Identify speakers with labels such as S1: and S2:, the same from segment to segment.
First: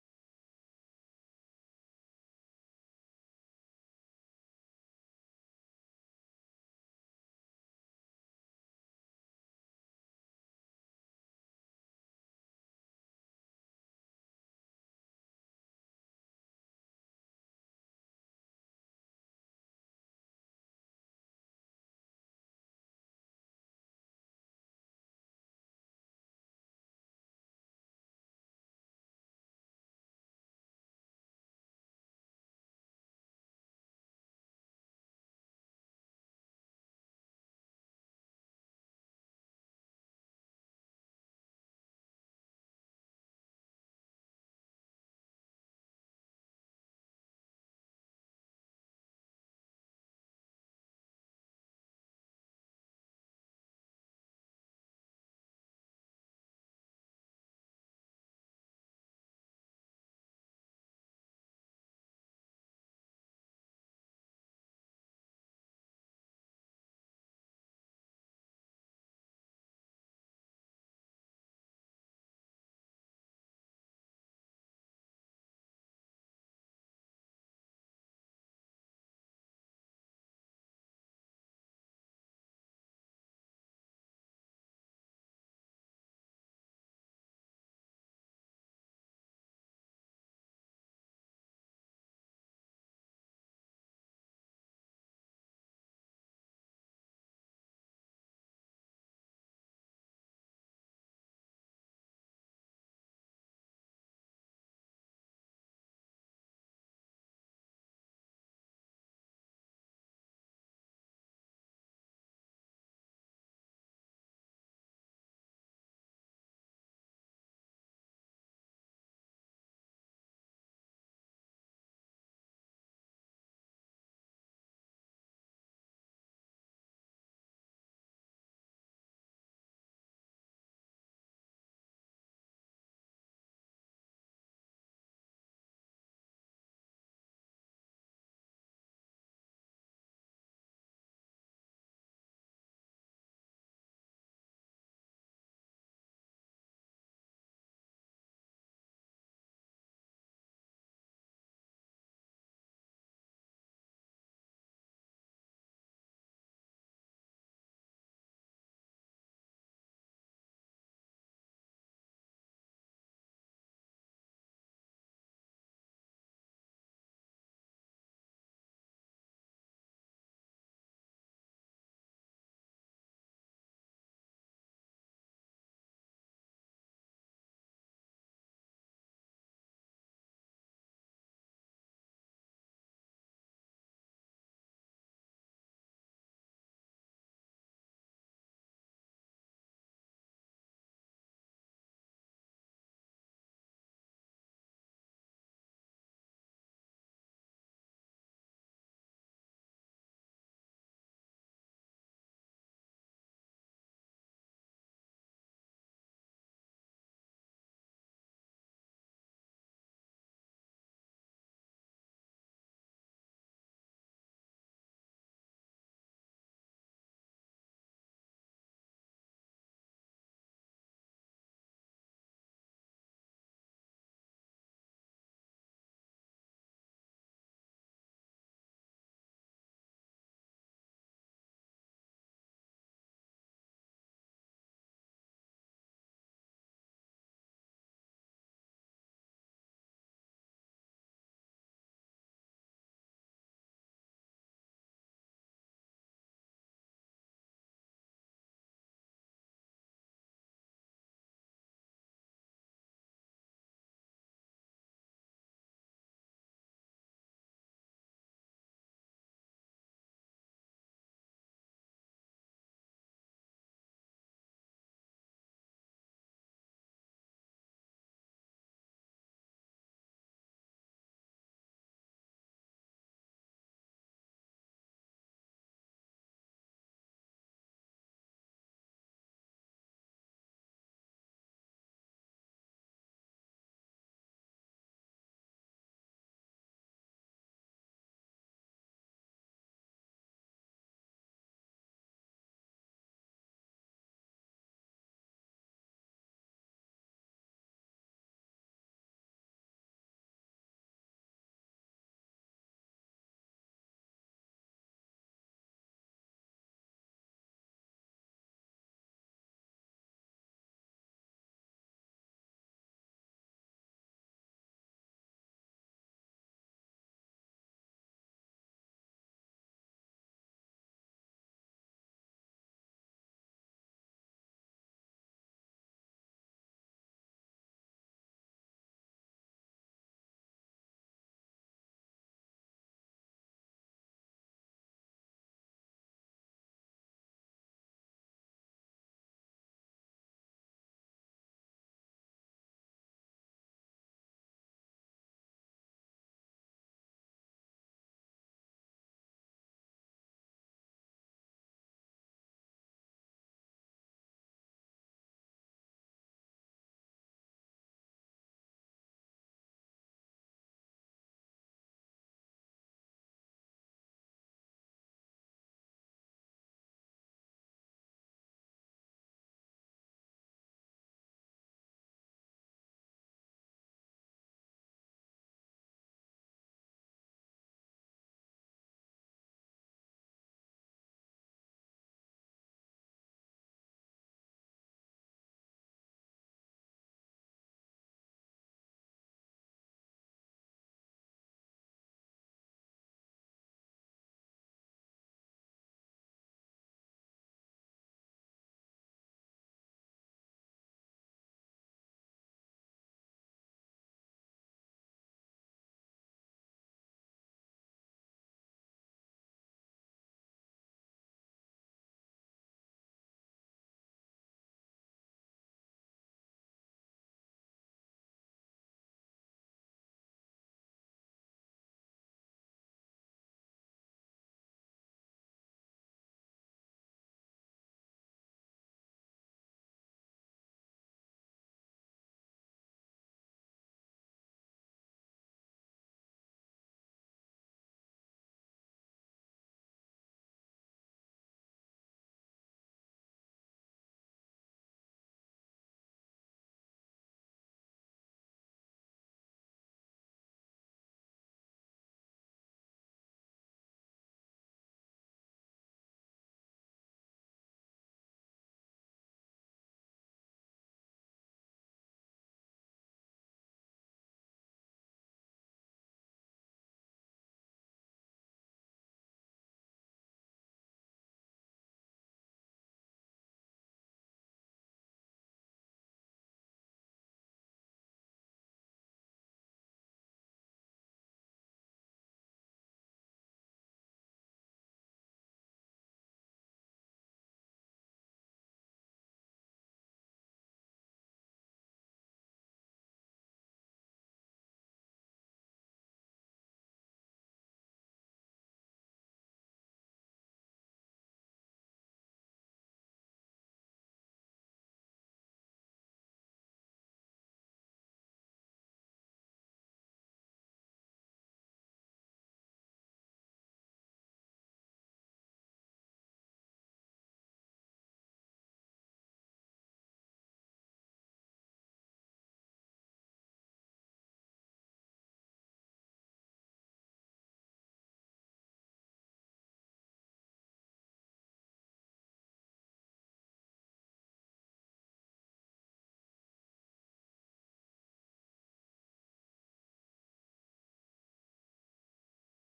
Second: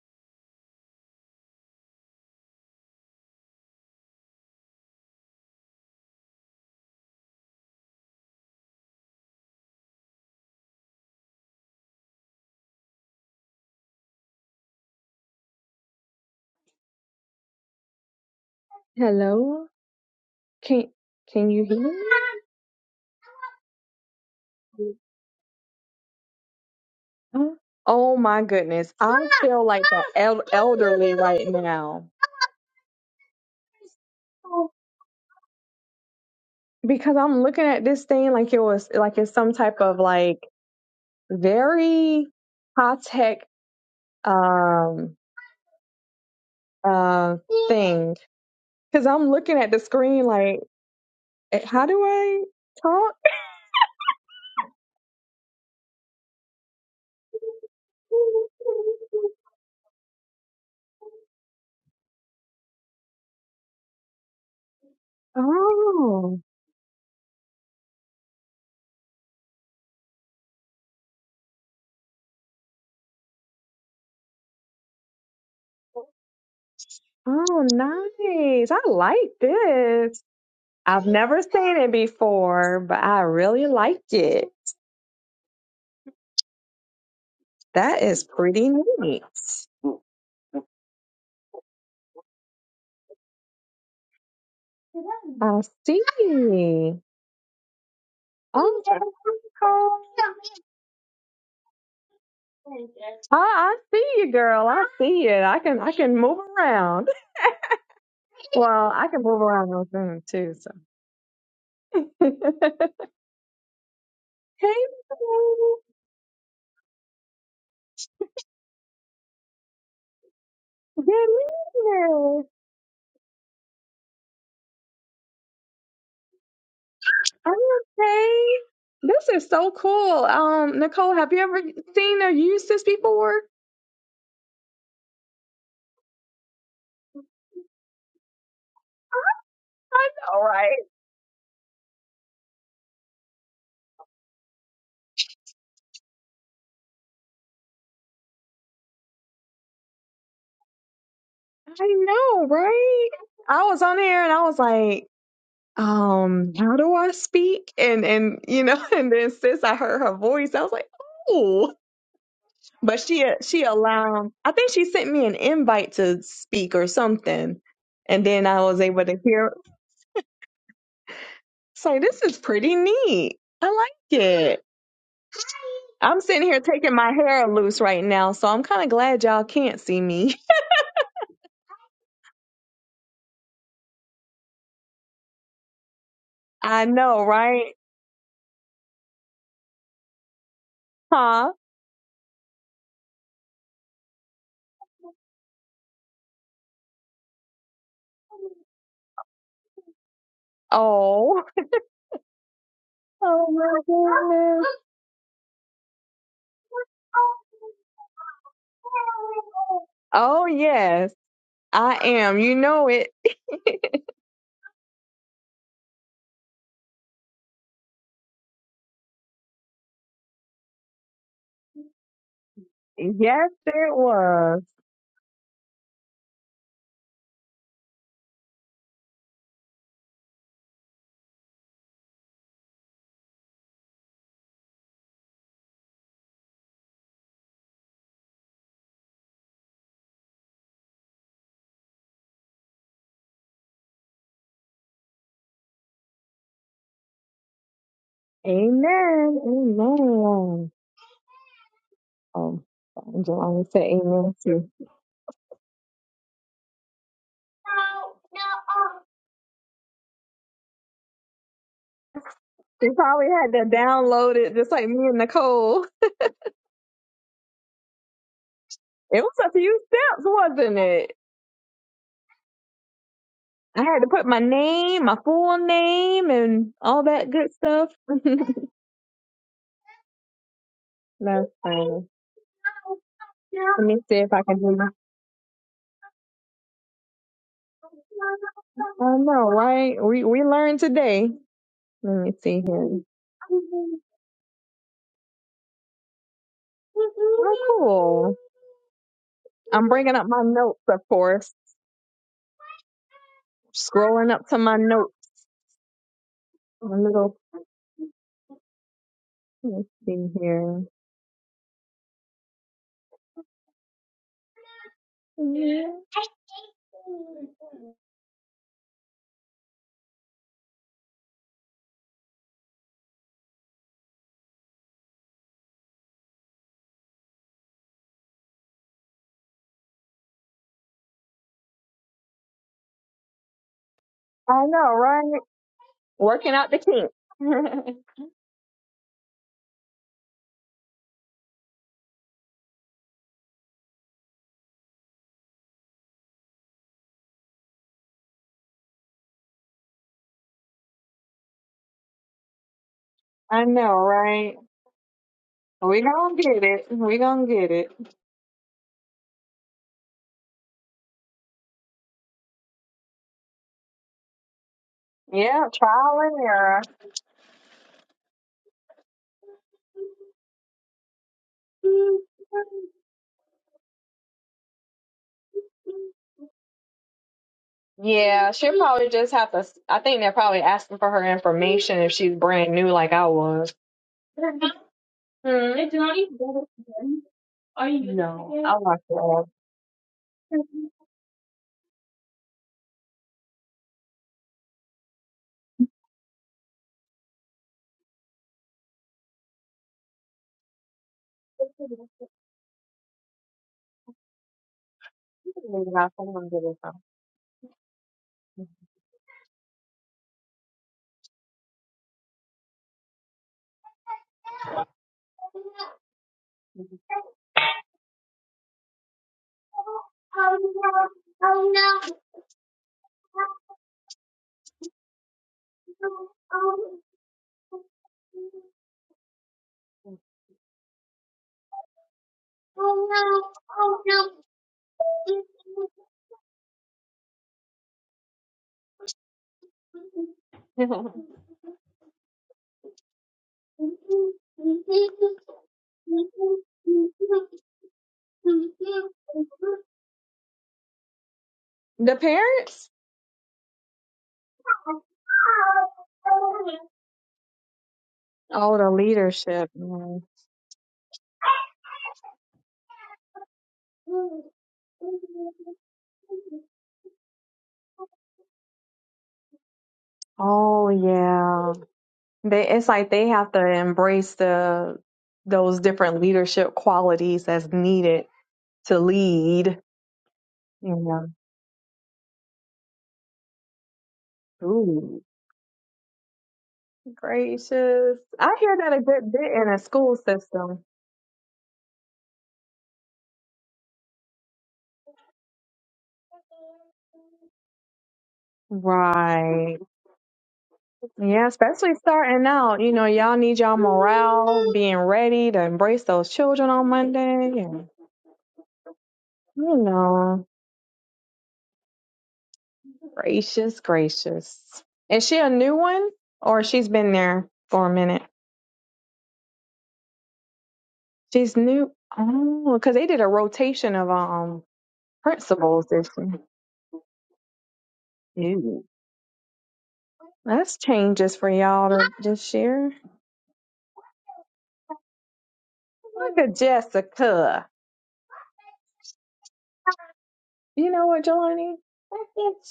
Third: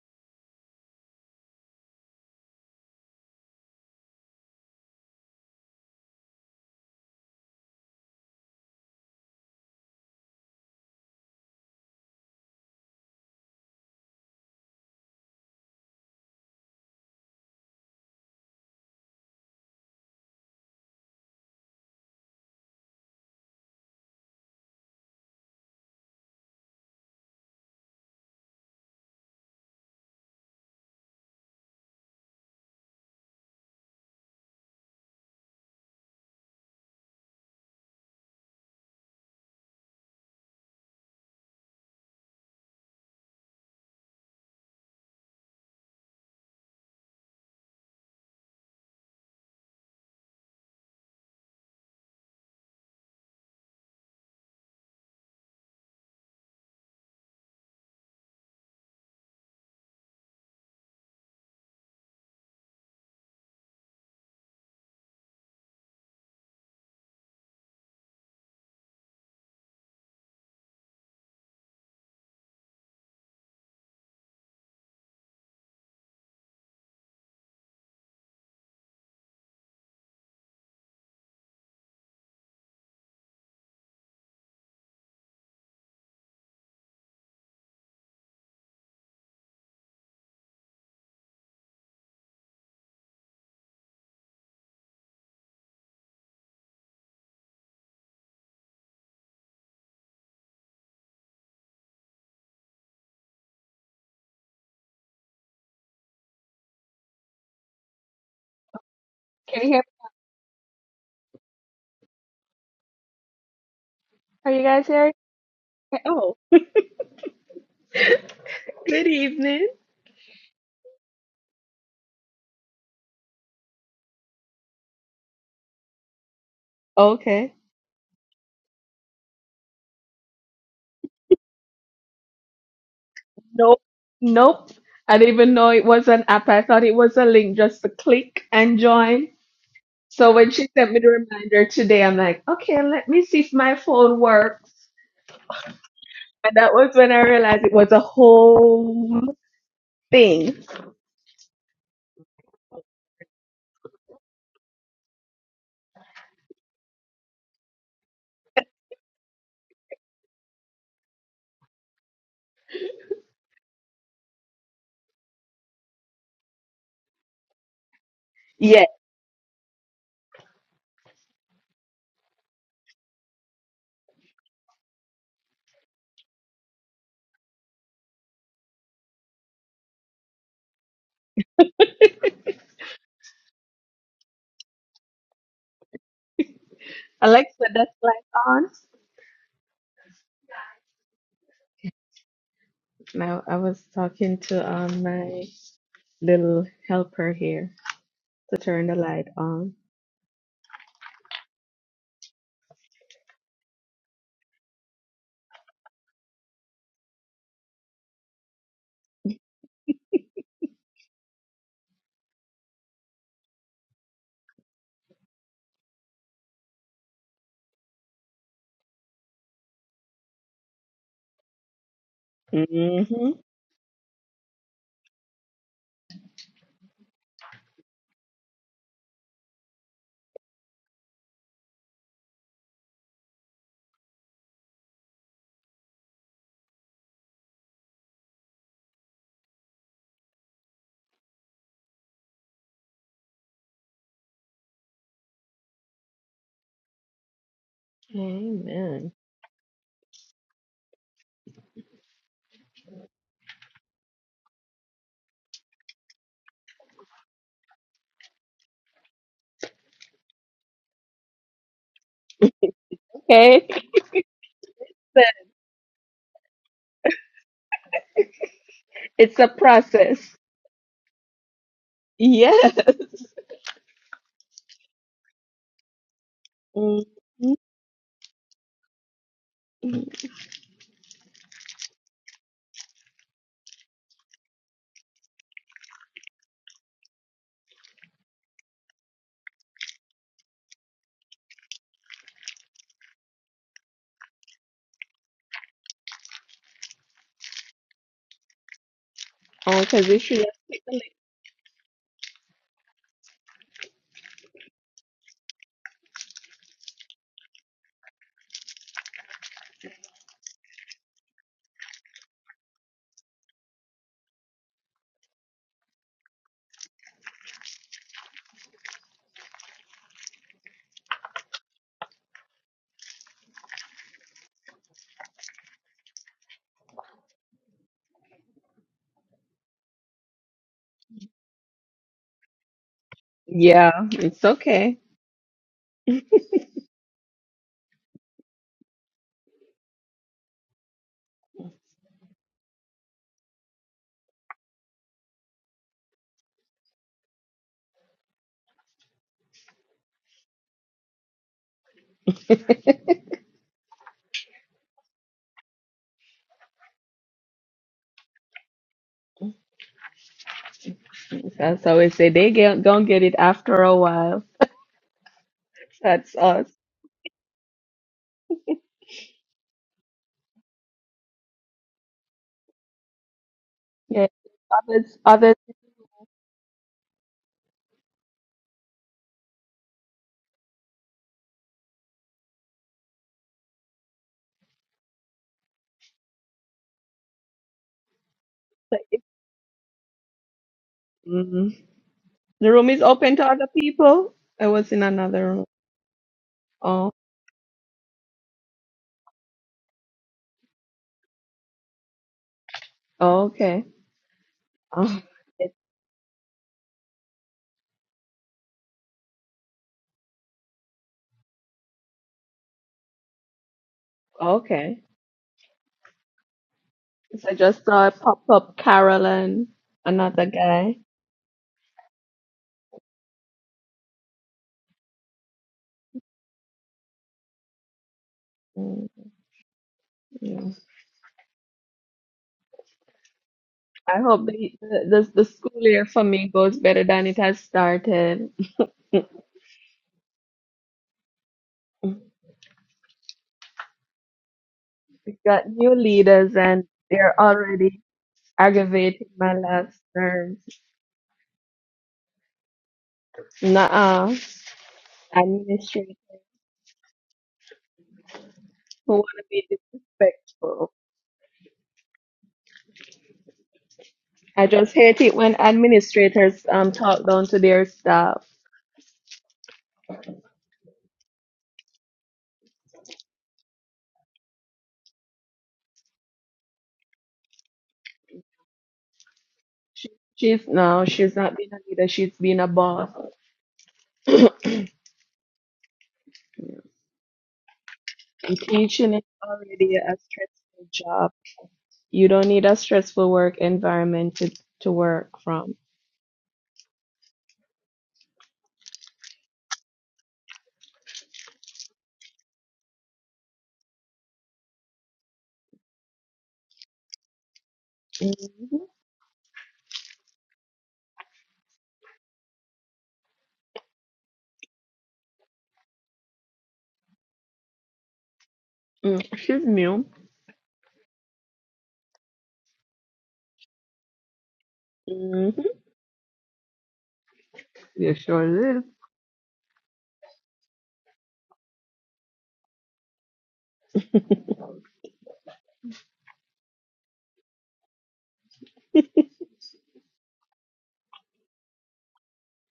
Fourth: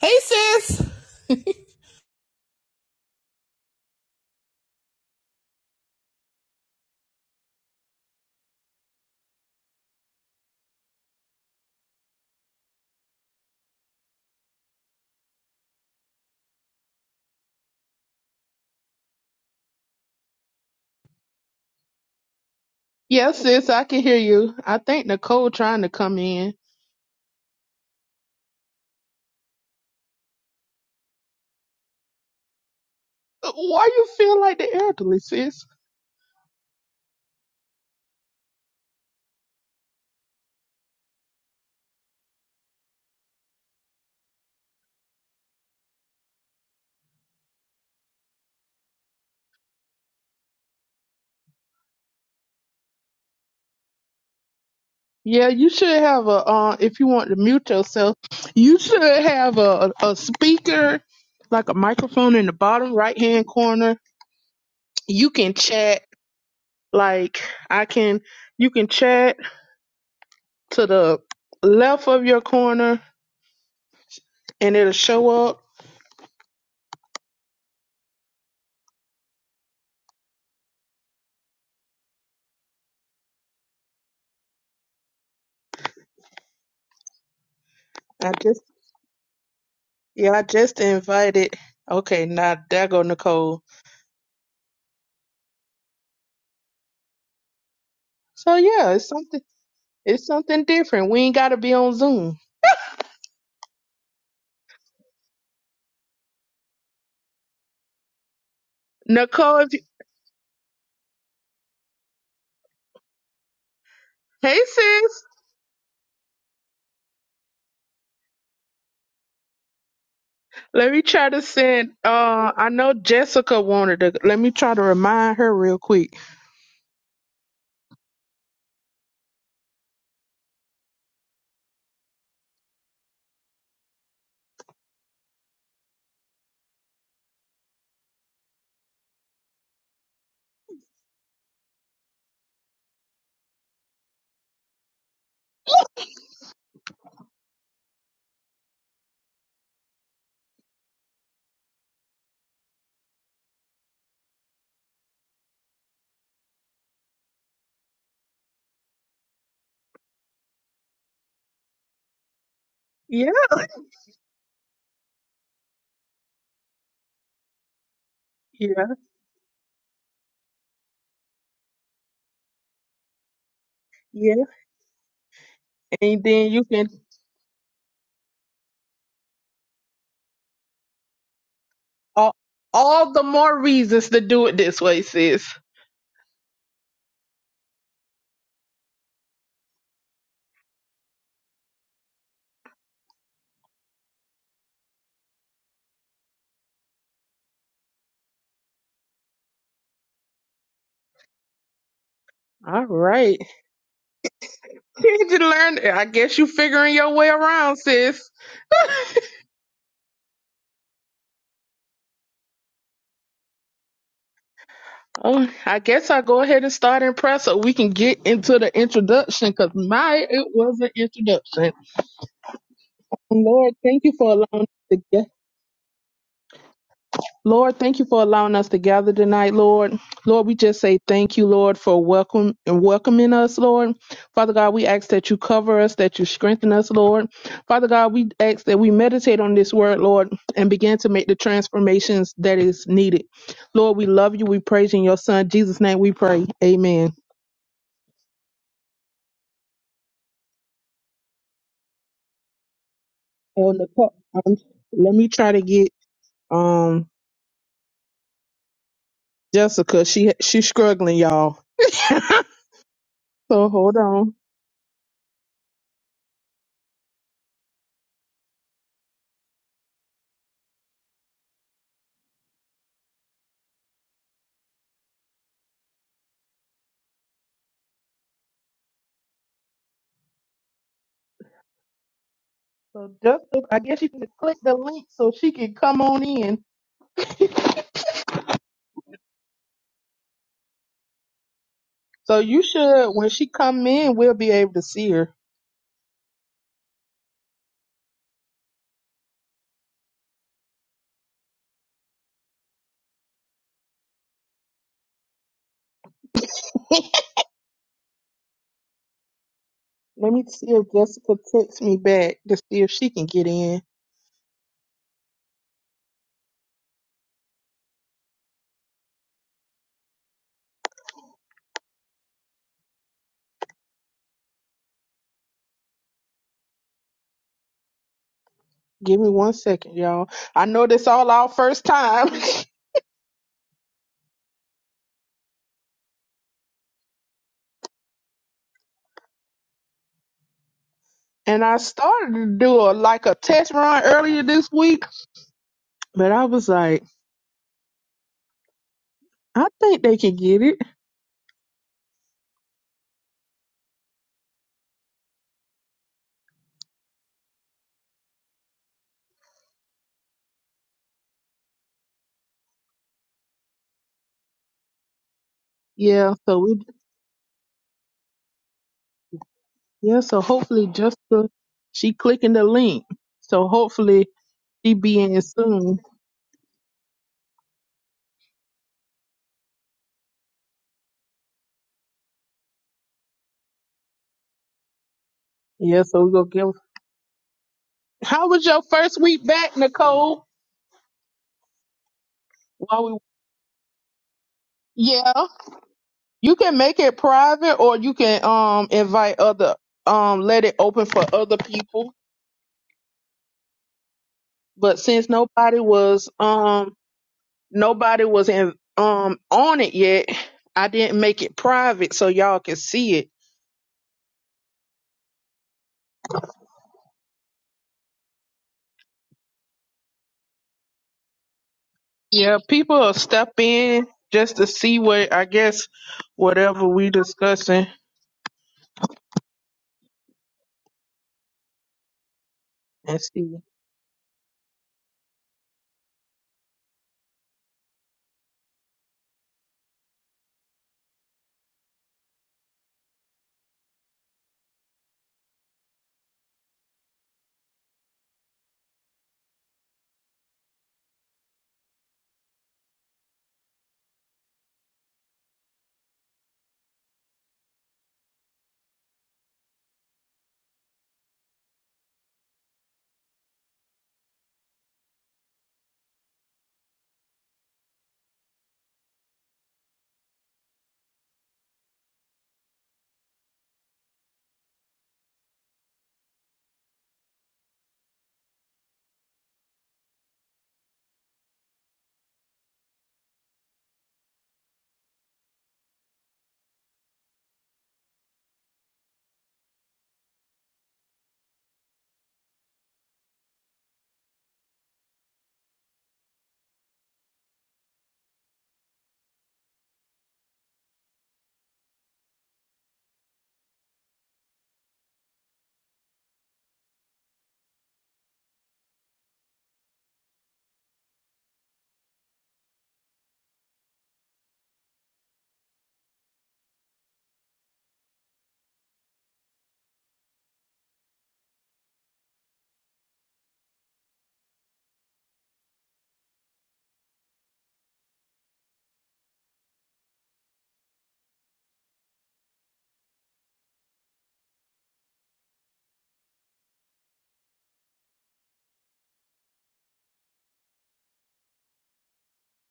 S1: Hey, sis.
S2: Hello? Can can you
S1: Yes, sis, I can hear you. I
S2: hear?
S1: think Nicole trying to come in.
S2: me? Oh my goodness. I feel like the el- elderly right now
S1: Uh, Why you feel like the elderly, sis?
S2: because I'm looking at this thing like it was like it's some type of like very high tech um uh thing because I'm looking at the screen like eh, how do I talk?
S1: Yeah, you should have a. Uh, if you want to mute yourself, you should have a a speaker, like a microphone in the bottom right hand corner. You can chat.
S2: Oh,
S1: Like I can, you can chat to the left of your corner, and it'll show up.
S2: oh, nice. I like this. I've never seen it before, but I really liked it. That is
S1: I just,
S2: pretty neat.
S1: yeah, I just invited. Okay, now there go Nicole.
S2: I see.
S1: So
S2: Oh,
S1: yeah, it's something. It's something different. We ain't gotta be on Zoom.
S2: I, I see you, girl. I see it. I can I can move around. Well, I can move
S1: Nicole,
S3: Can you
S1: if
S2: around
S3: hear?
S1: you,
S2: on
S3: me?
S2: Zoom too. So, hey,
S3: Are
S1: hey
S3: you guys here?
S2: babe.
S1: sis,
S3: Oh, Good evening.
S1: let me try
S2: good
S1: to send.
S2: evening.
S1: Uh, I know Jessica wanted to. Let me try to remind her real quick.
S3: okay.
S2: I'm okay. This is so cool. Um, Nicole, have you ever seen or used this before?
S3: Nope. Nope. I didn't even know it was an app. I thought it was a link just to click and join.
S2: I
S3: So
S2: know,
S3: when she
S2: right.
S3: sent me the reminder today, I'm like, okay, let me see if my phone works. And that was when I realized it was a whole thing.
S2: I know, right? I was on there and I was like, um, how do I speak? And and you know, and then since I heard her voice, I was like, oh. But she
S1: Yeah,
S2: uh, she allowed. I think she sent me an invite to speak or something, and then I was
S3: Yeah.
S1: yeah,
S2: able to hear. It's like this is pretty neat. I like
S1: yeah.
S2: it. I'm
S1: And
S2: sitting
S1: then
S2: here
S1: you can
S2: taking my hair loose right now, so I'm kind of glad y'all can't see me.
S1: all all the more reasons to do it this way, sis.
S2: I know,
S3: Alexa,
S2: right?
S3: that's light on.
S2: Huh?
S3: Now I was talking to um my little helper here to turn the light on.
S2: Oh.
S1: All right.
S2: Oh my goodness.
S1: Did you learn? I guess you figuring your way around, sis.
S2: Oh, yes, I am. You know it.
S1: Oh, I guess I'll go ahead and start in press so we can get into the introduction because my, it was an introduction.
S3: Mm-hmm.
S2: Yes,
S1: Lord,
S2: it
S1: thank you for allowing
S2: was.
S1: us to get Lord, thank you for allowing us to gather tonight, Lord. Lord, we just say thank you, Lord, for welcome and welcoming us, Lord. Father God, we ask that you cover us, that you strengthen us, Lord. Father God, we ask that we meditate on this word, Lord, and begin to make the transformations that is needed. Lord, we love you. We praise you in your son Jesus' name. We pray. Amen.
S3: Amen.
S2: Amen. Amen. Oh, Angelina
S1: On
S2: said
S1: the top,
S2: amen
S1: um,
S2: too.
S1: let me try to get um Jessica. She she's struggling, y'all.
S2: She probably had
S3: Okay,
S1: so
S2: to
S1: hold on.
S2: download it just like me and
S3: but
S2: Nicole. It was
S3: it's a
S2: a few
S3: process.
S2: steps, wasn't it?
S3: Yes.
S2: I had to put my name, my full name, and all
S3: Mhm.
S2: that good stuff. That's funny.
S1: So just, I
S2: Let me
S1: guess you
S2: see
S1: can
S2: if I
S1: click
S2: can do
S1: the
S2: my.
S1: link so she can come on in.
S2: I know, right? We we learned today. Let me
S1: So
S2: see
S1: you
S2: here.
S1: should, when she come in, we'll be able to see her.
S2: Oh, cool.
S3: Oh,
S2: I'm
S3: cause
S2: bringing
S3: it
S2: up my
S3: should.
S2: notes, of course. Scrolling up to my notes. A little let's see
S1: Let me see
S2: here.
S1: if Jessica texts me back to see if she can get in.
S2: I
S1: Give me one second, y'all. I know this all our first time,
S3: Yeah, it's
S2: know,
S3: okay.
S2: right? Working out the kinks.
S1: and I started to do a like a test run earlier this week, but I was like, I think they can get it.
S2: I know, right? We gonna get it. We gonna get it.
S3: That's always say they get gonna get it after a while.
S2: Yeah, trial
S1: Yeah,
S3: That's
S2: and
S1: so
S3: us.
S1: we
S2: error.
S1: Yeah, so hopefully Jessica, she clicking the link. So
S3: Yeah,
S1: hopefully she
S3: others,
S1: be in
S3: others.
S1: soon.
S2: Yeah, she'll probably just have to. I think they're probably asking for her information if she's brand new, like I was. Hmm.
S1: Yeah, so we gonna give. How was your
S2: I'll have
S1: first
S2: to
S1: week
S2: ask.
S1: back, Nicole?
S3: Mm. The room is
S1: While we,
S3: open to other people. I was in
S1: yeah,
S3: another room.
S1: you can make
S3: Oh,
S1: it private or you can um invite other um let it open for other people.
S3: oh, okay.
S1: But
S3: Oh,
S1: since
S3: it's
S1: nobody
S2: Maybe I'll
S1: was
S2: send them to
S1: um nobody was in um on it yet, I didn't make it private so y'all can see it.
S3: okay. So I just saw it pop up Carolyn, another guy.
S1: Yeah, people will step in just to see what I guess whatever we discussing
S3: Mm, yeah.
S1: and see.
S3: I hope the, the the school year for me goes better than it has started.
S2: this one.
S3: We got new leaders and they're already aggravating my last term.
S2: the parents?
S3: Nuh-uh. Administrators
S2: Oh, the
S3: who want to be
S2: leadership. Man.
S3: disrespectful. I just hate it when administrators um talk down to their staff.
S2: Oh yeah. They it's like they have to embrace the those different leadership qualities that's needed to lead.
S3: She, she's no,
S2: Yeah.
S3: she's not being a leader. She's being a boss.
S2: Ooh,
S3: Yeah.
S2: gracious. I
S3: And
S2: hear that a
S3: teaching is
S2: good bit in a
S3: already a
S2: school system.
S3: stressful job. You don't need a stressful work environment to to work from.
S2: Right. Yeah, especially starting out. You know, y'all need y'all being ready to embrace those children on Monday. Yeah.
S3: Mm-hmm.
S2: You know. Gracious, gracious. Is she a new one or she's been there for a minute?
S3: Mm, she's new.
S2: She's new. Oh, because they did a rotation of um
S3: Mm-hmm.
S2: principals this year.
S3: Yeah, sure is.
S2: Ooh. That's changes for y'all to- this year. Look at Jessica. You know what, Jelani?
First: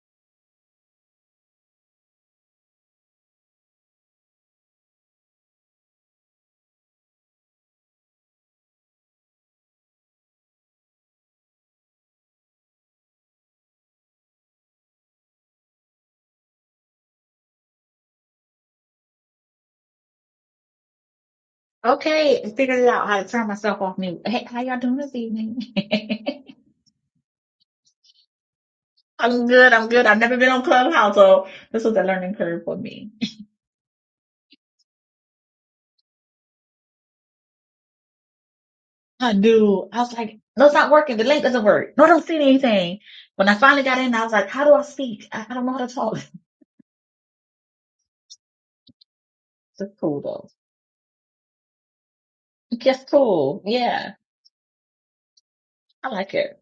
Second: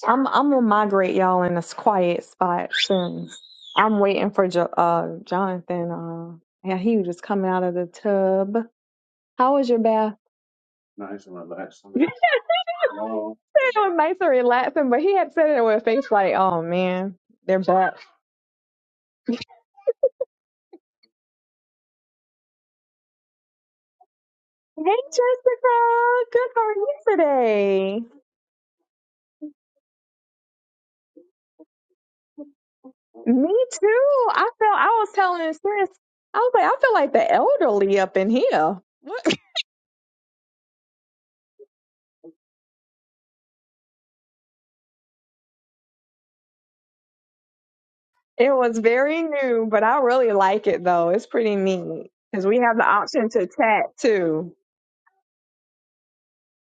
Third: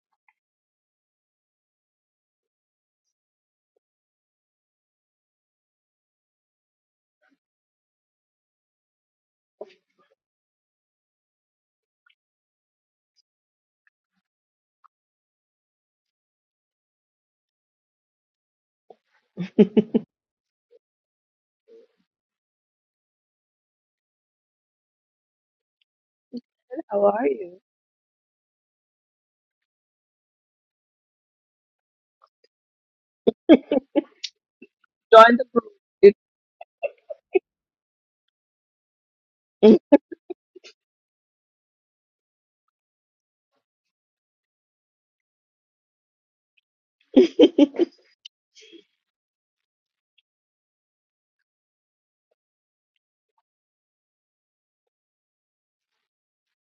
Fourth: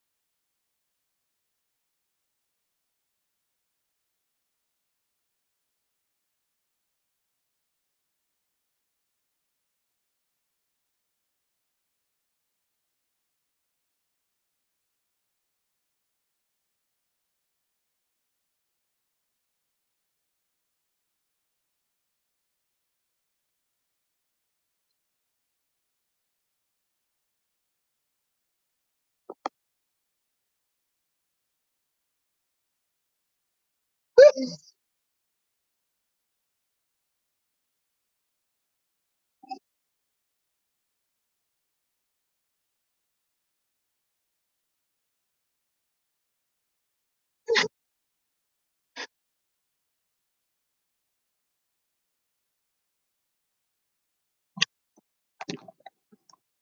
S2: I'm I'm gonna migrate y'all in this quiet spot soon. I'm waiting for jo- uh Jonathan. Uh, yeah, he was just coming out of the tub. How was your bath? it was nice and relaxing, but he had said it with a face like, "Oh man, they're back."
S4: Okay, I figured it out how to turn myself off mute. Hey, how y'all
S2: Hey,
S4: doing this evening?
S2: Jessica. Good how are you
S3: How are you?
S2: today.
S4: I'm good, I'm good. I've never been on Clubhouse, so this was a learning curve for me.
S2: Me too. I felt I was
S3: Join
S2: telling
S3: the group.
S2: Sis,
S3: It,
S2: I was like, I feel like the elderly up in here. What?
S4: I
S3: Mm,
S4: knew. I was like, no, it's not working. The link doesn't work. No, I don't see anything. When I finally got in, I was like, how do I speak? I, I don't know how to talk.
S2: It was very new, but
S4: It's
S2: I
S4: cool
S2: really
S4: though.
S2: like it though. It's pretty neat because we have
S4: It's
S2: the
S4: Just
S2: option to
S4: cool.
S2: chat
S4: Yeah,
S2: too.
S4: I like it.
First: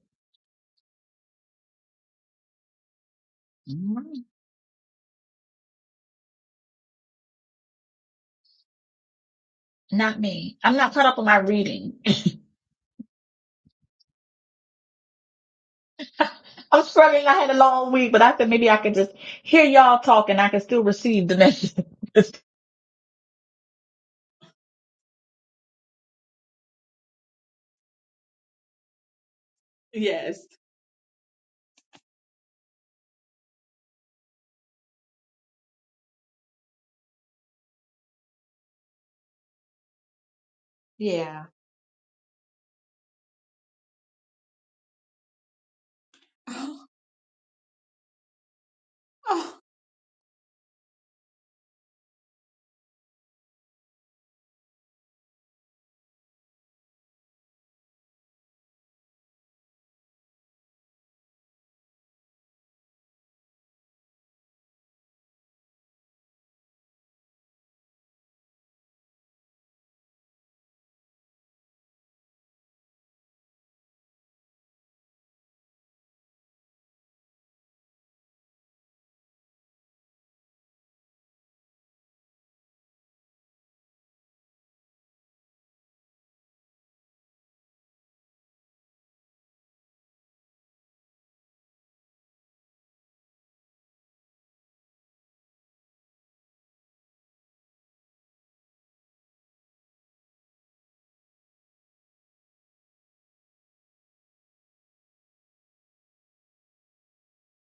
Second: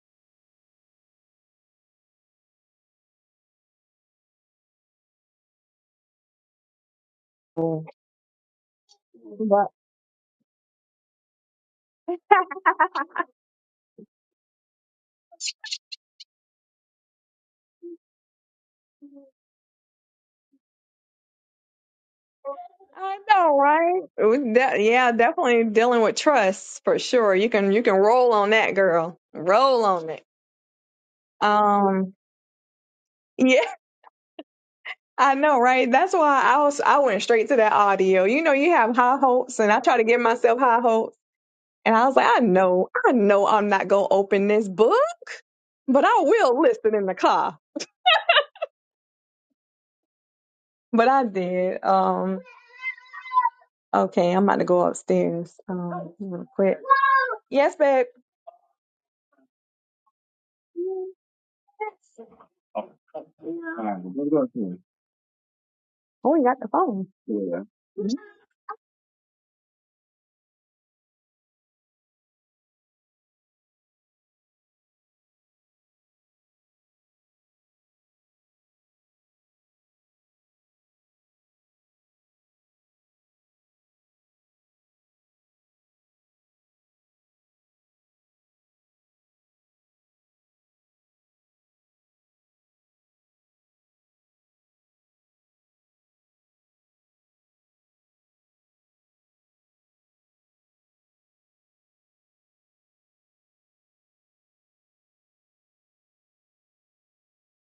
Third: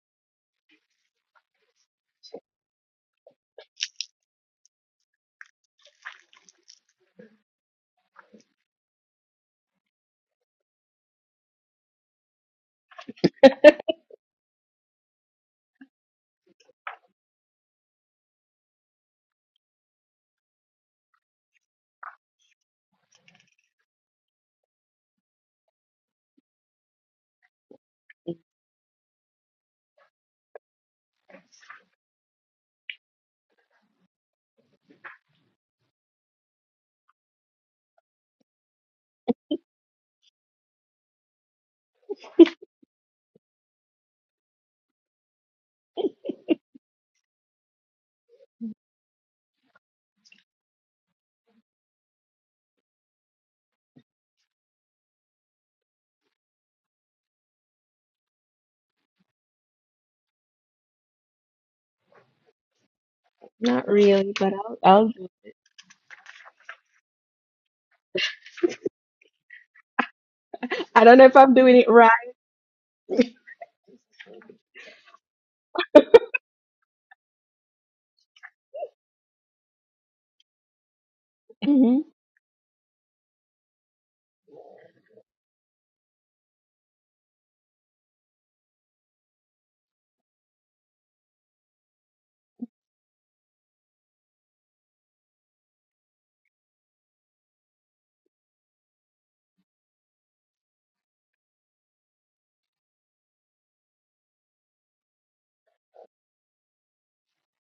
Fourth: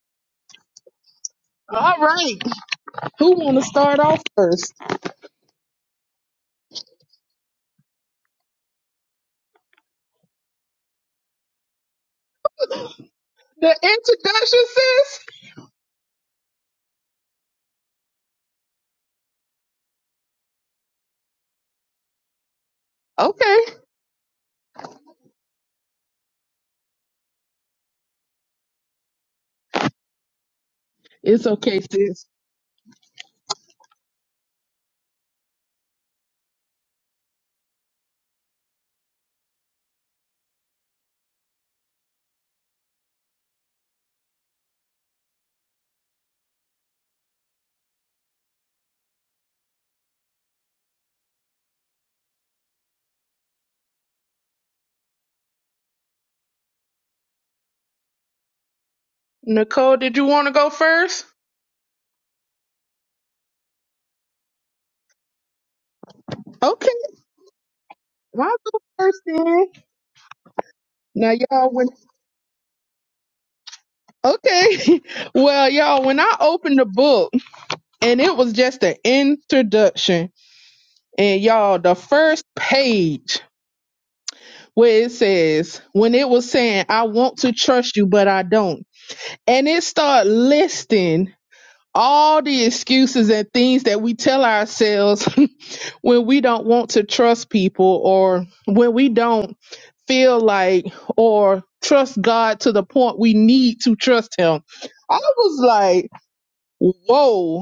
S1: All right, who want to start off
S4: Mm,
S1: first?
S2: But
S4: Not me. I'm not caught up on my reading.
S1: The introduction, sis.
S4: I'm struggling. I had a long week, but I said maybe I could just hear y'all talk and I can still receive the message.
S2: I know,
S1: Okay,
S2: right? It was de- yeah, definitely dealing with trust for sure. You can you can roll on that, girl. Roll on it.
S4: yes.
S1: it's okay,
S2: Um,
S1: sis.
S2: yeah. I know, right? That's why I was I went straight to that audio. You know, you have high hopes, and I try to give myself high hopes.
S4: Yeah.
S2: And I was like, I know, I know I'm not gonna open this book, but I will listen in the car.
S4: Oh,
S2: But I did. Um, okay, I'm about to go upstairs. Um, real quick. Yes, babe.
S1: Nicole, did you want to go first?
S2: Oh,
S3: Not
S2: fine. What
S3: really,
S2: about
S3: but I'll
S2: you
S3: I'll do
S2: Oh, you got the
S1: Okay,
S2: phone. Yeah.
S1: well, I'll go first then.
S3: it. I don't know
S1: Now,
S3: if I'm
S1: y'all,
S3: doing
S1: when
S3: it right.
S1: okay, well, y'all, when I opened the book and it was just an introduction, and y'all, the
S3: hmm
S1: first page. where it says when it was saying i want to trust you but i don't and it start listing all the excuses and things that we tell ourselves when we don't want to trust people or when we don't feel like or trust god to the point we need to trust him i was like whoa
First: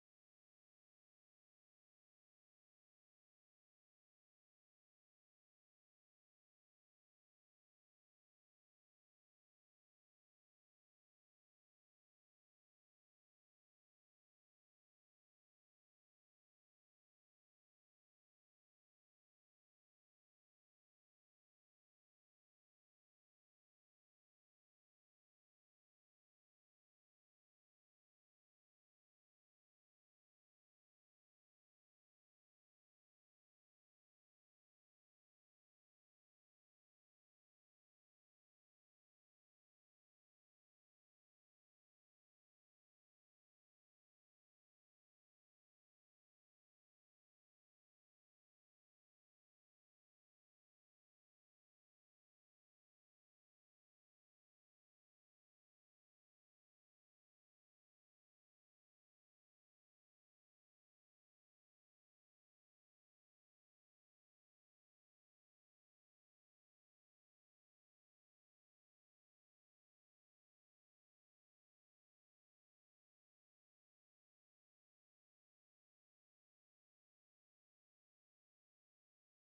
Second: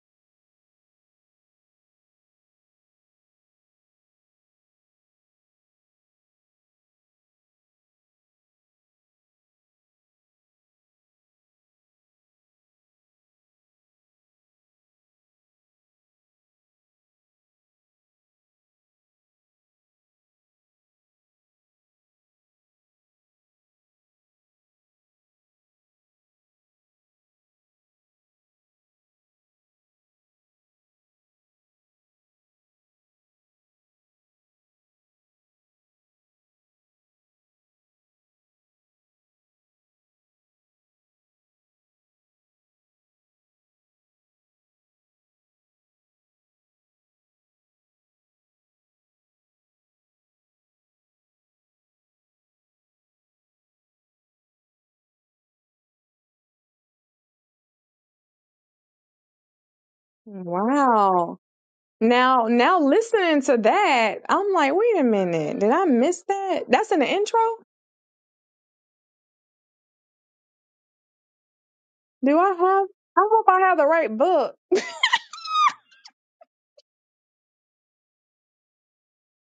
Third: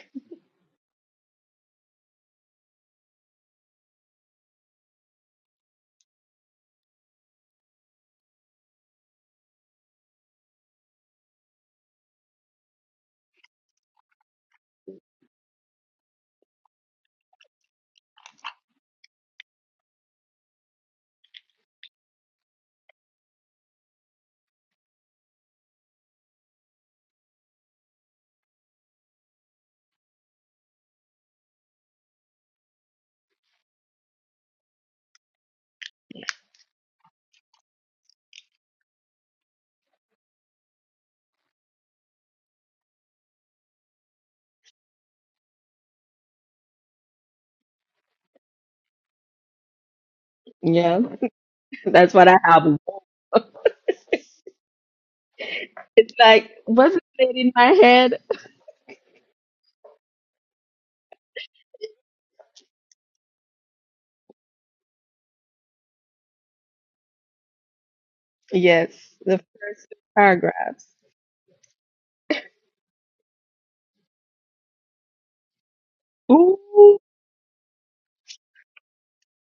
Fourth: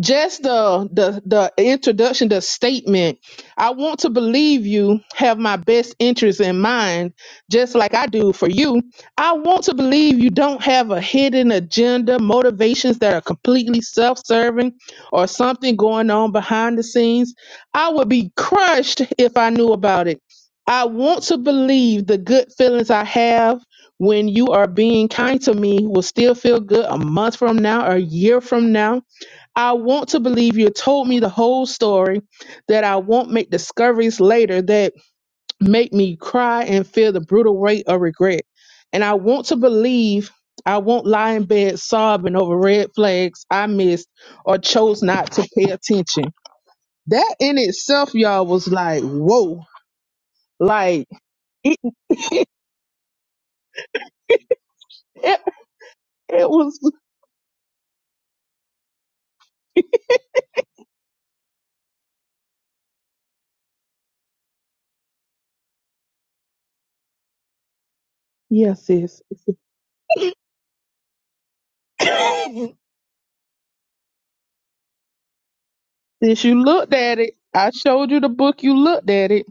S1: just the the the introduction the statement i want to believe you have my best interest in mind just like i do for you i want to believe you don't have a hidden agenda motivations that are completely self-serving or something going on behind the scenes i would be crushed if i knew about it i want to believe the good feelings i have when you are being kind to me will still feel good a month from now a year from now I want to believe you told me the whole story, that I won't make discoveries later that make me cry and feel the brutal weight of regret. And I want to believe I won't lie in bed sobbing over red flags I missed or chose not to pay attention. That in itself, y'all, was like, whoa.
S3: Yeah,
S1: Like, it,
S3: that's what I have.
S1: it,
S3: It's
S1: it
S3: like
S1: was,
S3: what's it said in my head?
S2: Wow. Now, now listening to that, I'm like, wait a minute, did I miss that? That's in the intro?
S1: yes,
S3: Yes,
S1: sis.
S3: the first two paragraphs.
S2: Do I have? I hope I have the right book.
S1: Since you looked
S3: Ooh.
S1: at it, I showed you the book, you looked at it.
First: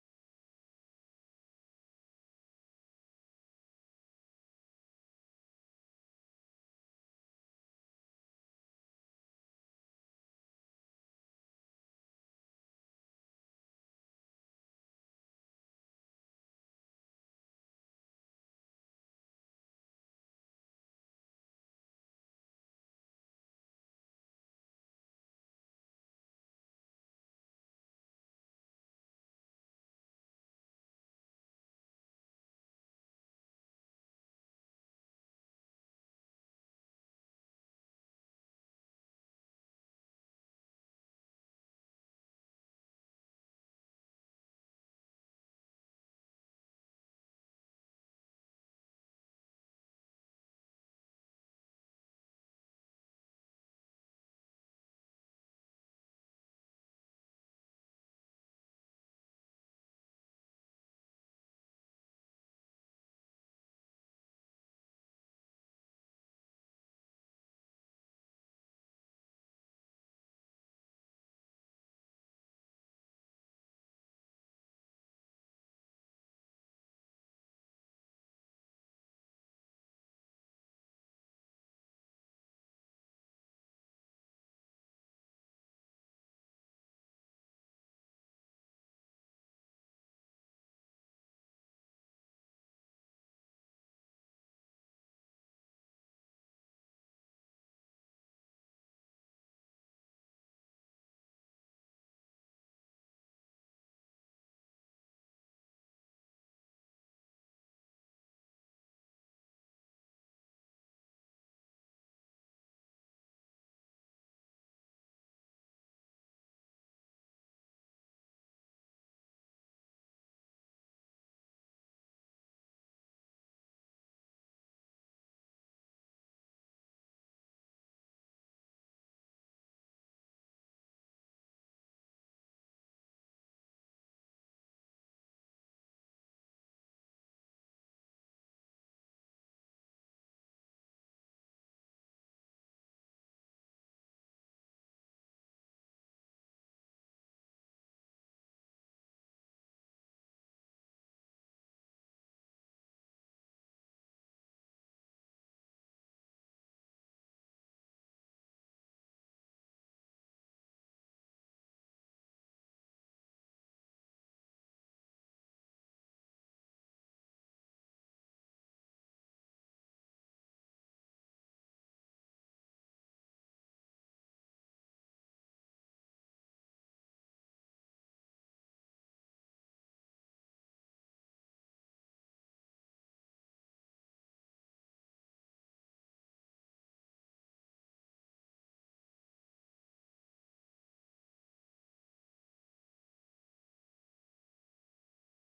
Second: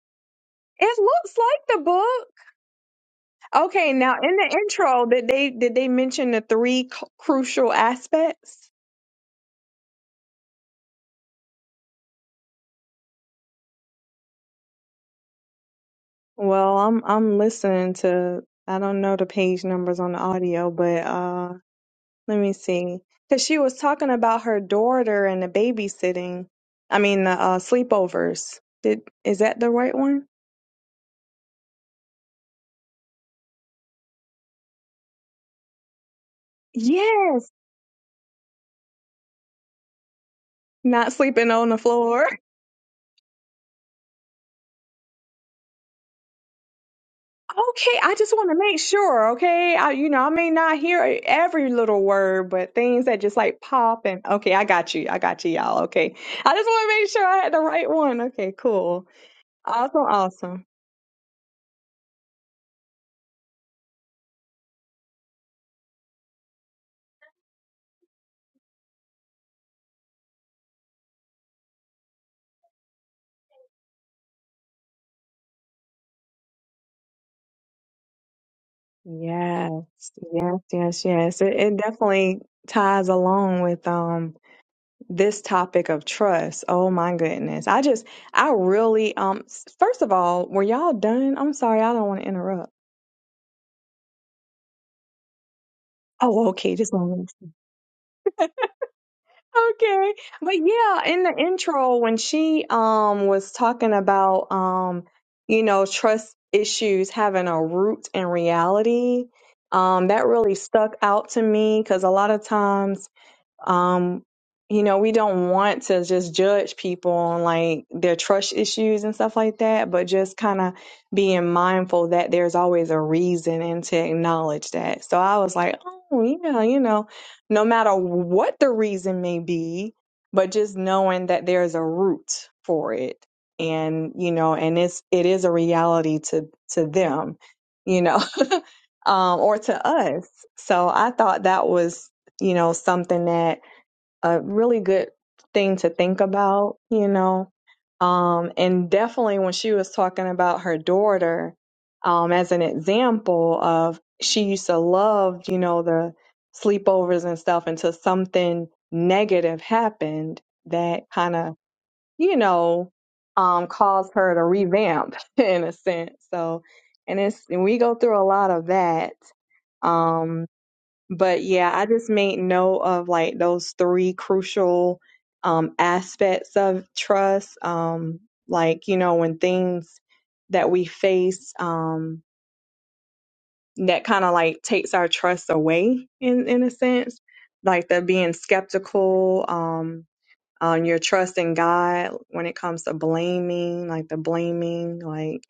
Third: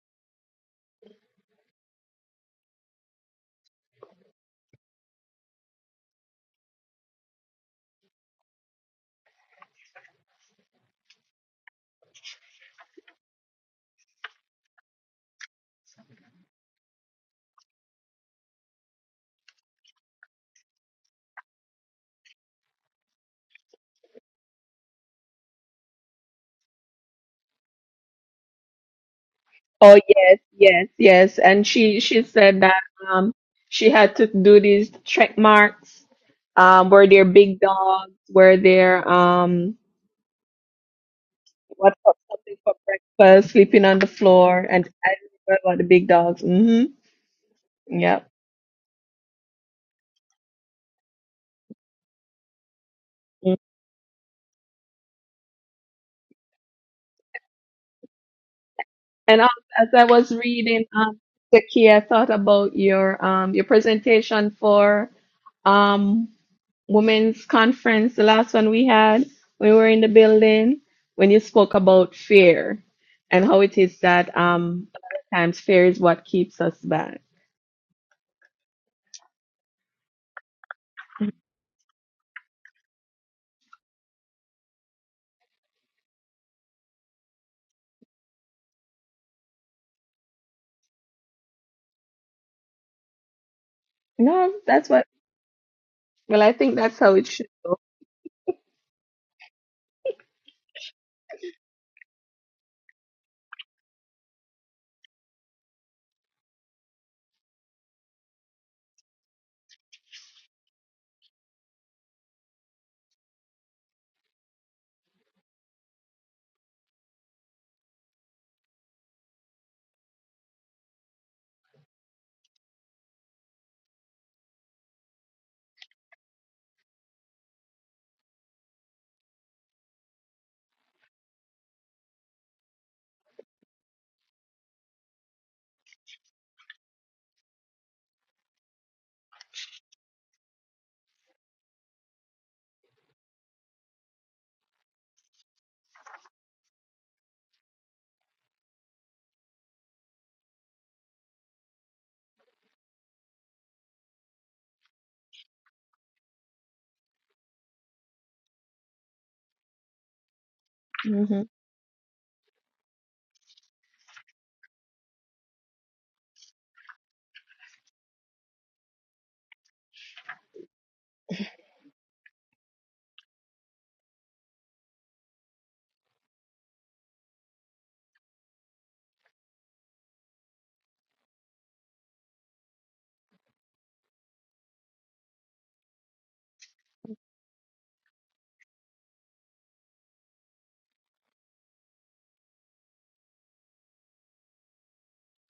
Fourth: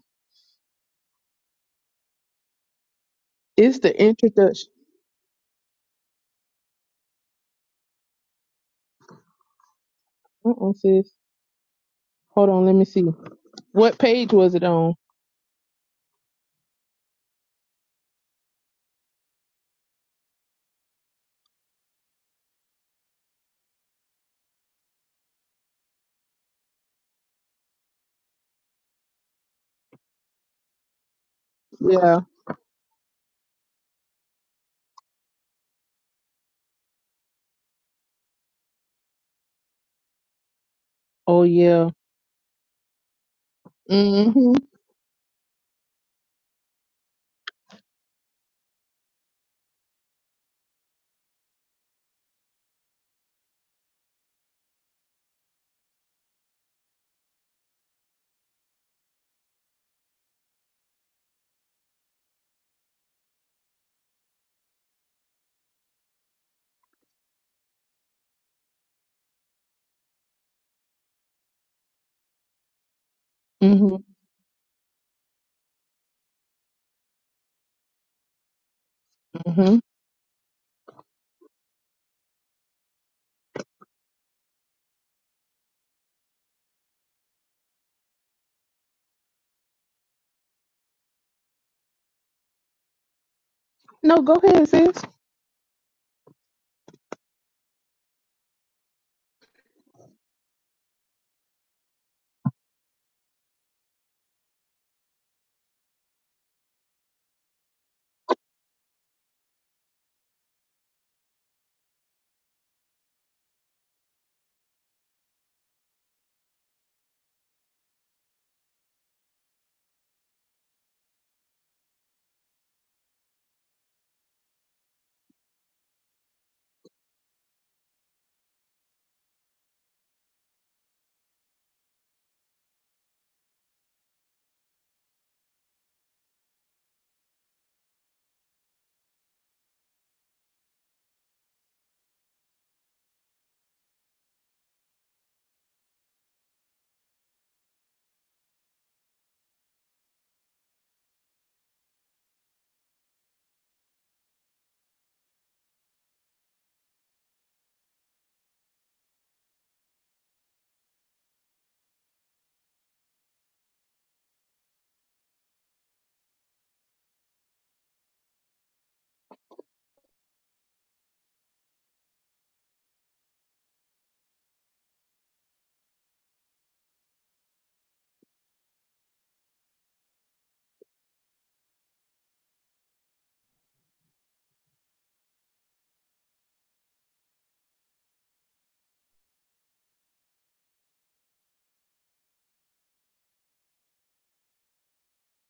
S2: It looks like the book.
S1: It's
S2: Okay,
S1: the
S2: now in the
S1: introduction.
S2: intro, did they did they mention the three c- crucial aspects?
S1: Mm-mm, sis. Hold on, let me see. What page was it on?
S2: Well, I'm I'm listening to. I don't know the page numbers on the audio, but uh, let me see. Because she was talking about her daughter and the babysitting. I mean, the uh, sleepovers. Did is that the right
S3: Oh
S2: one?
S3: yes, yes, yes. And she
S1: Yeah.
S3: she said that um she had to do these check marks. Um, were there
S2: Yes.
S3: big dogs? Were there um?
S2: Not
S1: Oh
S2: sleeping on the
S1: yeah.
S3: What's up?
S2: floor.
S3: Something for breakfast, sleeping on the
S1: Mhm.
S3: floor, and I remember about the big dogs. hmm
S2: Okay, I
S3: Yeah.
S2: just want to make sure. Okay, I, you know, I may not hear every little word, but things that just
S3: Mm.
S2: like pop and okay, I got you, I got you, y'all. Okay, I just want to make sure I had the right one. Okay, cool,
S3: And also, as
S2: awesome,
S3: I was
S2: awesome.
S3: reading, um, the key, I thought about your um your presentation for um women's conference, the last one we had when we were in the building, when you spoke about fear and how it is
S1: Mhm.
S3: that um a lot of times fear is what keeps us back.
S2: Yes,
S1: Mhm.
S2: yes, yes, yes. It, it definitely ties along with um this topic of trust. Oh my goodness, I just, I really um. s- First of all, were y'all done? I'm sorry, I don't want to interrupt.
S1: No, go
S3: No,
S1: ahead,
S3: that's
S1: sis.
S3: what. Well,
S2: Oh,
S3: I think
S2: okay, just
S3: that's
S2: one.
S3: how
S2: minute.
S3: it should.
S2: Okay. But yeah, in the intro when she um was talking about um you know trust issues having a root in reality, um that really stuck out to me cuz a lot of times um you know we don't want to just judge people on like their trust issues and stuff like that but just kind of being mindful that there's always a reason and to acknowledge that so i was like oh yeah you know no matter what the reason may be but just knowing that there's a root for it and you know and it's it is a reality to to them you know um or to us so i thought that was you know something that a really good thing to think about, you know. Um, and definitely when she was talking about her daughter, um, as an example of she used to love, you know, the sleepovers and stuff until something negative happened that kind
S3: hmm
S2: of, you know, um, caused her to revamp in a sense. So, and it's, and we go through a lot of that. Um, but yeah, I just made note of like those three crucial um, aspects of trust. Um, like, you know, when things that we face um, that kind of like takes our trust away in, in a sense, like the being skeptical, um, on your trust in God when it comes to blaming, like the blaming, like,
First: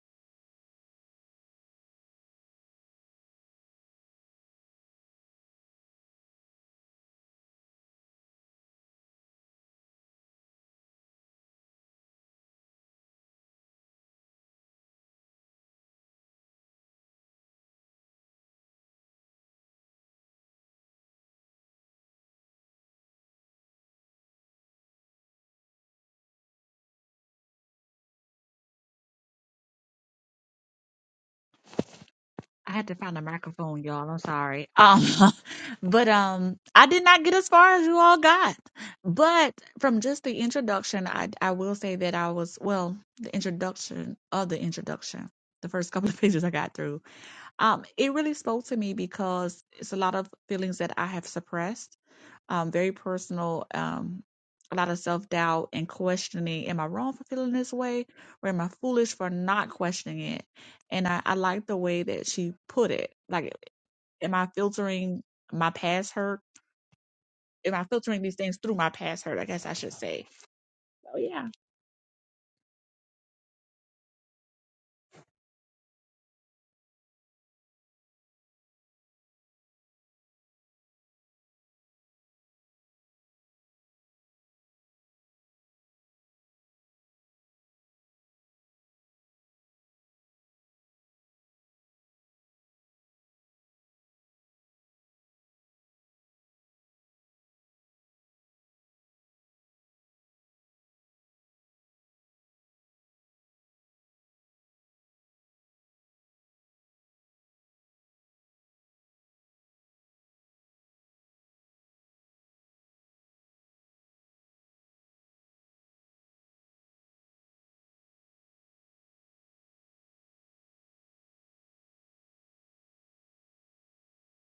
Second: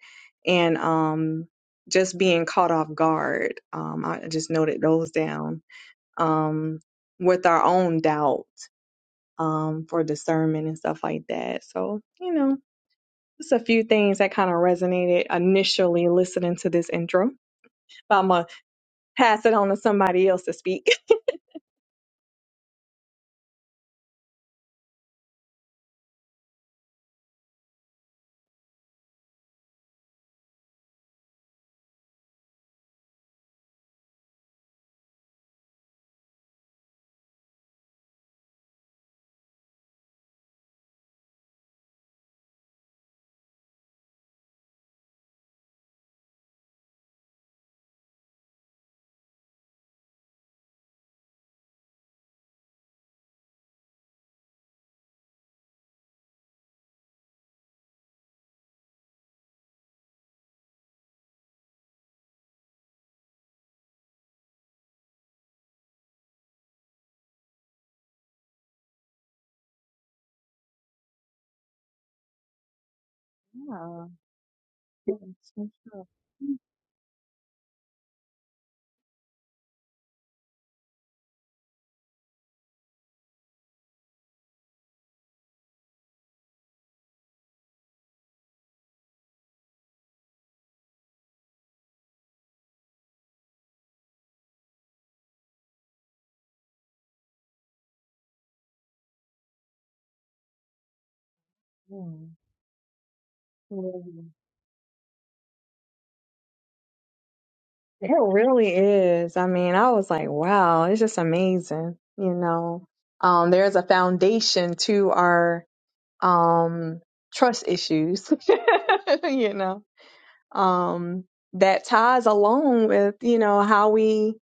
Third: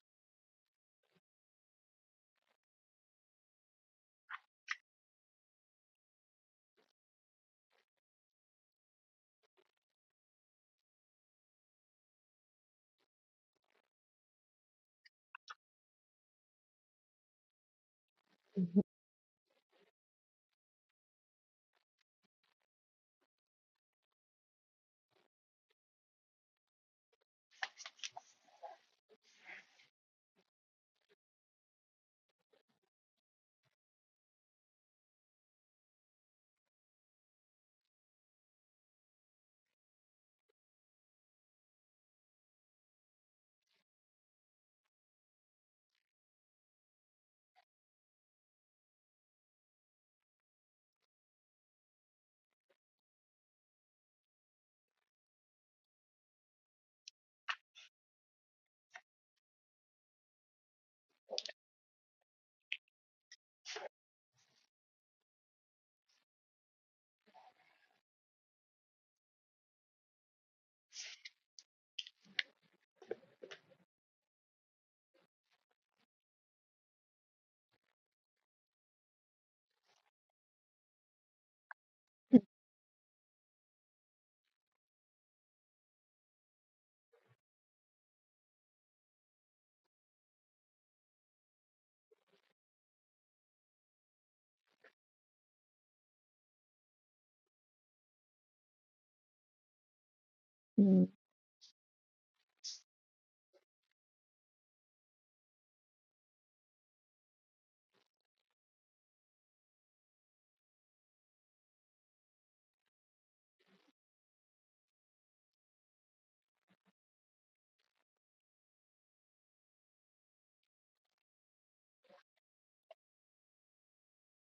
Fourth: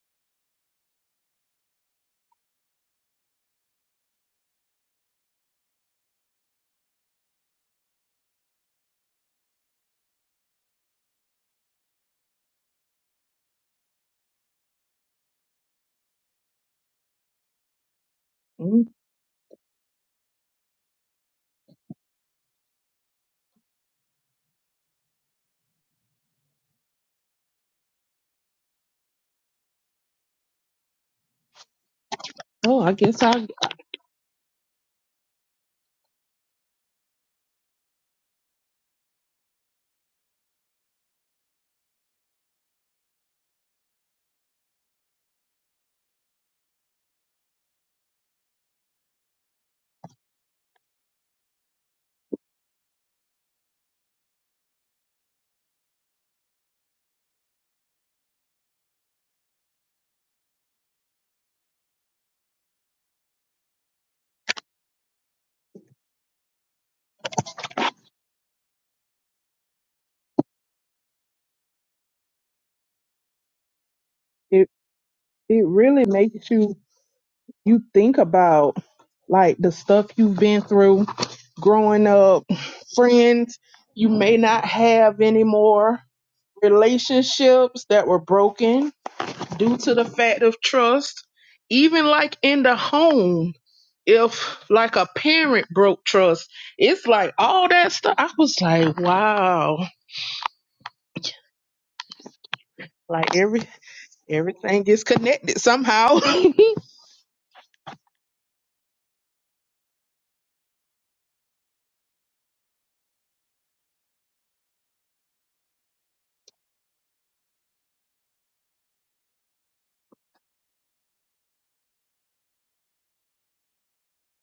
S2: and um, just being caught off guard. Um, I just noted those down um, with our own doubt um, for discernment and stuff like that. So, you know, just a few things that kind of resonated initially listening to this intro. But I'm going to
S1: Mm,
S2: pass it on to somebody else to speak.
S4: I
S1: Oh,
S4: had
S1: I
S4: to find a
S1: guess I.
S4: microphone, y'all. I'm sorry. Um, but um, I did not get as far as you all got. But from just the introduction, I I will say that I was well, the introduction of the introduction, the first couple of pages I got through. Um, it really spoke to me because it's a lot of feelings that I have suppressed um, very personal, um, a lot of self doubt and questioning. Am I wrong for feeling this way, or am I foolish for not questioning it? And I, I like the way that she put it. Like, am I filtering my past hurt? Am I filtering these things through my past hurt? I guess I should say. So yeah.
S2: Yeah.
S1: It
S2: it's
S1: it
S2: so
S1: really
S2: true.
S1: makes you you think about like the stuff you've been through, growing up, friends you may not have anymore, relationships that were broken due to the fact of trust, even like in the home if like a parent broke trust, it's like all that stuff. I was like, wow, like every everything is connected somehow.
S2: It really is. I mean, I was like, wow, it's just amazing. You know, um, there's a foundation to our um, trust issues. you know. um, that ties along with you know how we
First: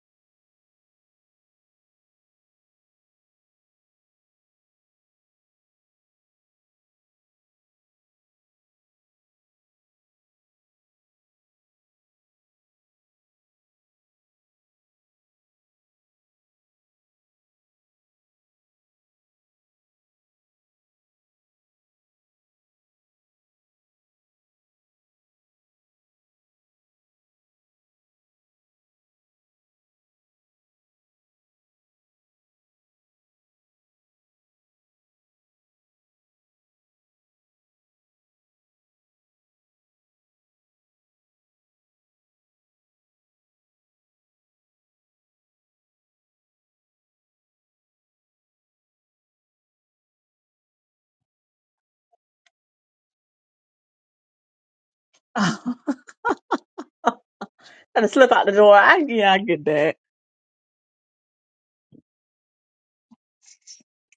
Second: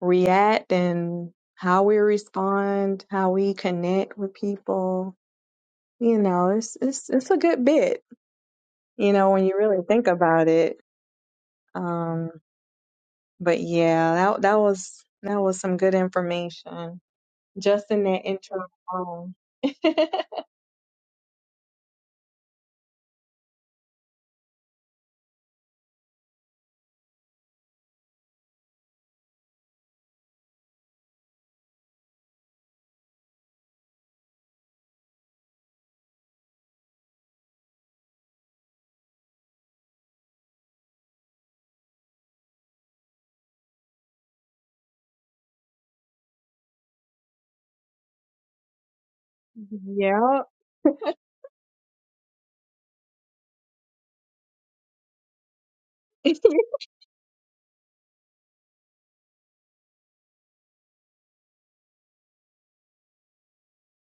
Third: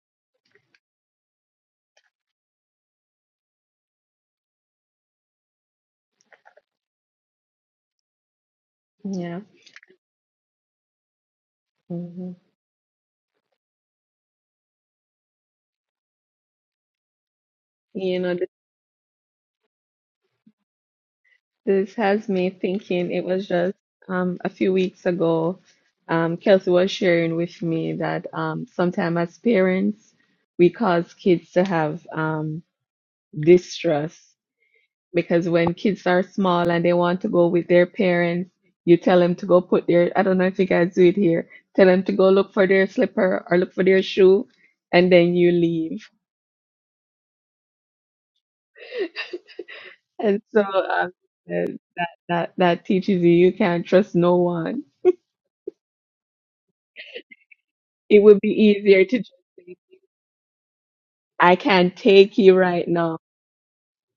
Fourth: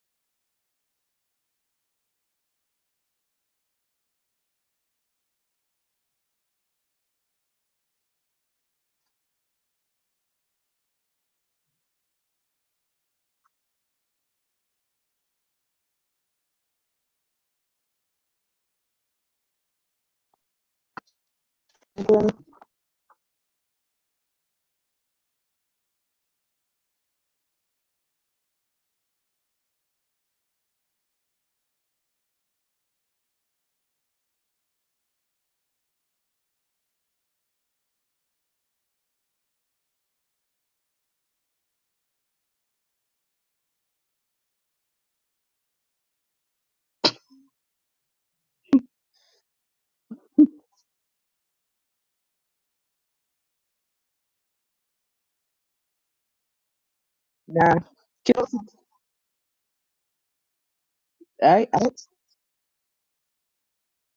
S2: react and how we respond, how we connect with people. You know, it's it's it's a good bit. You know,
S3: Yeah.
S2: when you really think about it.
S3: Mm-hmm.
S2: Um, but yeah, that that was that was some good information just in
S3: You
S2: that
S3: know, this,
S2: intro alone.
S3: this has me thinking it was just um, a few weeks ago. Um, Kelsey was sharing with me that um, sometimes as parents, we cause kids to have um, distrust because when kids are small and they want to go with their parents, you tell them to go put their, I don't know if you guys do it here, tell them to go look for their slipper or look for their shoe, and then you leave. And
S2: yeah,
S3: so um, uh, that, that, that teaches you you can't trust no one
S1: nah,
S4: Gotta
S3: it
S4: slip
S3: would
S4: out
S3: be
S4: the door.
S3: easier
S4: I,
S3: to just
S4: yeah, I get
S3: say,
S4: that.
S3: I
S1: I, I
S3: can't take you right now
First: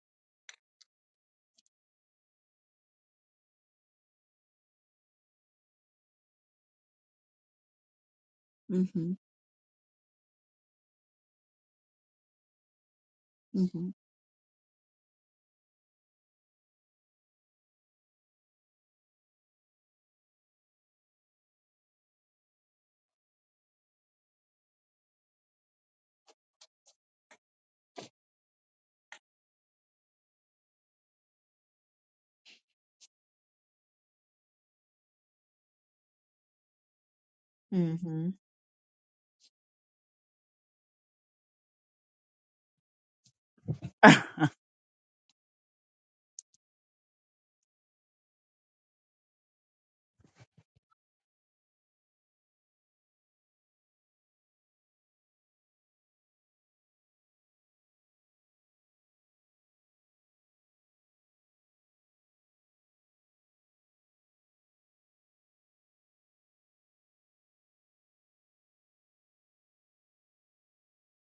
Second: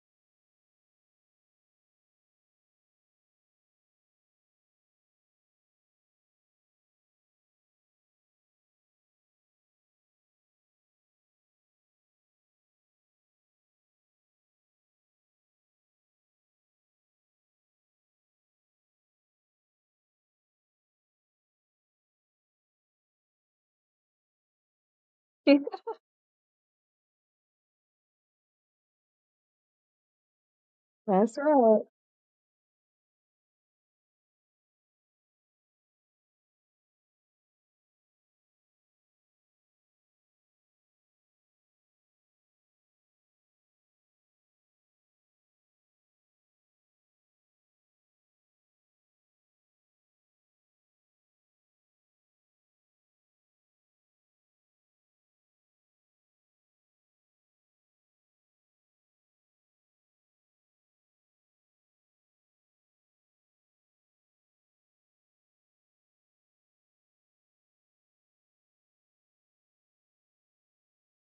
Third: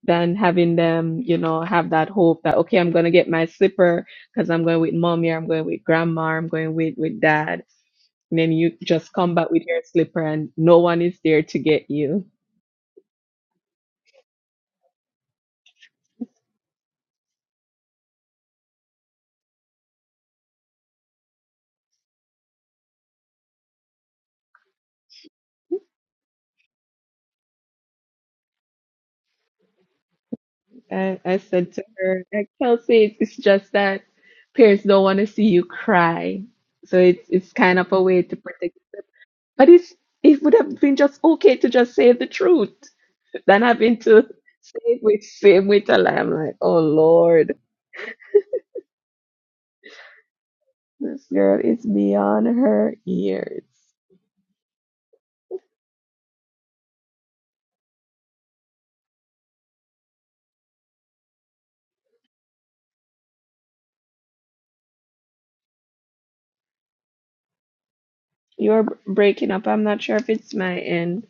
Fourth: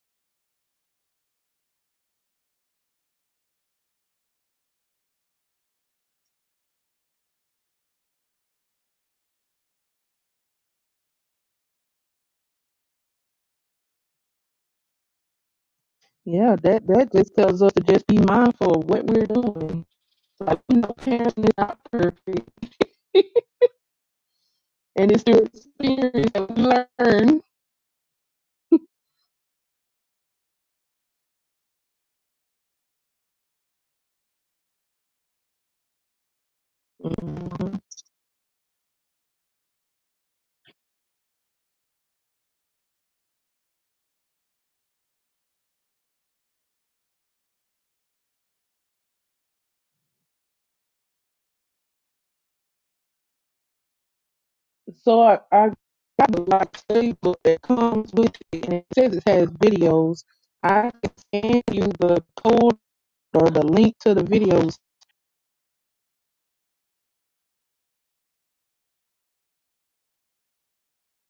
S3: than having them, you know, have that hope that, okay, I'm going to get my slipper because I'm going with mommy or I'm going with grandma or I'm going with, with dad. And then you just
S4: Mm-hmm.
S3: come back with your slipper and no one is there to get you.
S4: Mm-hmm.
S1: yeah, that that just tells us to just be mindful of what we're doing. Like we know parenting is not perfect, and it's through experience that we learn.
S3: I, I
S2: that's
S3: said
S2: right.
S3: to her, like, Kelsey, it's, it's just that parents don't want to see you cry. So it's it's kind
S1: Mhm.
S3: of a way
S4: Mm-hmm.
S3: to protect. But it's it would have been just okay to just say the truth. Then I've been to same with same with a lie. I'm like, oh Lord, this girl is beyond her years.
S1: So I, I got a lot of playbook that comes with it, and it says it has videos. I can send you the code or the link to the videos. was
S3: You're b- breaking up. I'm not sure if it's my end.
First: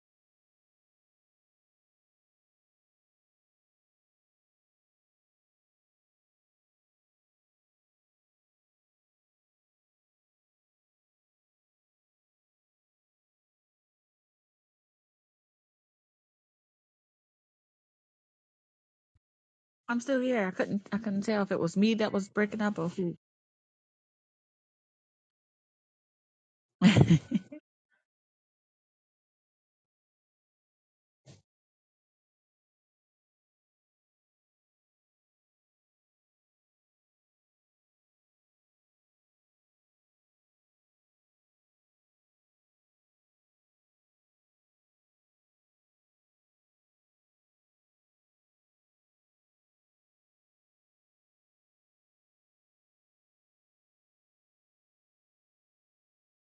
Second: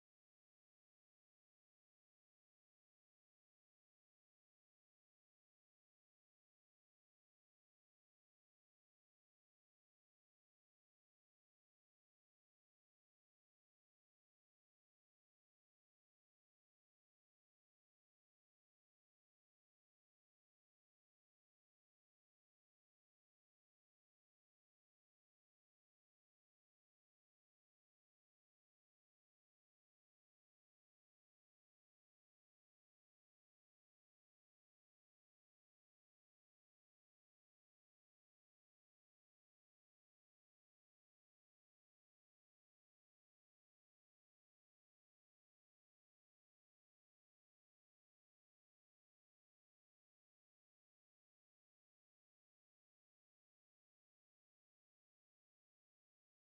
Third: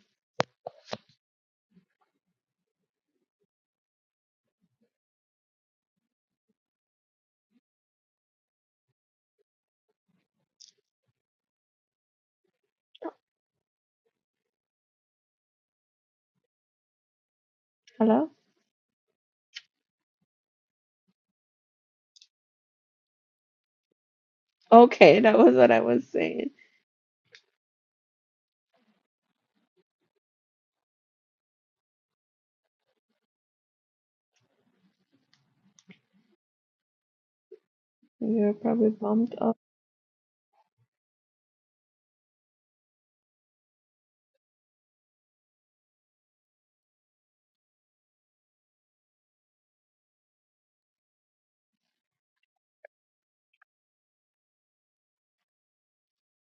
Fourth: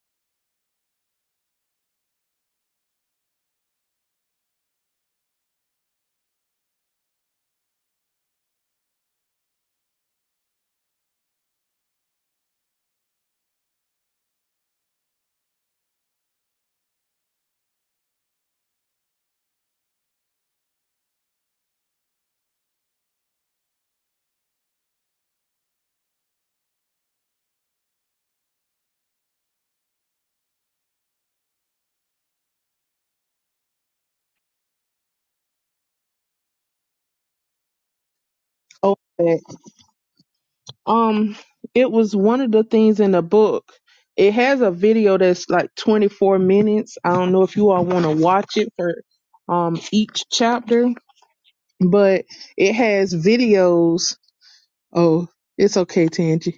S3: Hello?
S4: I'm still here. I couldn't. I couldn't tell if it was me that was breaking up or who.
S3: Okay, that was what I was saying.
S4: I
S3: You're probably
S1: over
S3: bumped
S1: at,
S3: up.
S1: um it was one of the things in the book it has a video that's like 24 minutes i don't know if you all want to watch it for um each chapter but it has videos oh it's okay tangie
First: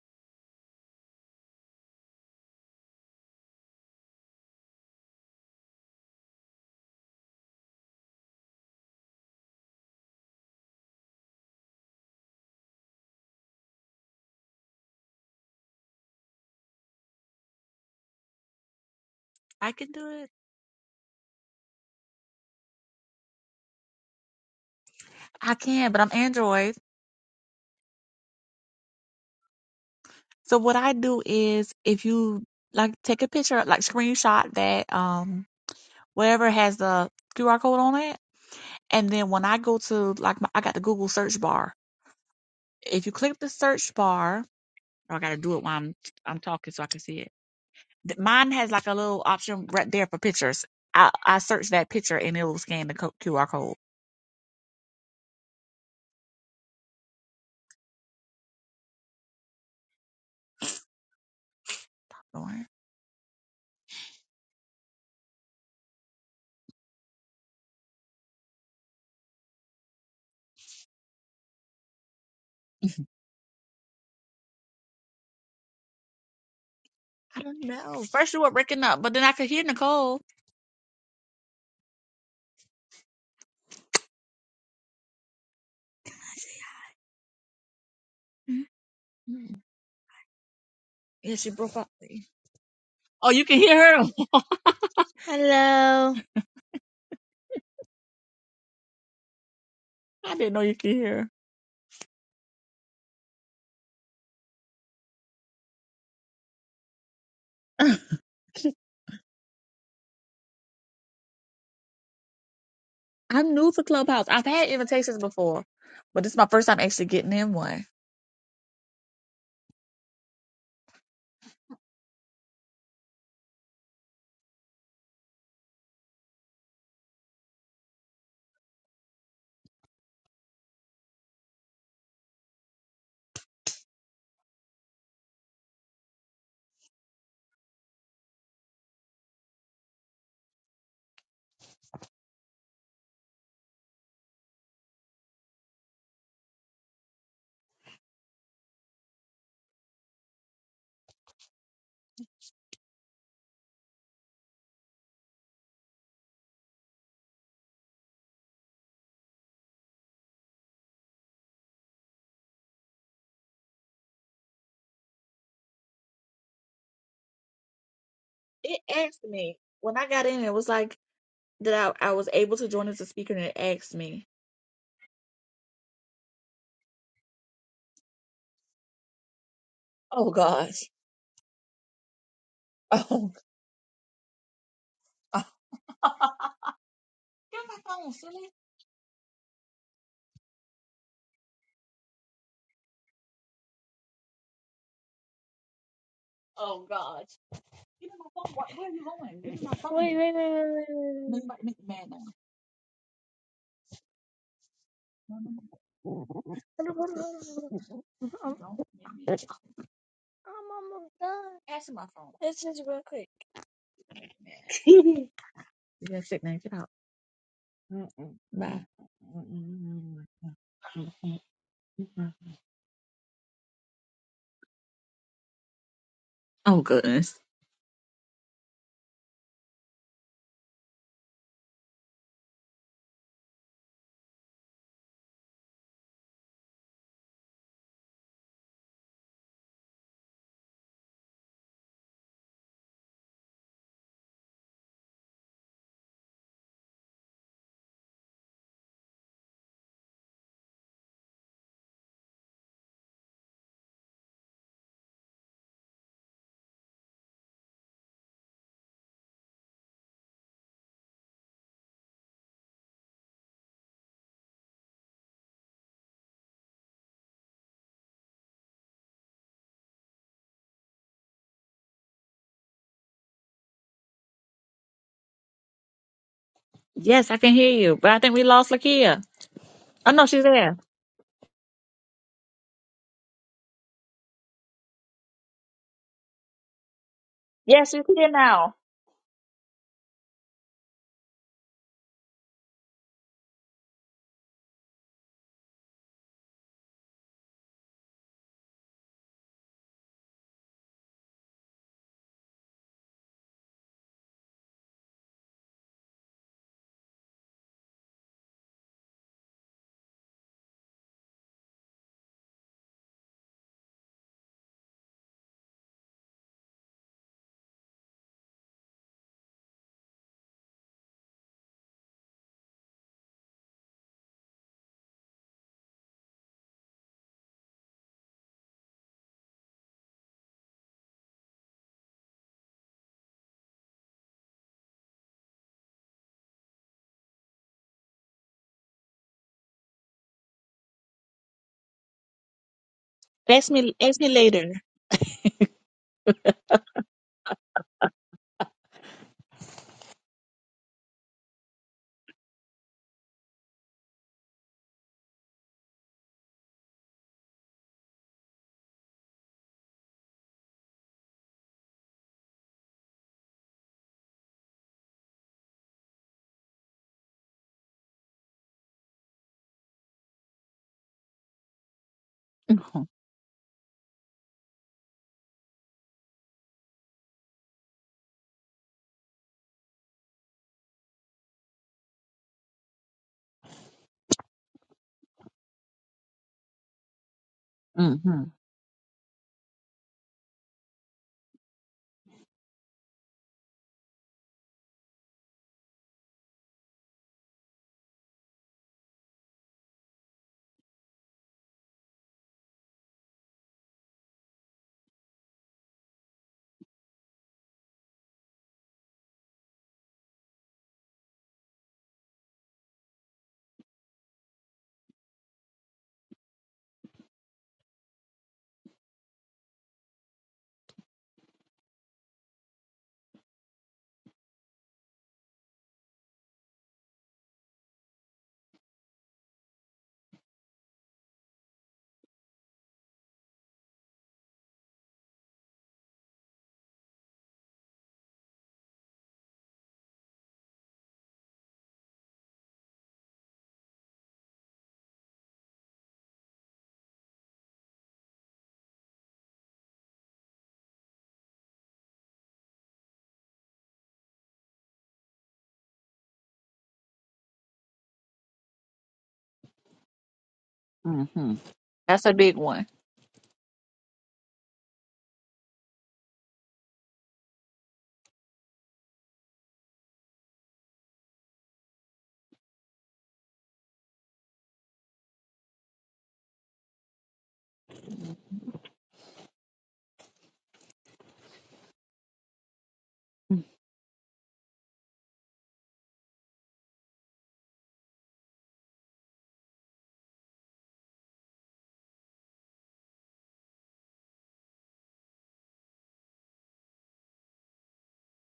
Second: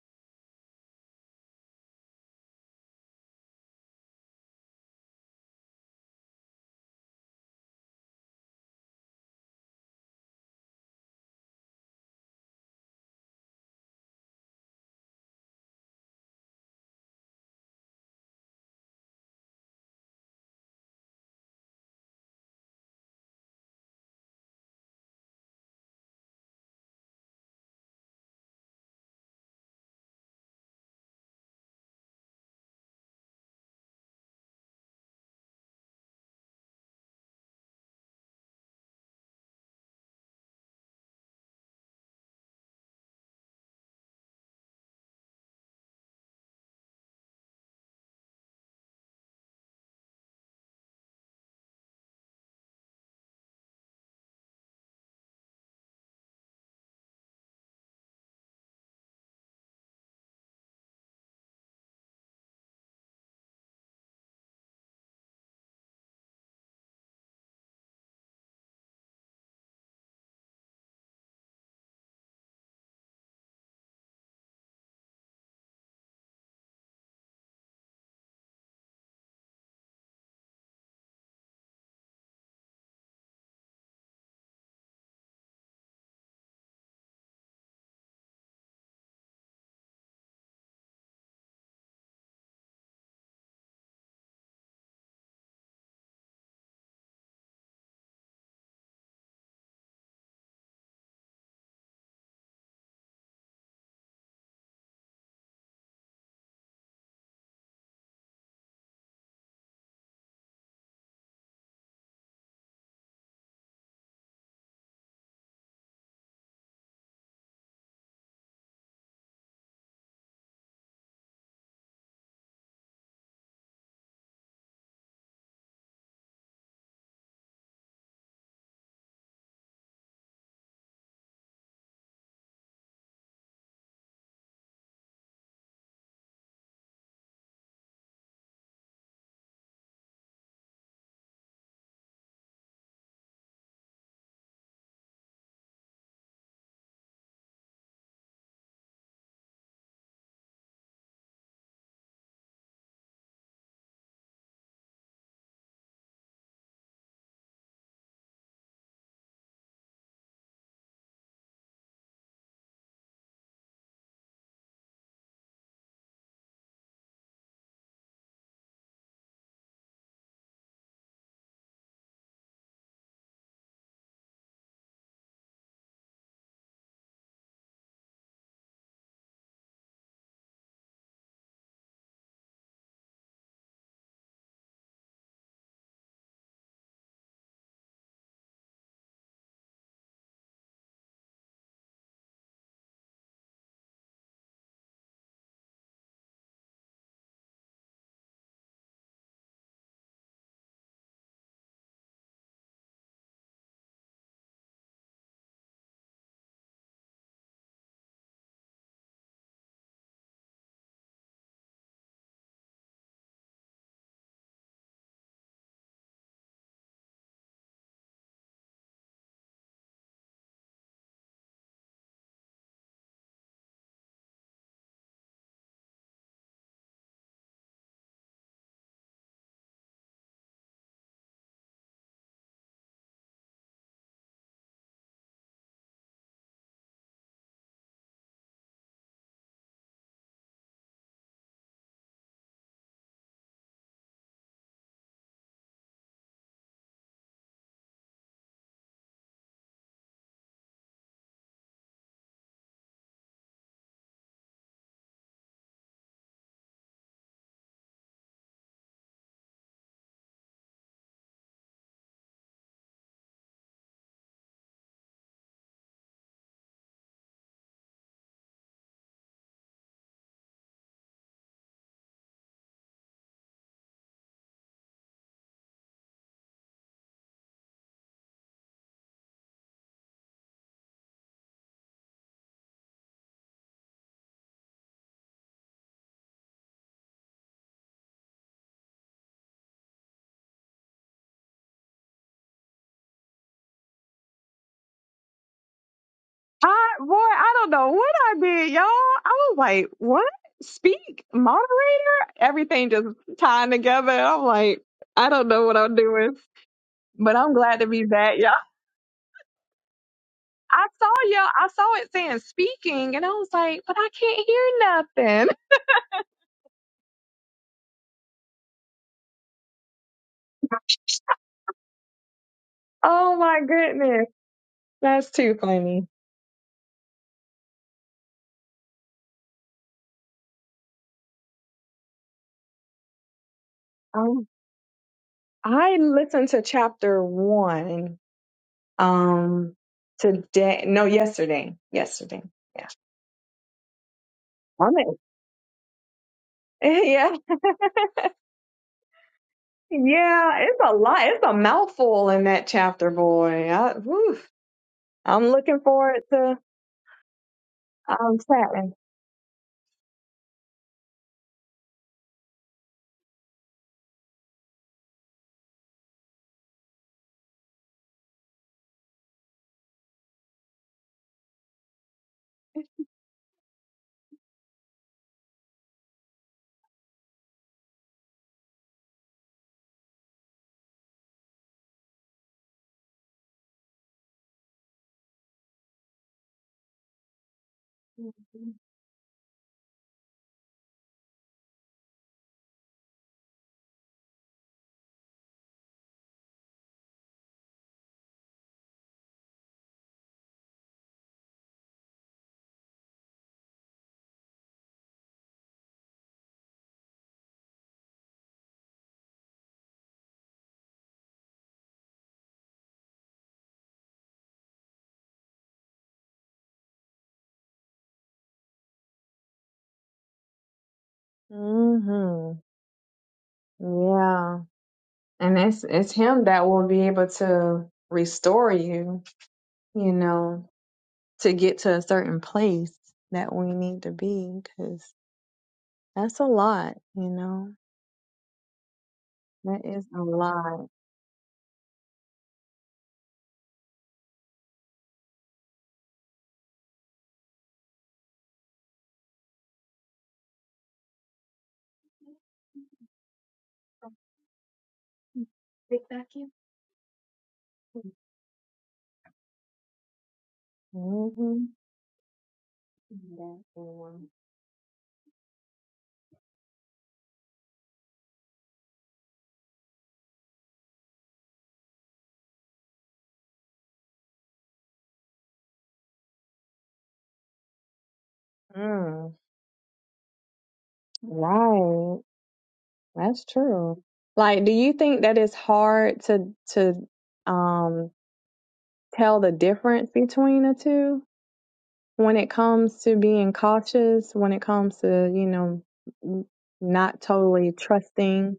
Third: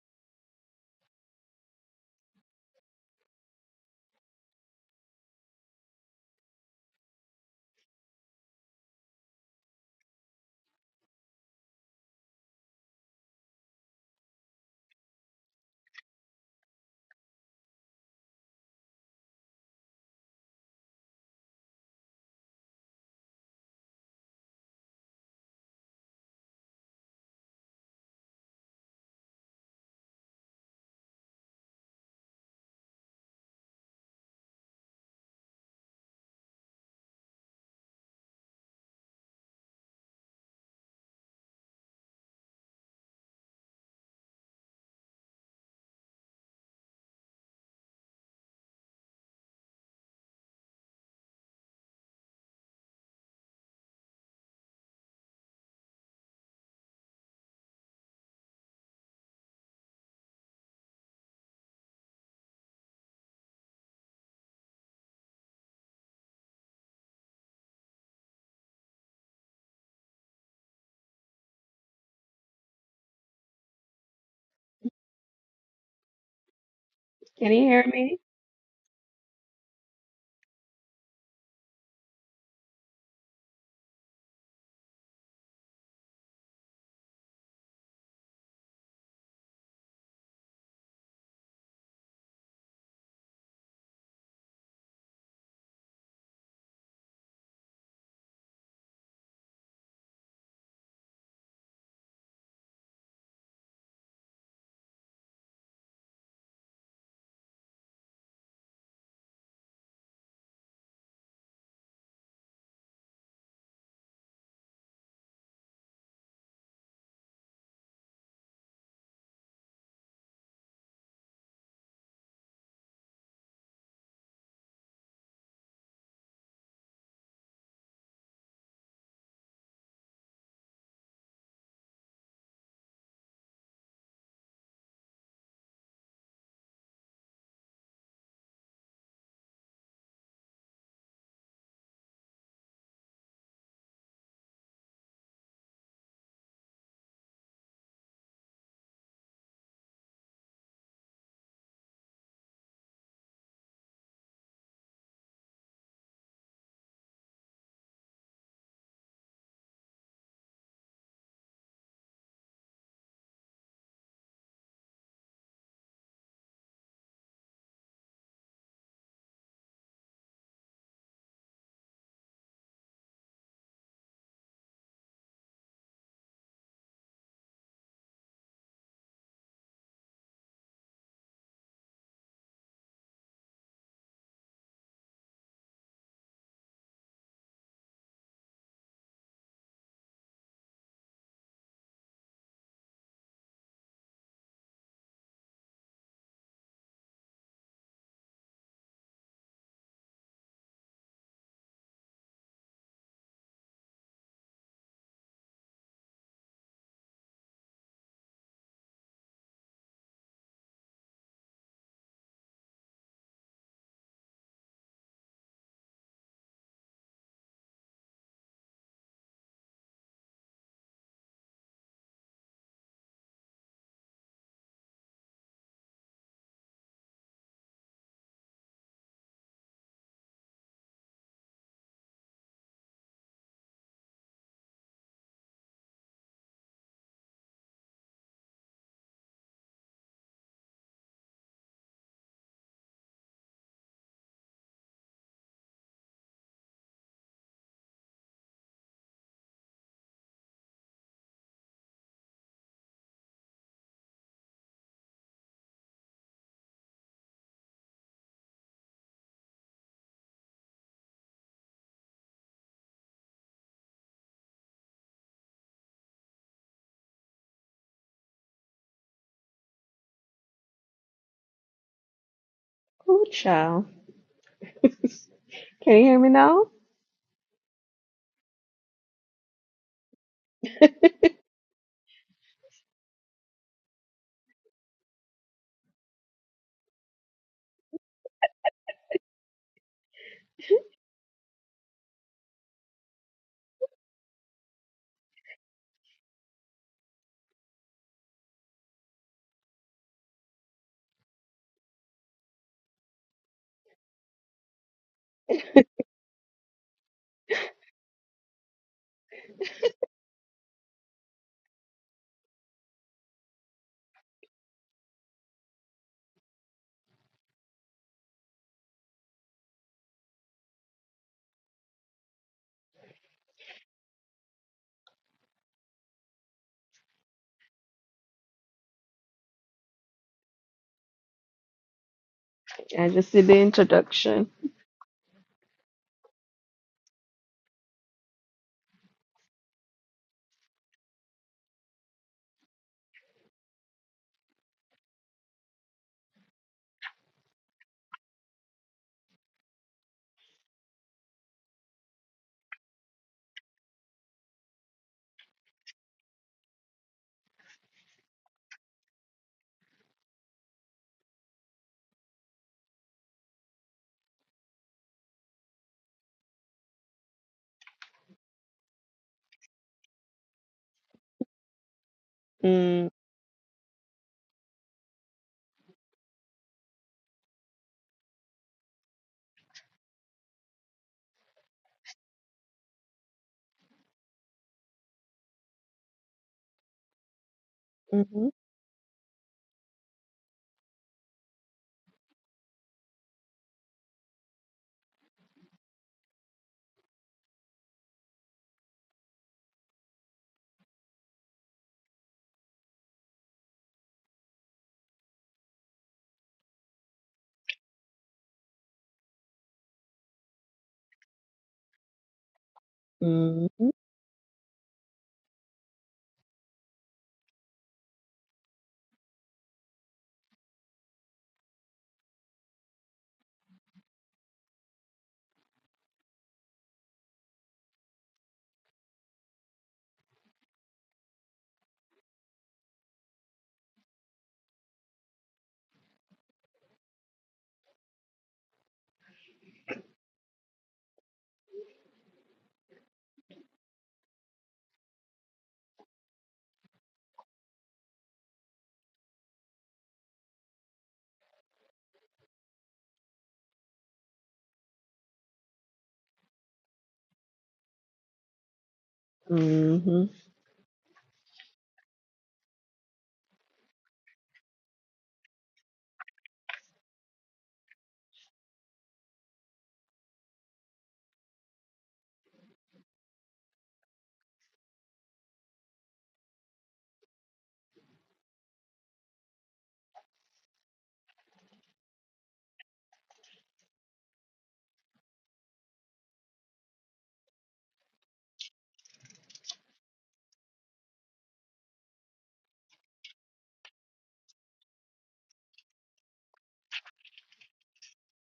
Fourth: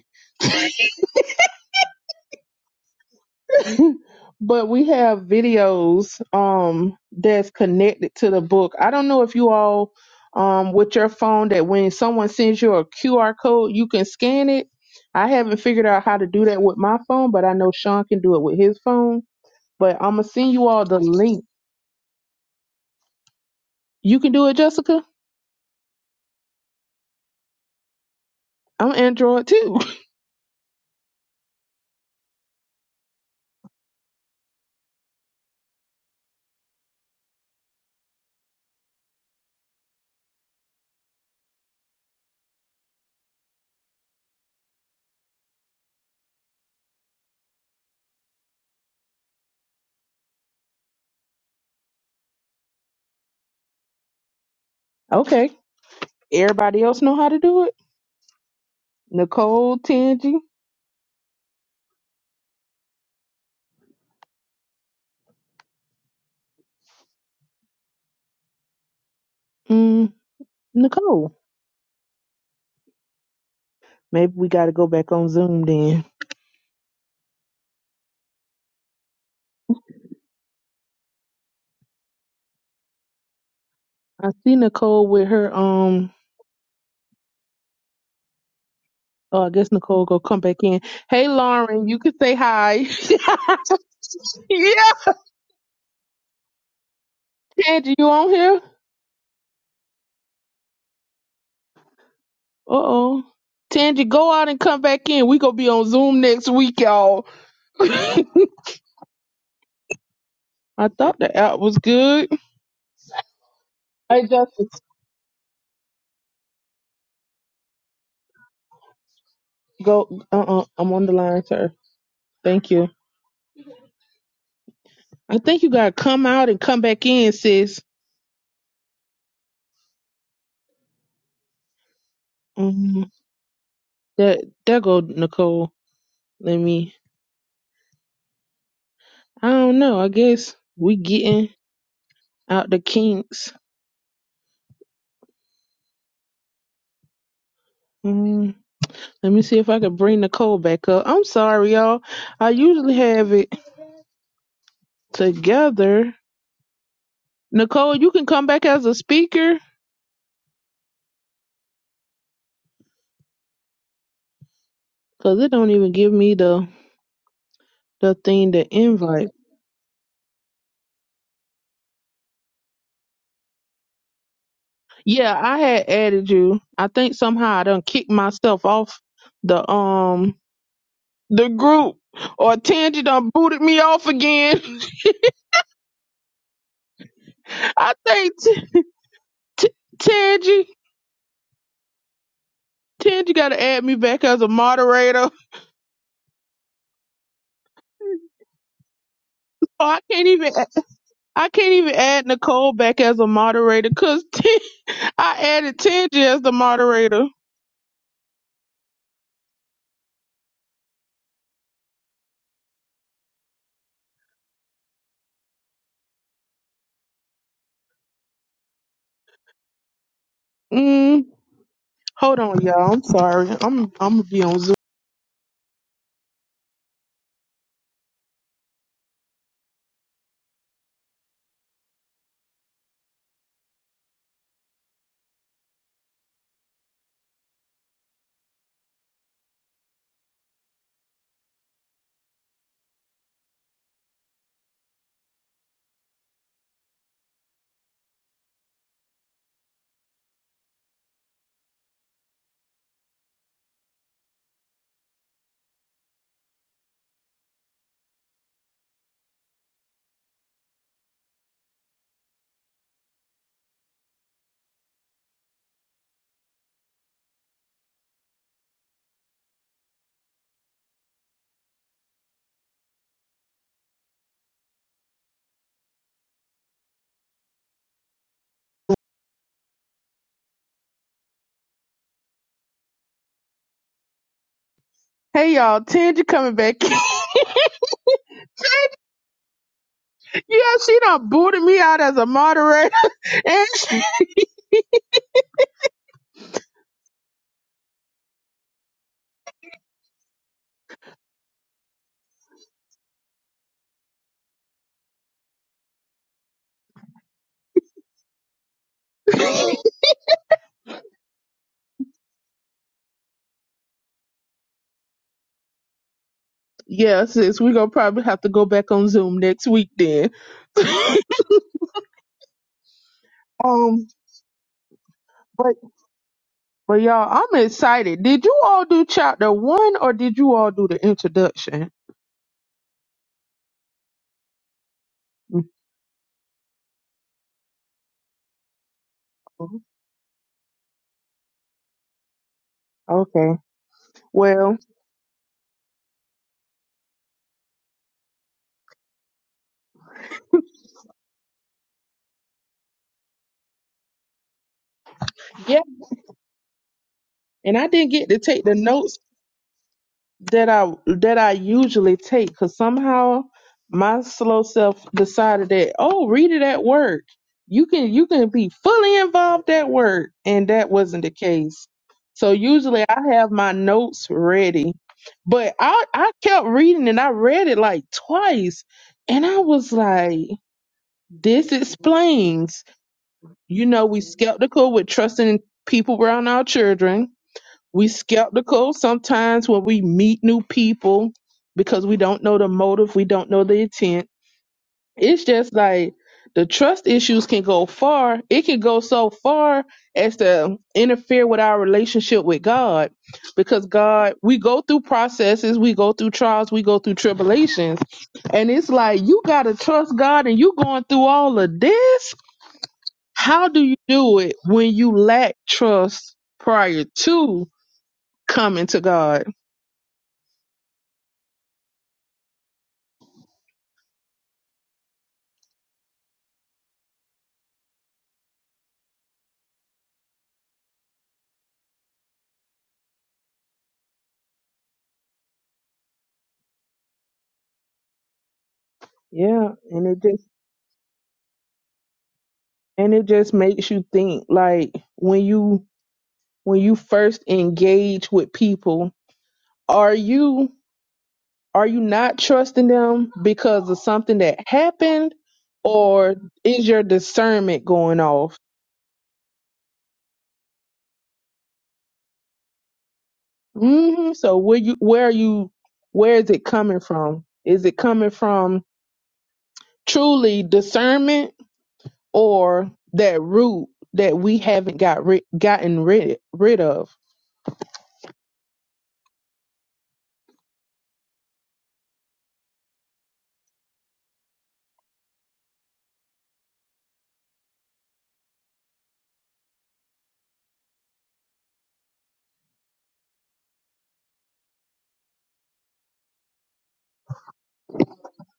S1: but we have videos um that's connected to the book. I don't know if you all um with your phone that when someone sends you a QR code, you can scan it. I haven't figured out how to do that with my phone, but I know Sean can do it with his phone.
S4: can
S1: But I'm
S4: do
S1: gonna
S4: it.
S1: send you all the link. You can do it, Jessica.
S4: I can, but I'm Android.
S1: I'm Android too.
S4: So what I do is if you like take a picture, like screenshot that um whatever has the QR code on it, and then when I go to like my, I got the Google search bar. If you click the search bar, oh, I gotta do it while I'm I'm talking so I can see it. Th- Mine has like a little option right there for pictures. I I search that picture and it'll scan the co- QR code.
S1: okay. Everybody else know how to do it? Nicole, Tangi,
S4: Alright.
S1: mm, Nicole. Maybe we got to go back on Zoom then.
S4: I
S3: Can
S4: don't
S3: you hear
S4: know.
S3: me?
S4: First you were breaking up, but then I could hear Nicole.
S1: I see Nicole with her um Oh, I
S4: Mhm.
S1: guess Nicole go come back in. Hey,
S4: Yeah, she broke
S1: Lauren,
S4: up.
S1: you could say hi.
S4: Oh, you can hear her.
S1: yeah,
S4: Hello.
S1: Tangie, you on here?
S4: I didn't know you could hear.
S1: Uh oh. Tangie, go out and come back in. We gonna be on Zoom next week, y'all. I thought the app was good.
S4: I'm new to Clubhouse.
S1: Hey,
S4: I've had
S1: Justice,
S4: invitations before, but this is my first time actually getting in one.
S1: go. Uh uh-uh, uh, i am on the line, sir. Thank you. I think you gotta come out and come back in, sis. Um, that there go Nicole. Let me. I don't know. I guess we getting out the kinks. Mm-hmm. Let me see if I can bring Nicole back up. I'm sorry, y'all. I usually have it together. Nicole, you can come back as a speaker because it don't even give me the the thing to
S4: It asked
S1: invite.
S4: me when I got in. It was like that I, I was able to join as a speaker, and it asked me.
S1: Yeah, I had added you. I think somehow I done kicked myself off the
S4: Oh
S1: um
S4: gosh.
S1: the group or Tangy done
S4: Oh.
S1: booted me off again.
S4: Give me my
S1: I
S4: phone,
S1: think
S4: silly.
S1: t- t- Tangy Tangy got to add me back as a moderator.
S4: Oh gosh. Give me my phone. Where, where are you going? Give me my
S1: Oh,
S4: phone.
S1: I can't even
S4: wait. Make
S1: I
S4: my
S1: can't
S4: make me
S1: even
S4: mad now.
S1: add Nicole back as a moderator because
S4: No,
S1: I
S4: no,
S1: added Tangi as
S4: no.
S1: the moderator.
S4: Don't make me. Pass me my phone, man. You got a sick name. Get out.
S1: Mm, hold on, y'all. I'm sorry. I'm I'm gonna be on Zoom.
S4: Oh goodness.
S3: Oh child. Can you hear me now?
S4: Yes, I can hear you, but I think we lost Lakia. Oh no, she's there.
S1: Hey, y'all. Tangi coming back.
S4: Yes, she's here now.
S1: yeah, she done booted me out as a moderator. And she...
S2: I boy, I don't know what I did, y'all. I was like, what? Speak, moderator? Everything just tying together. I'm like, I don't know what I'm doing. But I'm glad to be back, y'all. I saw y'all, I saw it saying speaking, and I was like, but I can't hear nothing.
S1: yeah, sis, we gonna probably have to go back on Zoom next week then.
S2: Oh my
S1: Um,
S2: goodness. That's too
S1: but
S2: funny.
S1: but y'all, I'm excited. Did you all do chapter one or did you all do the introduction?
S3: I just did the introduction.
S2: Um,
S1: Mhm.
S2: I listened to chapter one um today. No, yesterday. Yesterday. Yeah.
S1: Okay.
S4: Ask me, ask me later.
S1: Well,
S2: I'm in. Yeah. Yeah, it's a lot. It's a mouthful in that chapter, boy. I, whew. I'm
S1: yeah.
S2: looking forward to
S1: and I didn't get
S2: um,
S1: to take the
S2: chatting.
S1: notes that I that I usually take because somehow my slow self decided that oh read it at work you can you can be fully involved at work and that wasn't the case so usually
S3: Mm,
S1: I have my notes ready but I I kept reading and I read it like twice and I was like this explains you know we skeptical with trusting people around our children we
S3: mm-hmm,
S4: Mm-hmm.
S1: skeptical sometimes when we meet new people because we don't know the motive, we don't know the intent. It's just like the trust issues can go far. It can go so far as to interfere with our relationship with God because God, we go through processes, we go through trials, we go through tribulations. And it's like you got to trust God and you going through all of this. How do
S3: mm-hmm,
S1: you do it when you lack trust prior to coming to God?
S2: Mm-hmm. Yeah. And it's it's him that will be able to restore you, you know, to get to a certain place that we need to be, because that's a lot, you know.
S1: Yeah,
S2: That is
S1: and it
S2: a
S1: just
S2: lot.
S1: and it just makes you think like when you when you first engage with people, are you are you not trusting them because of something that happened
S2: Big
S1: or
S2: vacuum.
S1: is your discernment going off?
S3: mm-hmm,
S4: hmm
S2: Mhm.
S4: That's a big one.
S2: That one.
S1: hmm So where you where are you where is it coming from? Is it coming from truly discernment or that root that we haven't got rid, gotten rid rid of?
S2: Mm, right. That's true. Like, do you think that it's hard to to um tell the difference between the two? when it comes to being cautious, when it comes to, you know, n- not totally trusting,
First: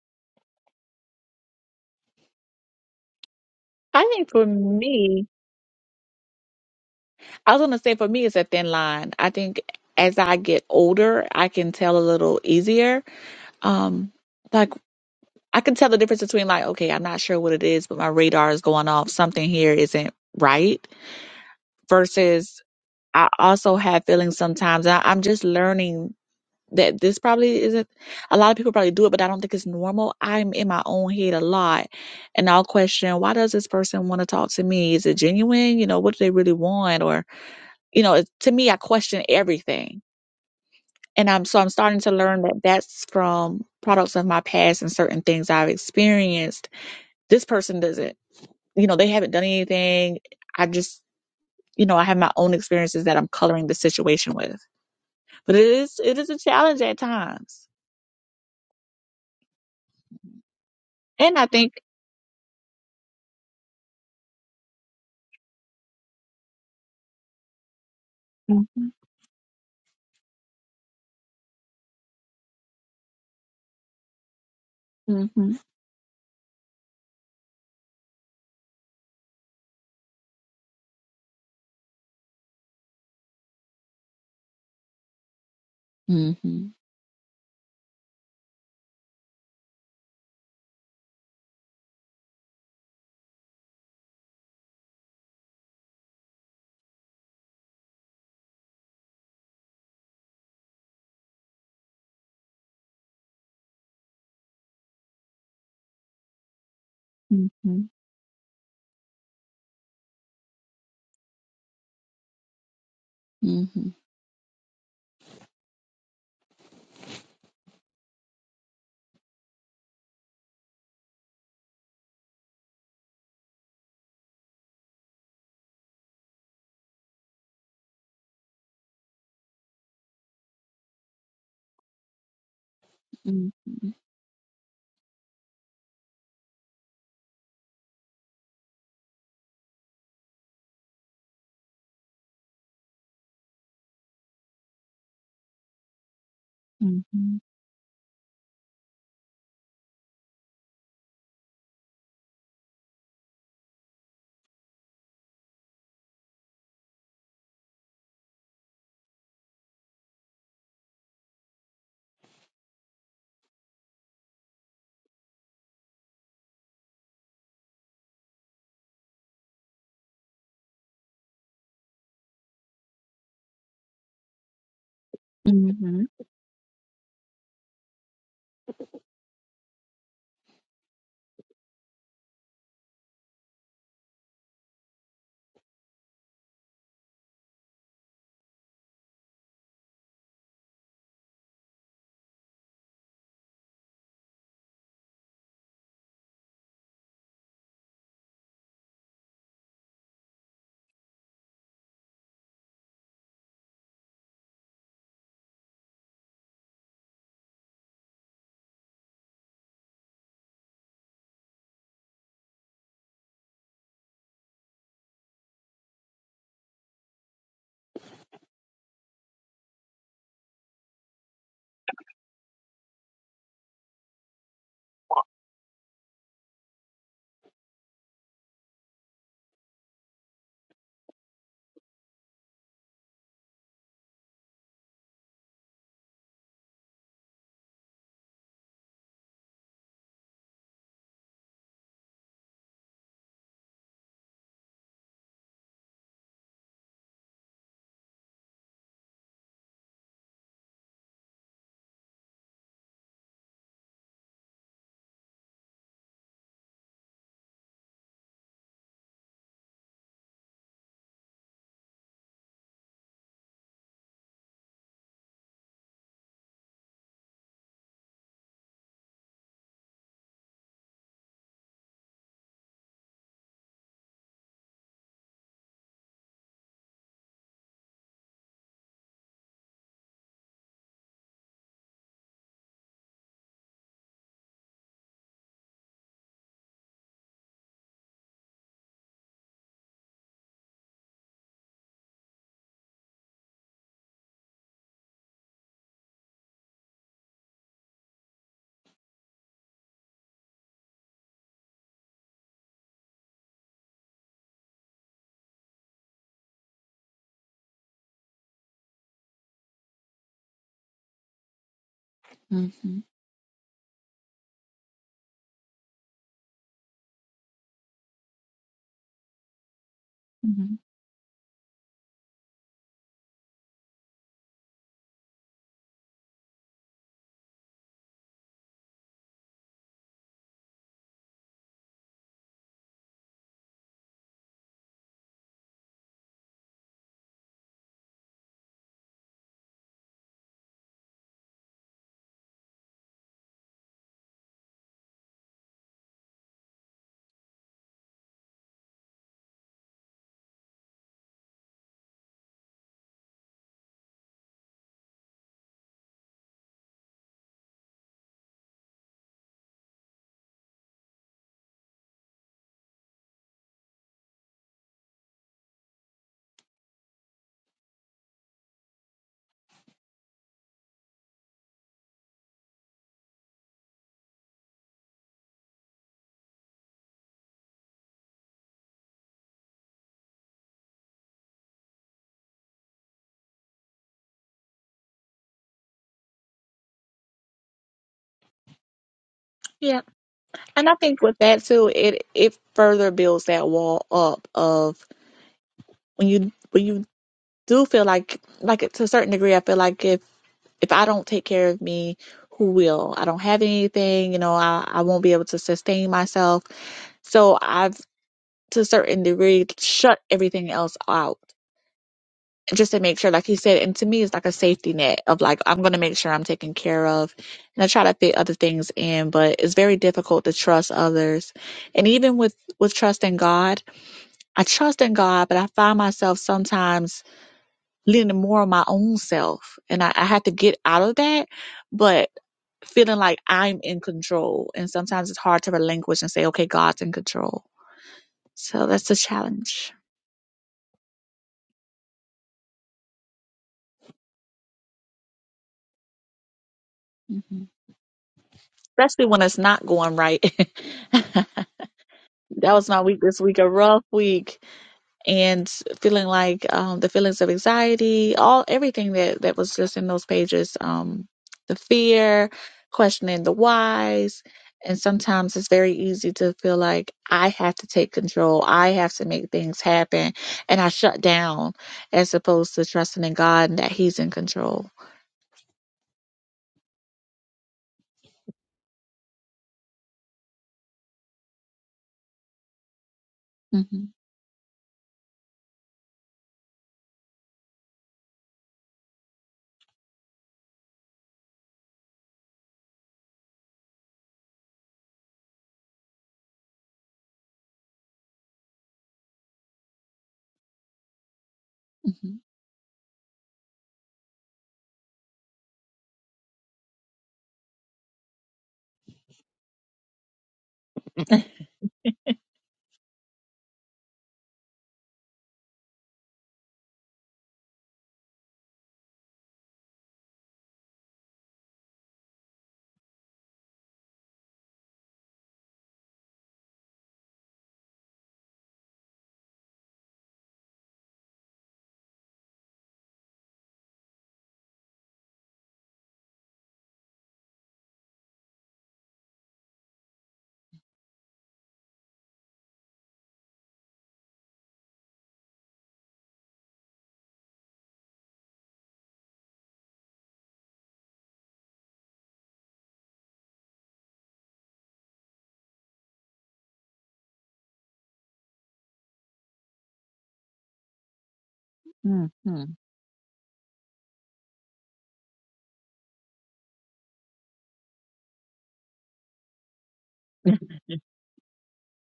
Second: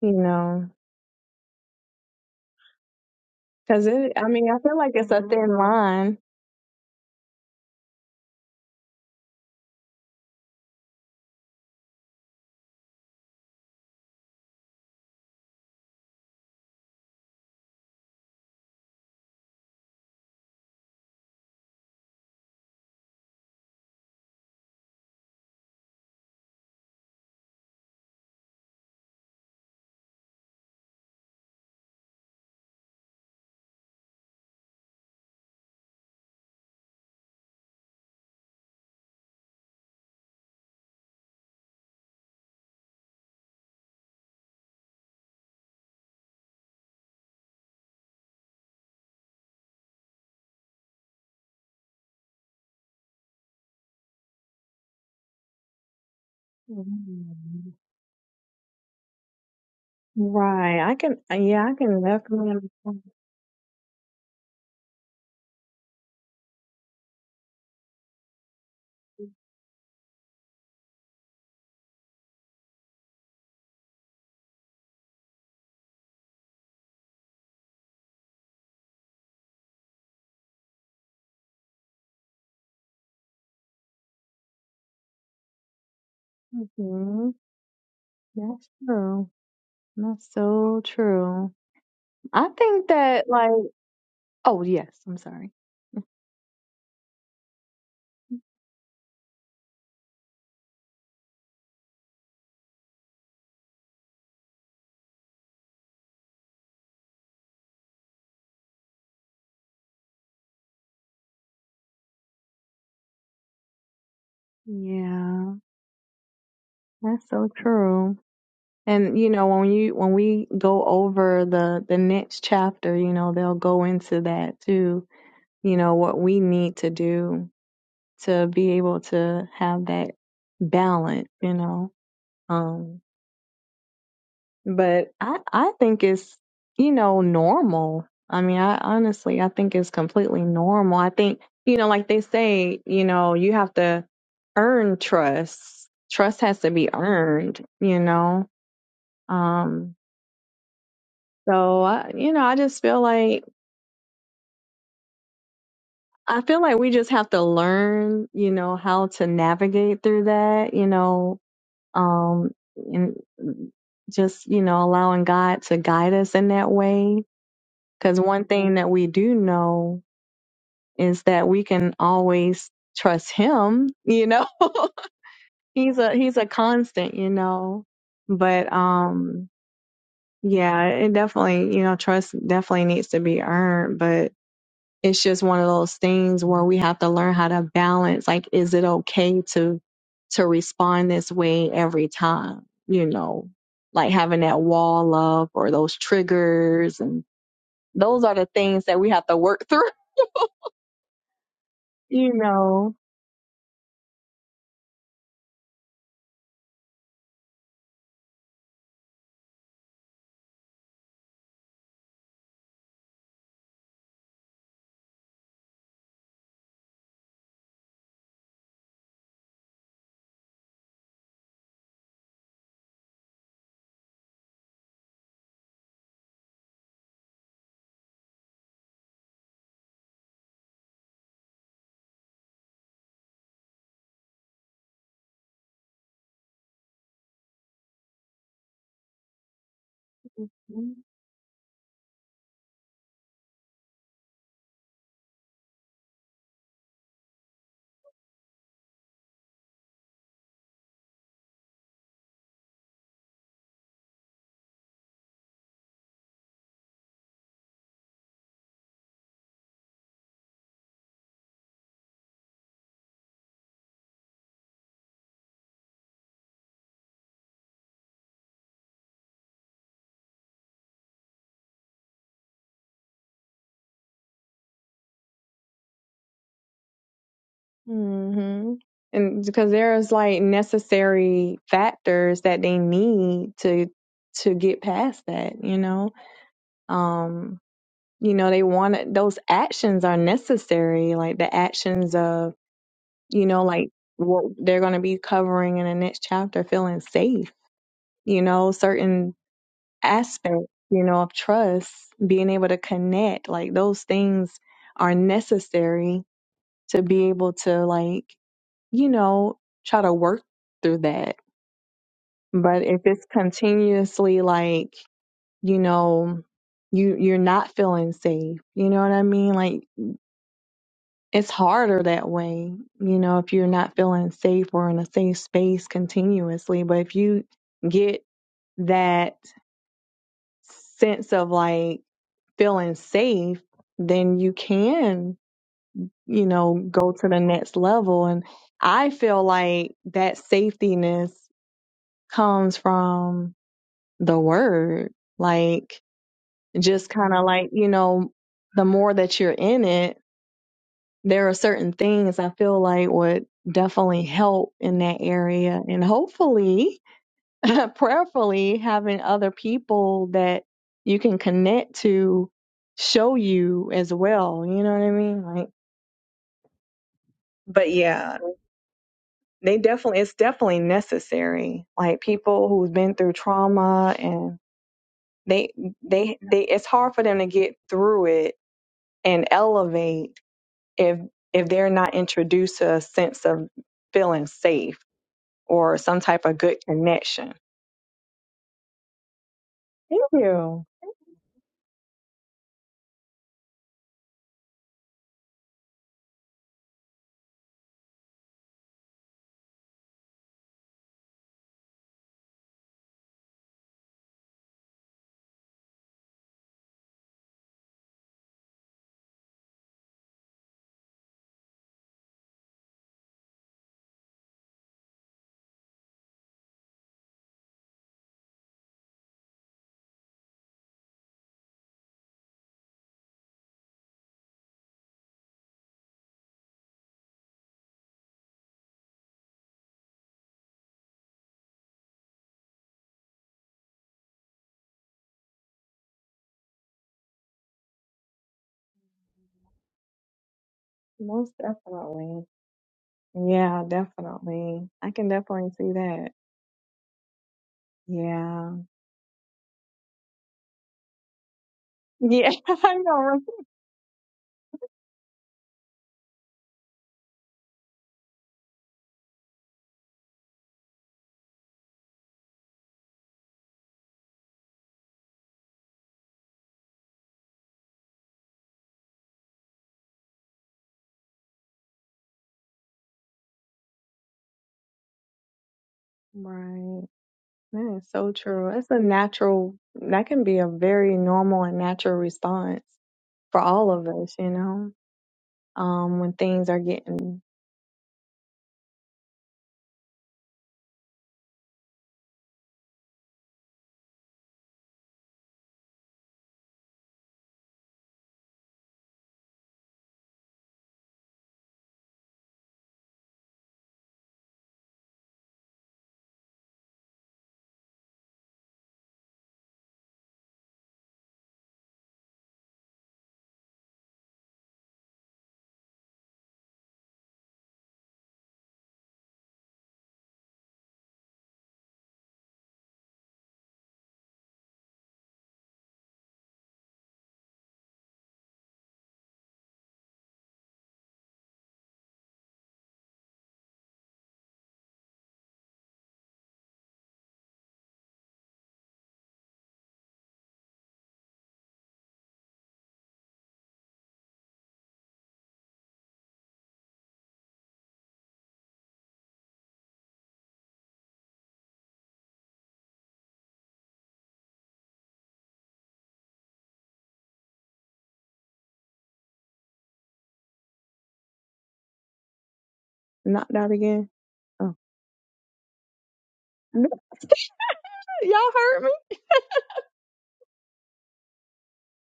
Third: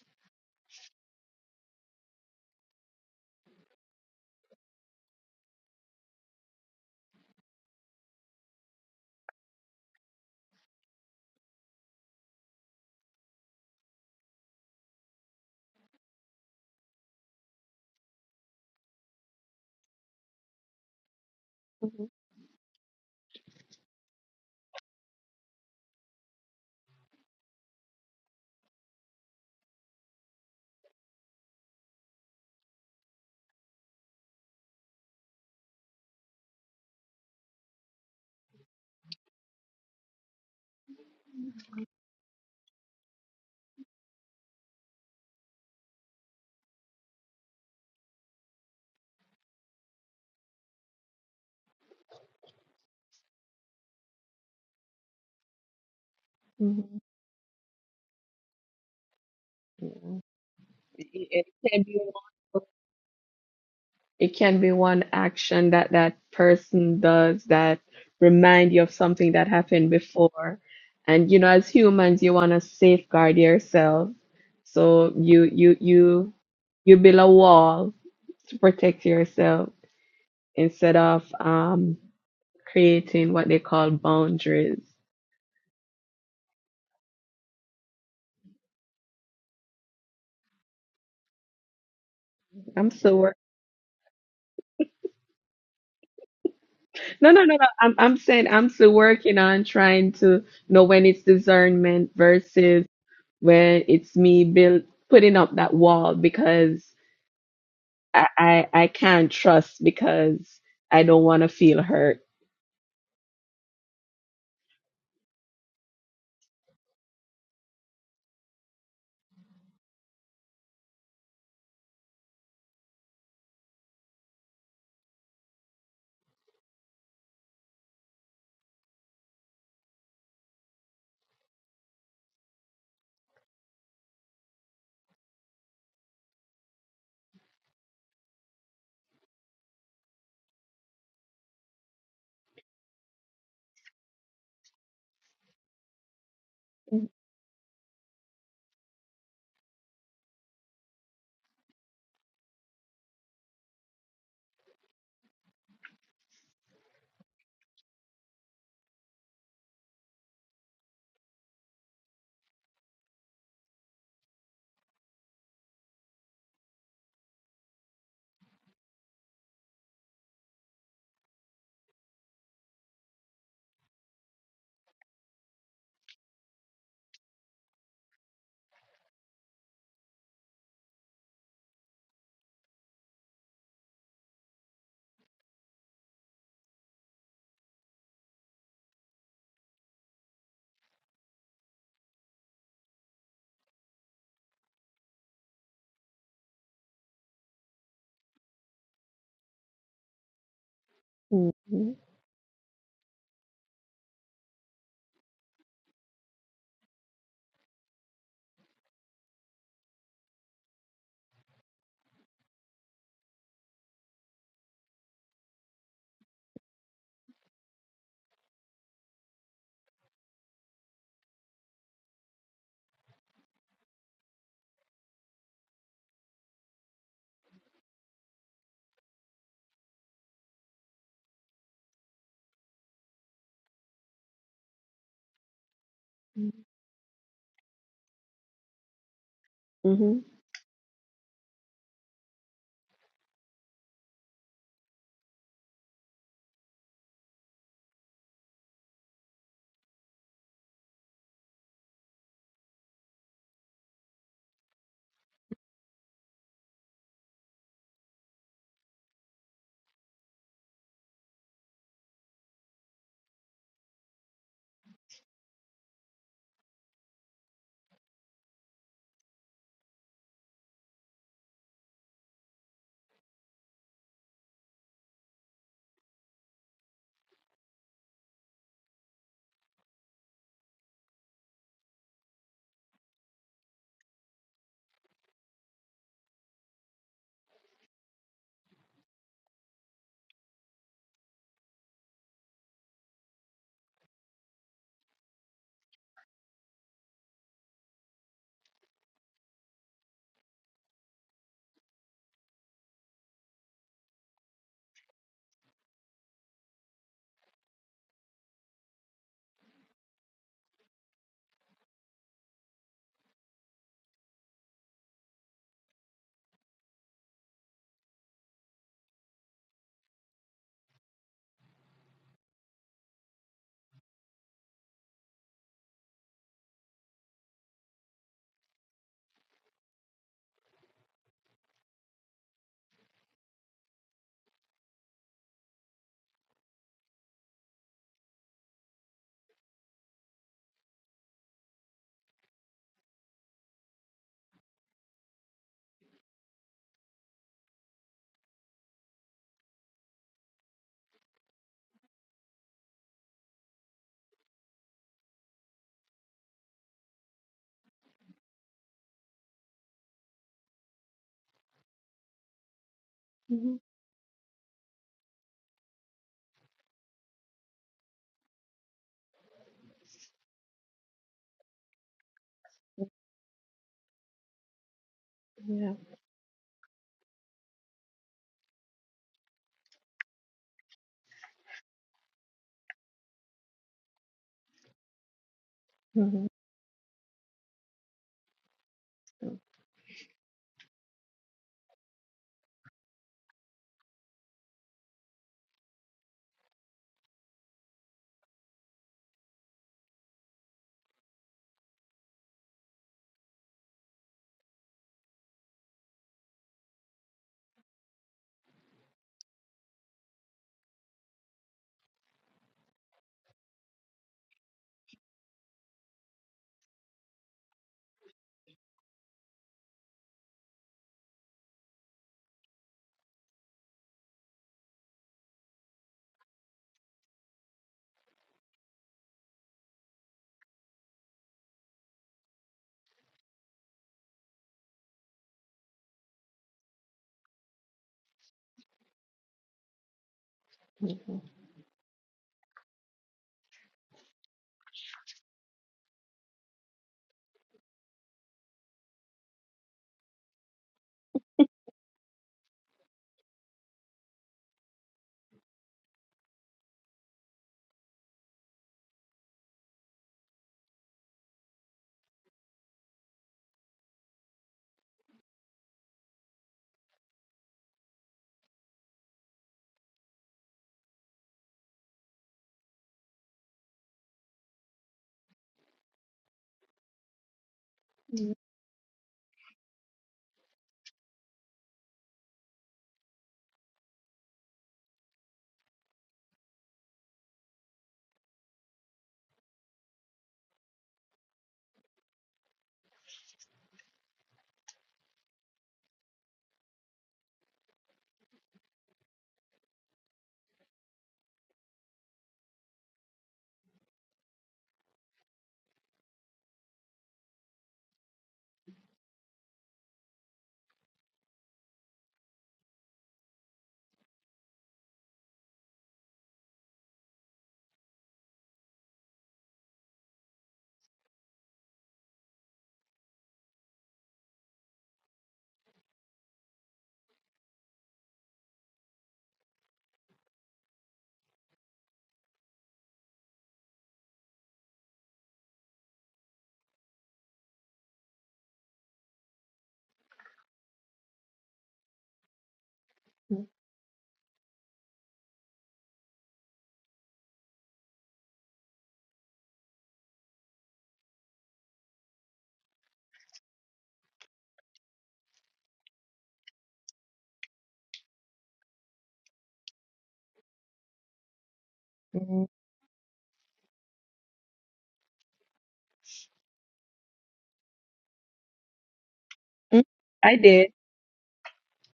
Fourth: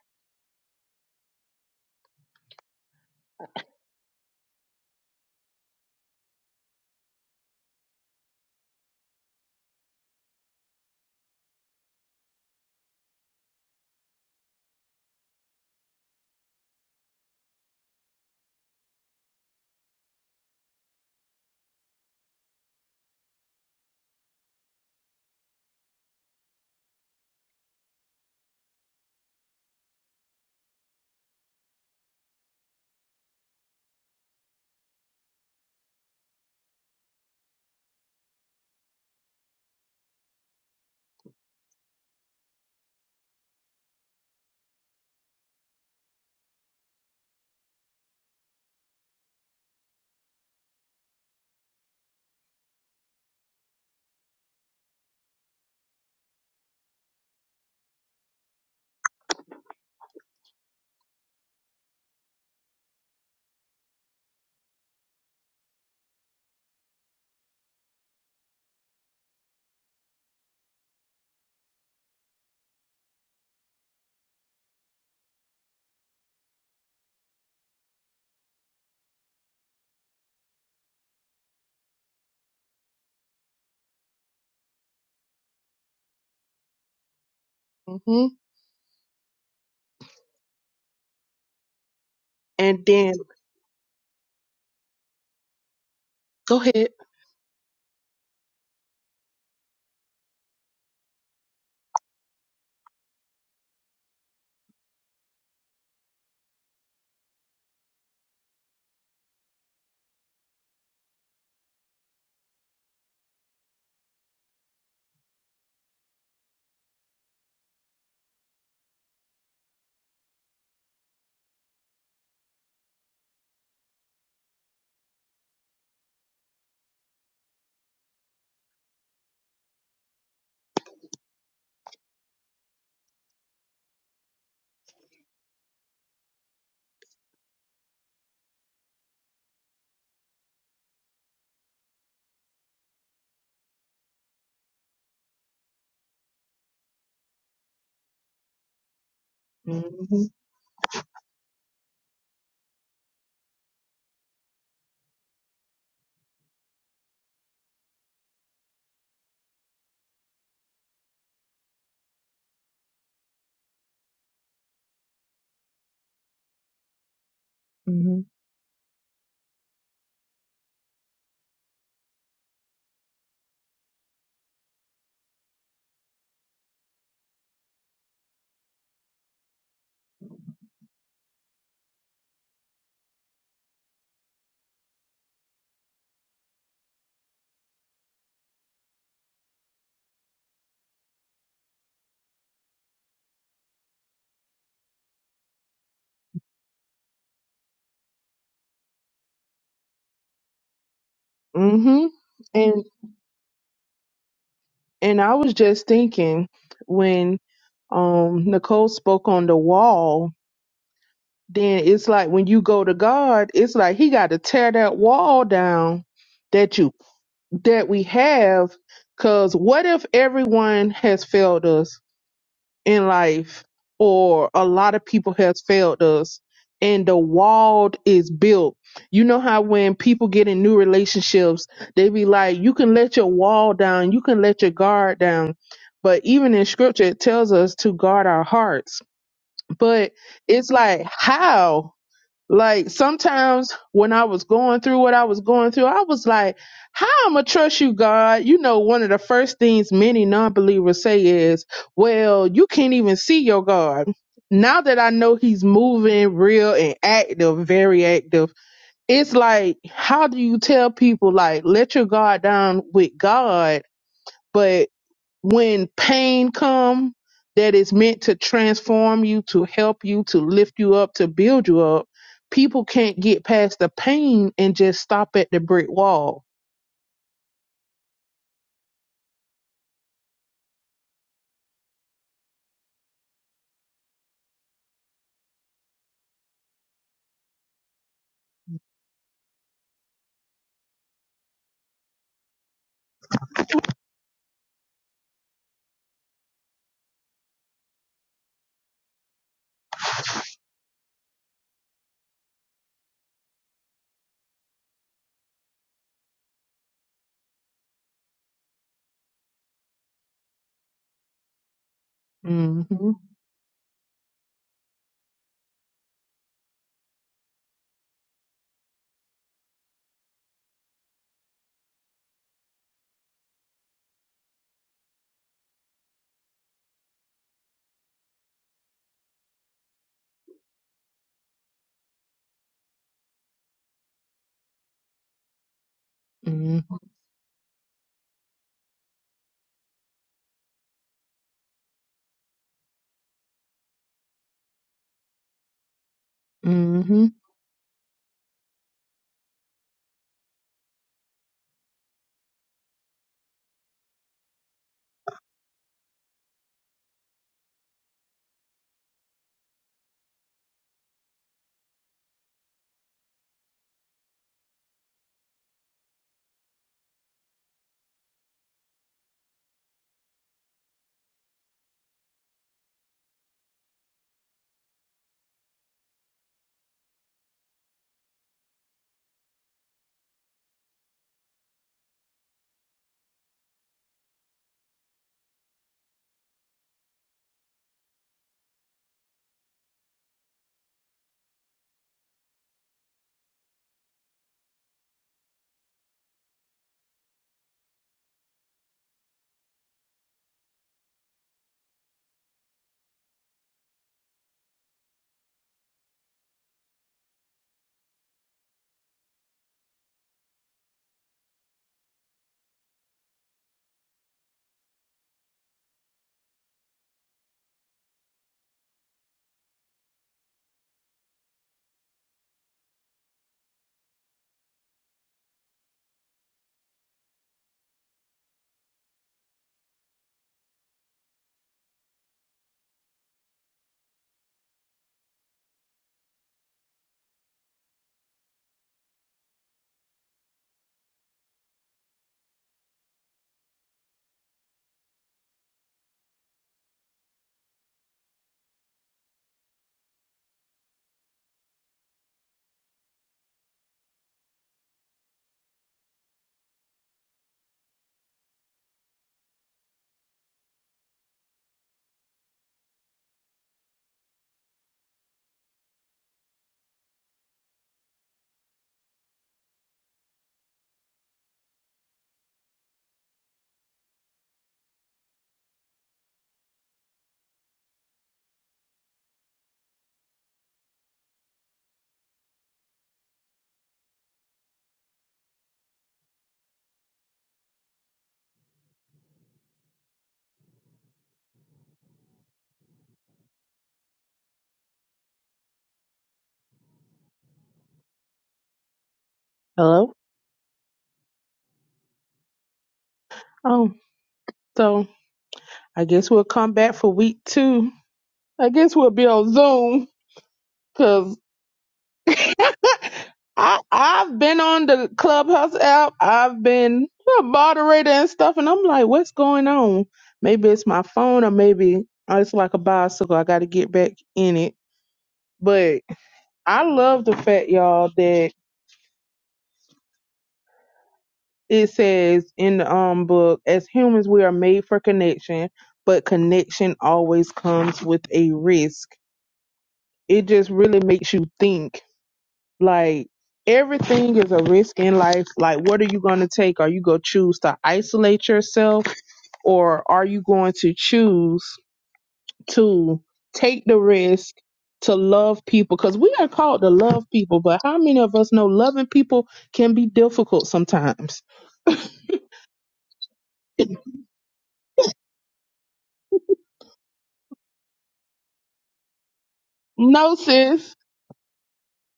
S2: you know, because
S4: I
S2: it, I
S4: think for
S2: mean, I feel like it's a
S4: me,
S2: thin line.
S4: I was gonna say for me it's a thin line. I think as I get older, I can tell a little easier. Um, like I can tell the difference between like, okay, I'm not sure what it is, but my radar is going off. Something here isn't right.
S3: mm-hmm.
S4: versus I also have feelings sometimes. I, I'm just learning that this probably isn't a lot of people probably do it, but I don't think it's normal. I'm in my own head a lot and I'll question why does this person want to talk to me? Is it genuine? You know, what do they really want? Or, you know, it, to me, I question everything. And I'm so I'm starting to learn that that's from products of my past and certain things I've experienced. This person doesn't, you know, they haven't done anything. I just, you know, I have my own experiences that I'm coloring the situation with. But it is it is a challenge
S3: Mm-hmm.
S4: at times.
S2: Mhm.
S3: Yeah.
S2: Right. I can, uh,
S4: And
S3: It,
S4: I
S2: yeah,
S3: it
S4: think
S2: I
S3: can be
S2: can definitely
S3: one.
S2: understand.
S3: It can be one action that that person does that
S4: Mhm,
S3: remind you of something that happened before. And you know, as humans, you want to safeguard yourself. So
S4: mhm,
S3: you you you you build a wall to protect yourself instead of um creating what they call boundaries.
S4: mhm,
S2: Mhm.
S1: hmm
S2: That's true. That's so true. I
S1: And
S2: think
S3: I'm
S1: then
S3: still
S2: that,
S3: work.
S2: like, Oh, yes, I'm sorry. Mm,
S1: go ahead.
S3: No, no, no, no. I'm I'm
S2: mm.
S3: saying I'm still working on trying to know when it's discernment versus where it's me build putting up that wall because
S4: mhm, mhm,
S3: I I, I can't trust because I don't want to feel hurt.
S4: mhm,
S2: Yeah, that's so true. And you know, when you when we go over the the next chapter, you know, they'll go into that too, you know, what we need to do to be able to have that balance, you know. um,
S4: mhm,
S2: But I, I think it's, you know, normal. I mean, I honestly, I think it's completely normal. I think, you know, like they say, you know, you have to earn trust. Trust has to be
S4: mhm,
S2: earned, you know? Um,
S1: Mhm.
S2: so I, you know, I just feel like, I feel like we just have to learn, you know, how to navigate through that, you know, um, and just, you know, allowing God to guide us in that way Because
S1: Mhm.
S2: one thing that we do know is that we can always trust him, you know. he's
S4: mhm,
S2: a he's a constant, you know. But um yeah, it definitely, you know, trust definitely needs to be earned, but it's just one of those things where we have to learn how to balance like is it okay to to respond this way every time, you know, like having that wall up or those triggers and those are the things that we have to work through
S3: Mm-hmm.
S1: Mhm.
S2: you
S1: And
S2: know
S1: and I was just thinking when um Nicole spoke on the wall then it's like when you go to God, it's like He got to tear that wall down that you that we have. Because what if everyone has failed us in life, or a lot of people has failed us, and the wall is built? You know how when people get in new relationships, they be like, "You can let your wall down, you can let your guard down." But even in Scripture, it tells us to guard our hearts. But
S3: Mm-hmm.
S1: it's like, how? Like sometimes when I was going through what I was going through, I was like, How am gonna trust you, God? You know, one of the first things many non believers say is, Well, you can't even see your God. Now that I know he's moving real and active, very active, it's like, how do you tell people like let your guard down with God, but when pain come that is meant to transform you to help you to lift you up to build you up people can't get past the pain and just stop at the brick wall
S2: hmm and because there's like necessary factors that they need to to get past that you know um you know they want those actions are necessary like the actions of you know like what they're going to be covering in the next chapter feeling safe you know certain aspects you know of trust being able to connect like those things are necessary to be able to like you know, try to work through that. But if
S4: mhm,
S1: Mm-hmm.
S2: it's continuously like, you know, you you're not feeling safe, you know what I mean? Like
S4: mhm.
S2: it's harder that way, you know, if you're not feeling safe or in a safe space continuously. But if you get that sense of like feeling safe, then you can, you know, go to the next level. And I feel like that safetiness comes from the word. Like, just
S1: Mm-hmm.
S2: kind of like, you know, the more that you're in it, there are certain things I feel like would definitely help in that area. And hopefully, prayerfully, having other people that you can connect to show
S3: hmm
S2: you as well. You know what I mean? Like, but yeah, they definitely, it's definitely necessary. Like, people who've been through trauma and they,
S3: Yeah.
S2: they, they, it's hard for them to get through it and elevate if if they're not introduced to a sense of feeling safe or some type
S3: hmm
S2: of good connection.
S4: Yeah.
S2: Thank you.
S4: And I think with that too, it it further builds that wall up of when you when you do feel like like to a certain degree, I feel like if if I don't take care of me, who will? I don't have anything, you know, I, I won't be able to sustain myself. So I've to a certain degree shut everything else out just to make sure like you said and to me it's like a safety net of like i'm going to make sure i'm taken care of and i try to fit other things in but it's very difficult to trust others and even with with trusting god i trust in god but i find myself sometimes leaning more on my own self and i, I have to get out of that but feeling like i'm in control and sometimes it's hard to relinquish and say okay god's in control so that's a challenge
S2: Most definitely. Yeah, definitely. I can definitely see that.
S4: Mm-hmm.
S2: Yeah.
S4: especially when it's not going right. that
S2: Yeah,
S4: was
S2: I
S4: my
S2: know.
S4: week this
S2: Right.
S4: week, a rough week, and feeling like um, the feelings of anxiety, all everything that that was just in those pages, um, the fear, questioning the whys. And sometimes it's very easy to feel like I have to take control. I have to make things happen. And I shut down as opposed to trusting in God and that He's in control.
S2: Right. That is so true. It's a natural, that can be a very normal and natural response for
S4: hmm
S2: all of us, you know, um, when things are getting
S1: Hello? Oh, so I guess we'll come back for week two. I guess we'll be on Zoom 'cause I I've been on the Clubhouse app. I've been a moderator and stuff, and I'm like, what's going on? Maybe it's my phone, or maybe uh, it's like a bicycle. I got to get back in it. But I love the fact, y'all, that it says in the um book, as humans, we are made for connection, but connection always comes with a risk. It just really makes you think Like everything is a risk in life. Like what are you going to take? Are you going to choose to isolate yourself or are you going to choose to take the risk to love people cuz we are called to love people, but how many of us know loving people can be difficult sometimes?
S4: hmm hmm
S3: Mhm.
S2: knocked out again. Oh, y'all heard me?
S3: mm
S1: No
S3: I
S1: sis.
S3: did.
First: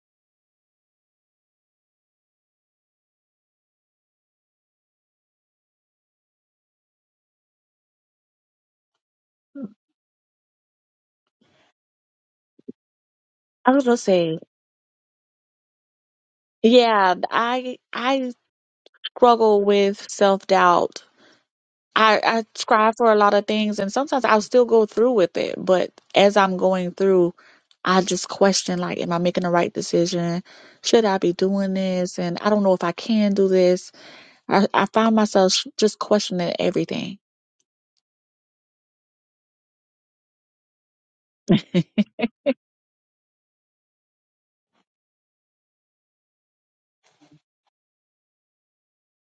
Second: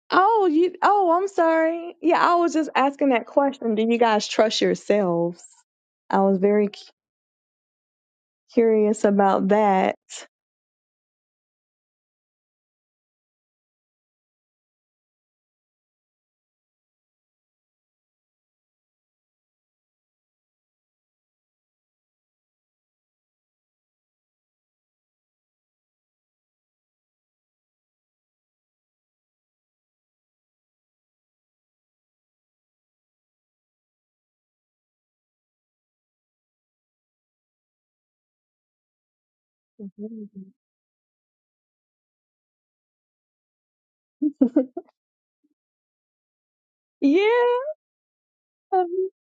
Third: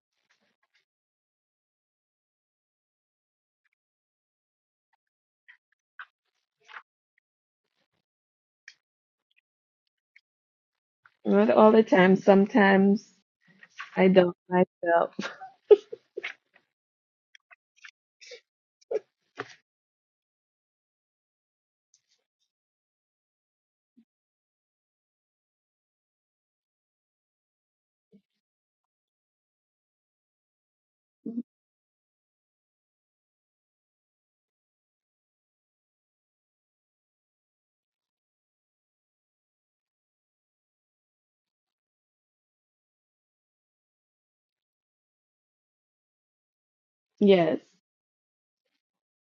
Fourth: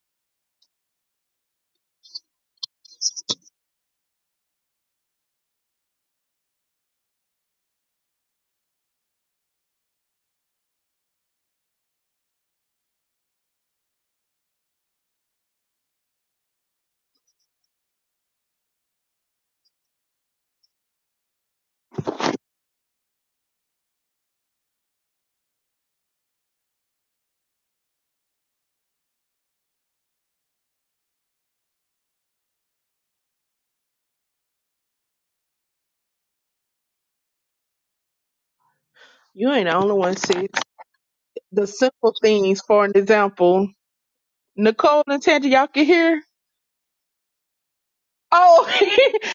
S2: Oh, you. Oh, I'm sorry. Yeah, I was just asking that question. Do you guys trust yourselves? I was very cu- curious about that.
S3: Not all the time. Sometimes
S4: I was gonna
S3: I don't
S4: say,
S3: myself.
S4: yeah, I I struggle with self doubt I, I strive for a lot of things and sometimes I'll still go through with it, but as I'm going through, I just question like, am I making the right decision? Should I be doing this? And I don't know if I can do this. I, I find myself sh- just questioning everything.
S1: You ain't the only one, sis. The simple things, for an example, Nicole and Tangy, y'all can hear.
S2: Yeah.
S3: Yes.
S1: Oh,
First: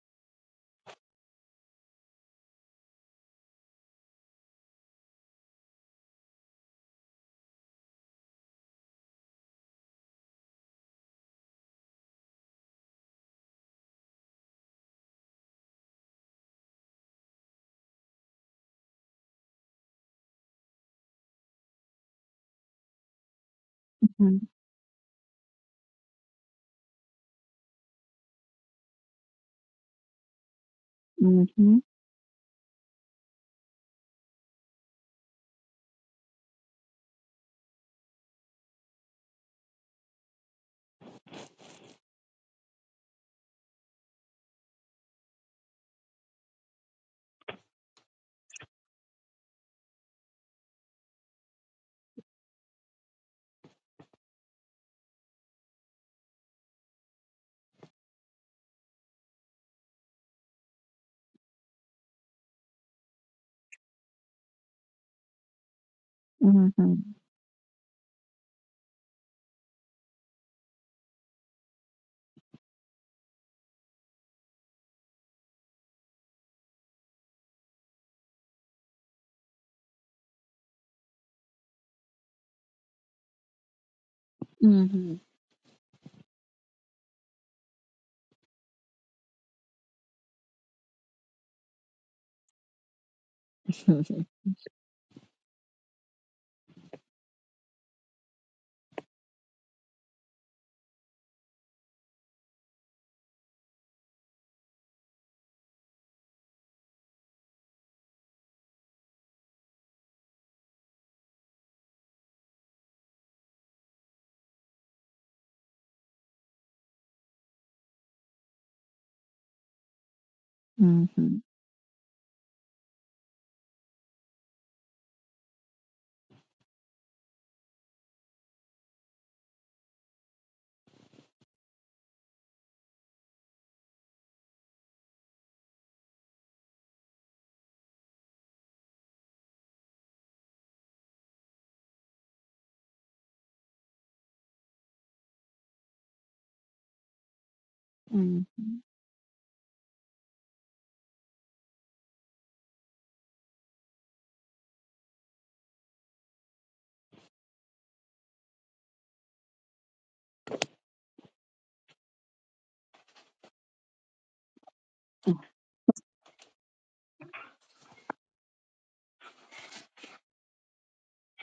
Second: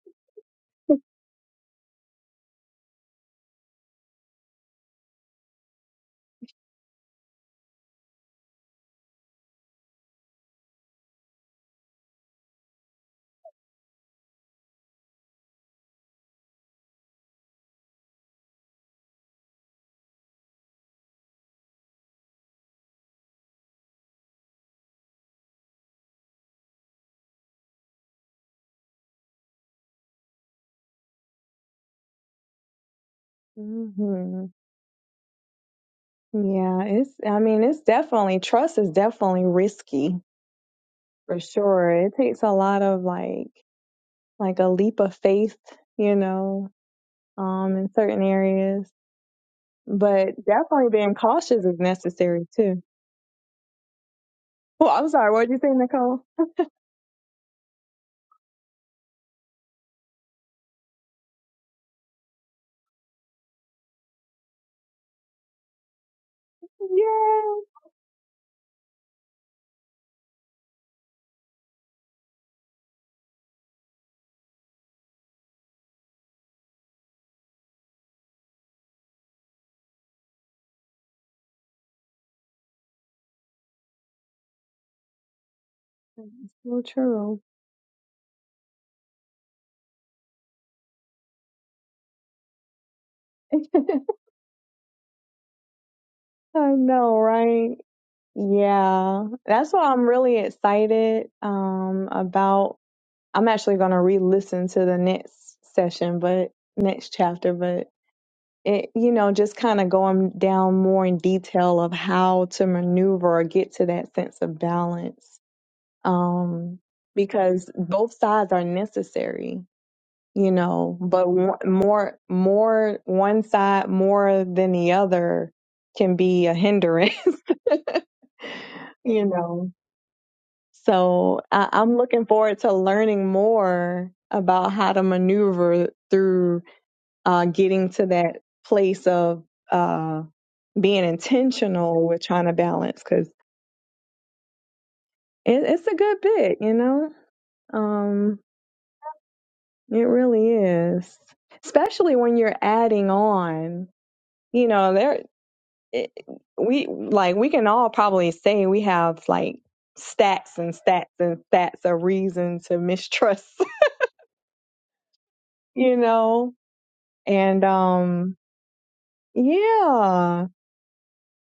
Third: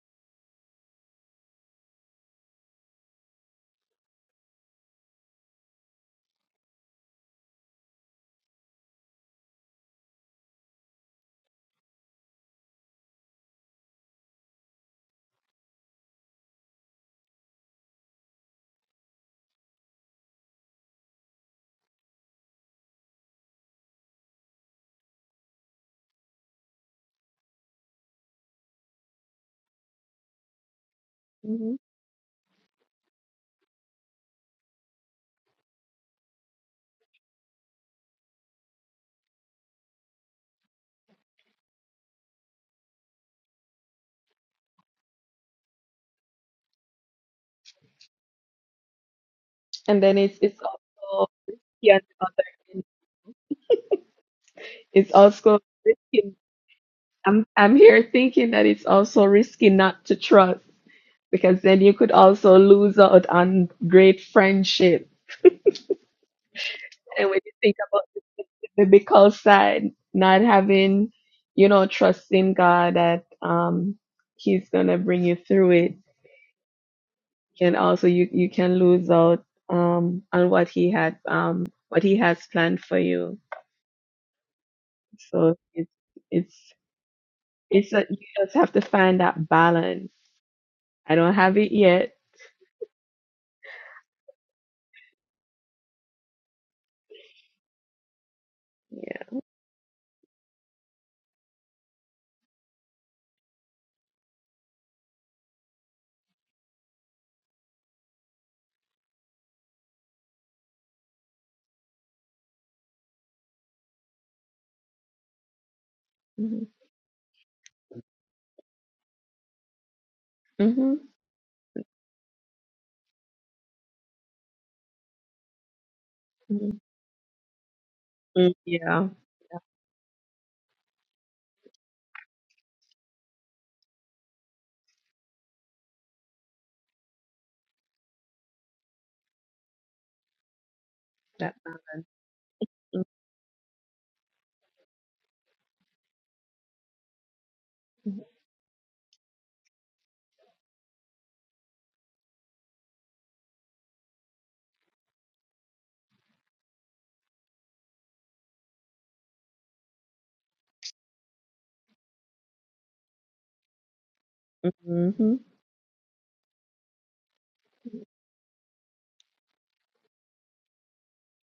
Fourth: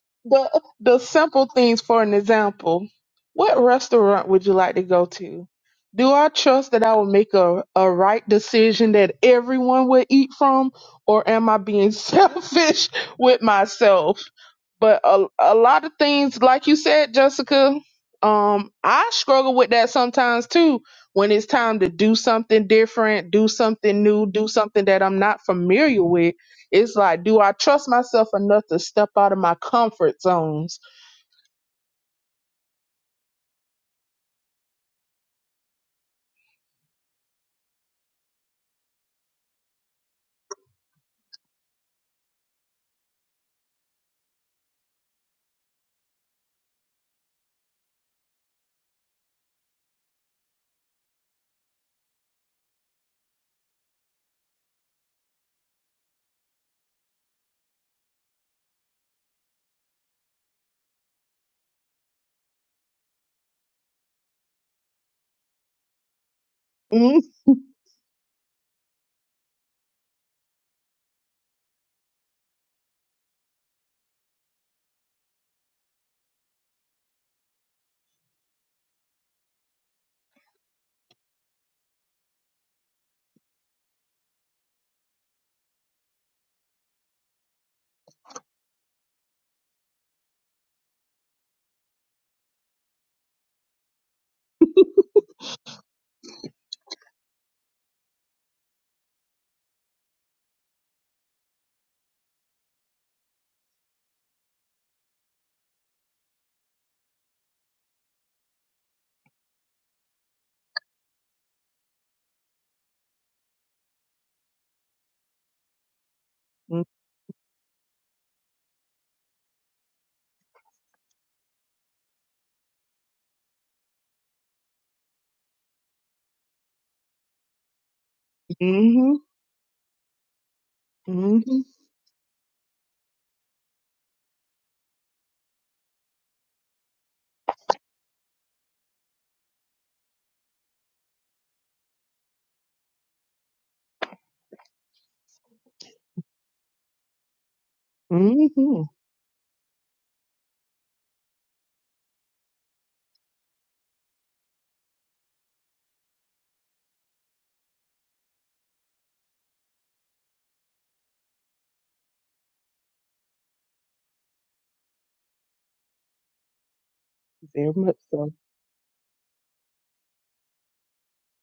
S1: the the simple things for an example. What restaurant would you like to go to? Do I trust that I will make a, a right decision that everyone will eat from, or am I being selfish with myself? But a, a lot of things, like you said, Jessica, um, I struggle with that sometimes too. When it's time to do something different, do something new,
S4: Mm-hmm.
S1: do something that I'm not familiar with it's like, do I trust myself enough to step out of my comfort zones?
S3: hmm
S4: Mm-hmm.
S2: hmm Yeah. It's. I mean, it's definitely trust is definitely risky for sure. It takes a lot of like like a leap of faith, you know, um, in certain areas.
S3: And then
S2: But
S3: it's it's
S2: definitely being
S3: also
S2: cautious is
S3: yeah, the other
S2: necessary too.
S3: end.
S2: Well, I'm
S3: it's
S2: sorry. What did
S3: also
S2: you say, Nicole?
S3: risking. I'm I'm here thinking that it's also risky not to trust because then you could also lose out on great friendship.
S4: hmm
S2: Yeah.
S1: Mm-hmm.
S3: And when you think about the biblical side, not having, you know, trusting God that um, He's gonna bring you through it, can also you you can lose out um, on what He had um, what He has planned for you.
S4: hmm
S3: So it's it's
S2: So true.
S3: it's a, you just have to find that balance. I don't have it yet.
S2: I know, right?
S3: Yeah.
S2: Yeah. That's why I'm really excited um about I'm actually going to re-listen to the next session, but next chapter, but it you know, just kind of going down more in detail of how to maneuver or get to that sense of balance.
S3: Mm-hmm.
S2: Um because both sides are necessary, you
S3: Mm-hmm.
S2: know,
S4: hmm
S2: but one- more more one side more than the other can be a hindrance
S3: Mm-hmm. Yeah.
S1: Mm-hmm.
S2: you know. So
S1: Mm-hmm.
S2: I, I'm looking forward to learning more about how to maneuver through uh, getting to that place of uh, being
S3: That.
S2: intentional with trying to balance because it, it's a good bit, you know.
S3: Mm-hmm.
S2: Um,
S4: hmm
S1: Mm-hmm.
S2: it really is, especially when you're adding on. You know, there it, we like we can all probably say we have like stats and stats and stats of reason to mistrust
S3: Mm-hmm.
S2: you know? And
S1: Very much so.
S2: um yeah.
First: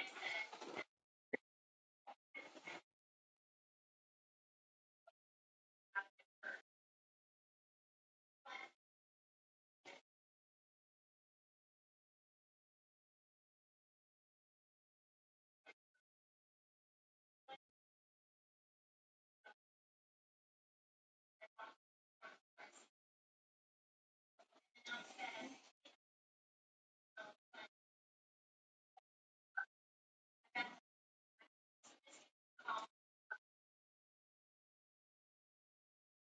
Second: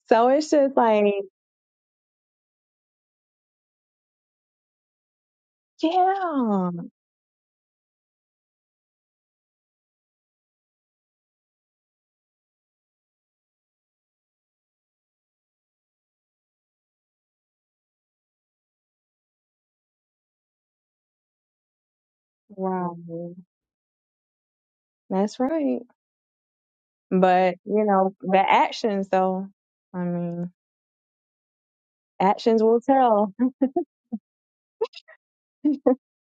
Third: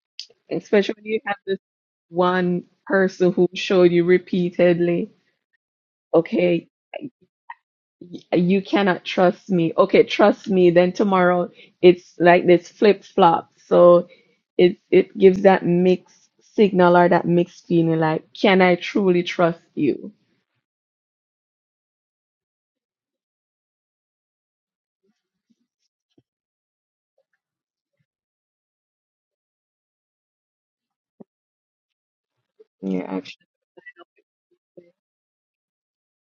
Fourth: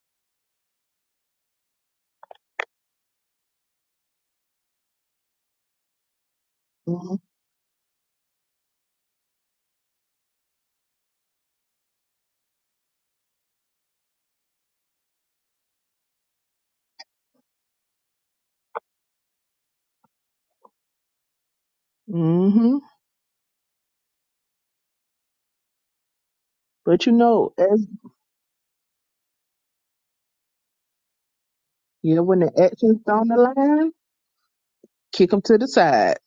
S2: So it's just
S3: especially
S2: like,
S3: when you have this one person who showed you repeatedly, okay,
S2: yeah.
S1: Mm-hmm.
S3: y- you cannot trust me. Okay, trust me. Then tomorrow it's like this flip flop. So it it gives that mixed signal or that mixed feeling like, can I truly trust you?
S1: Mm-hmm.
S2: Wow. That's right.
S1: But you know,
S2: But, you
S1: as
S2: know, the actions though, I mean,
S1: yeah, when
S2: actions
S1: the
S2: will
S1: action's
S3: Yeah,
S1: on
S2: tell.
S1: the
S3: actually.
S1: line, kick them to the side.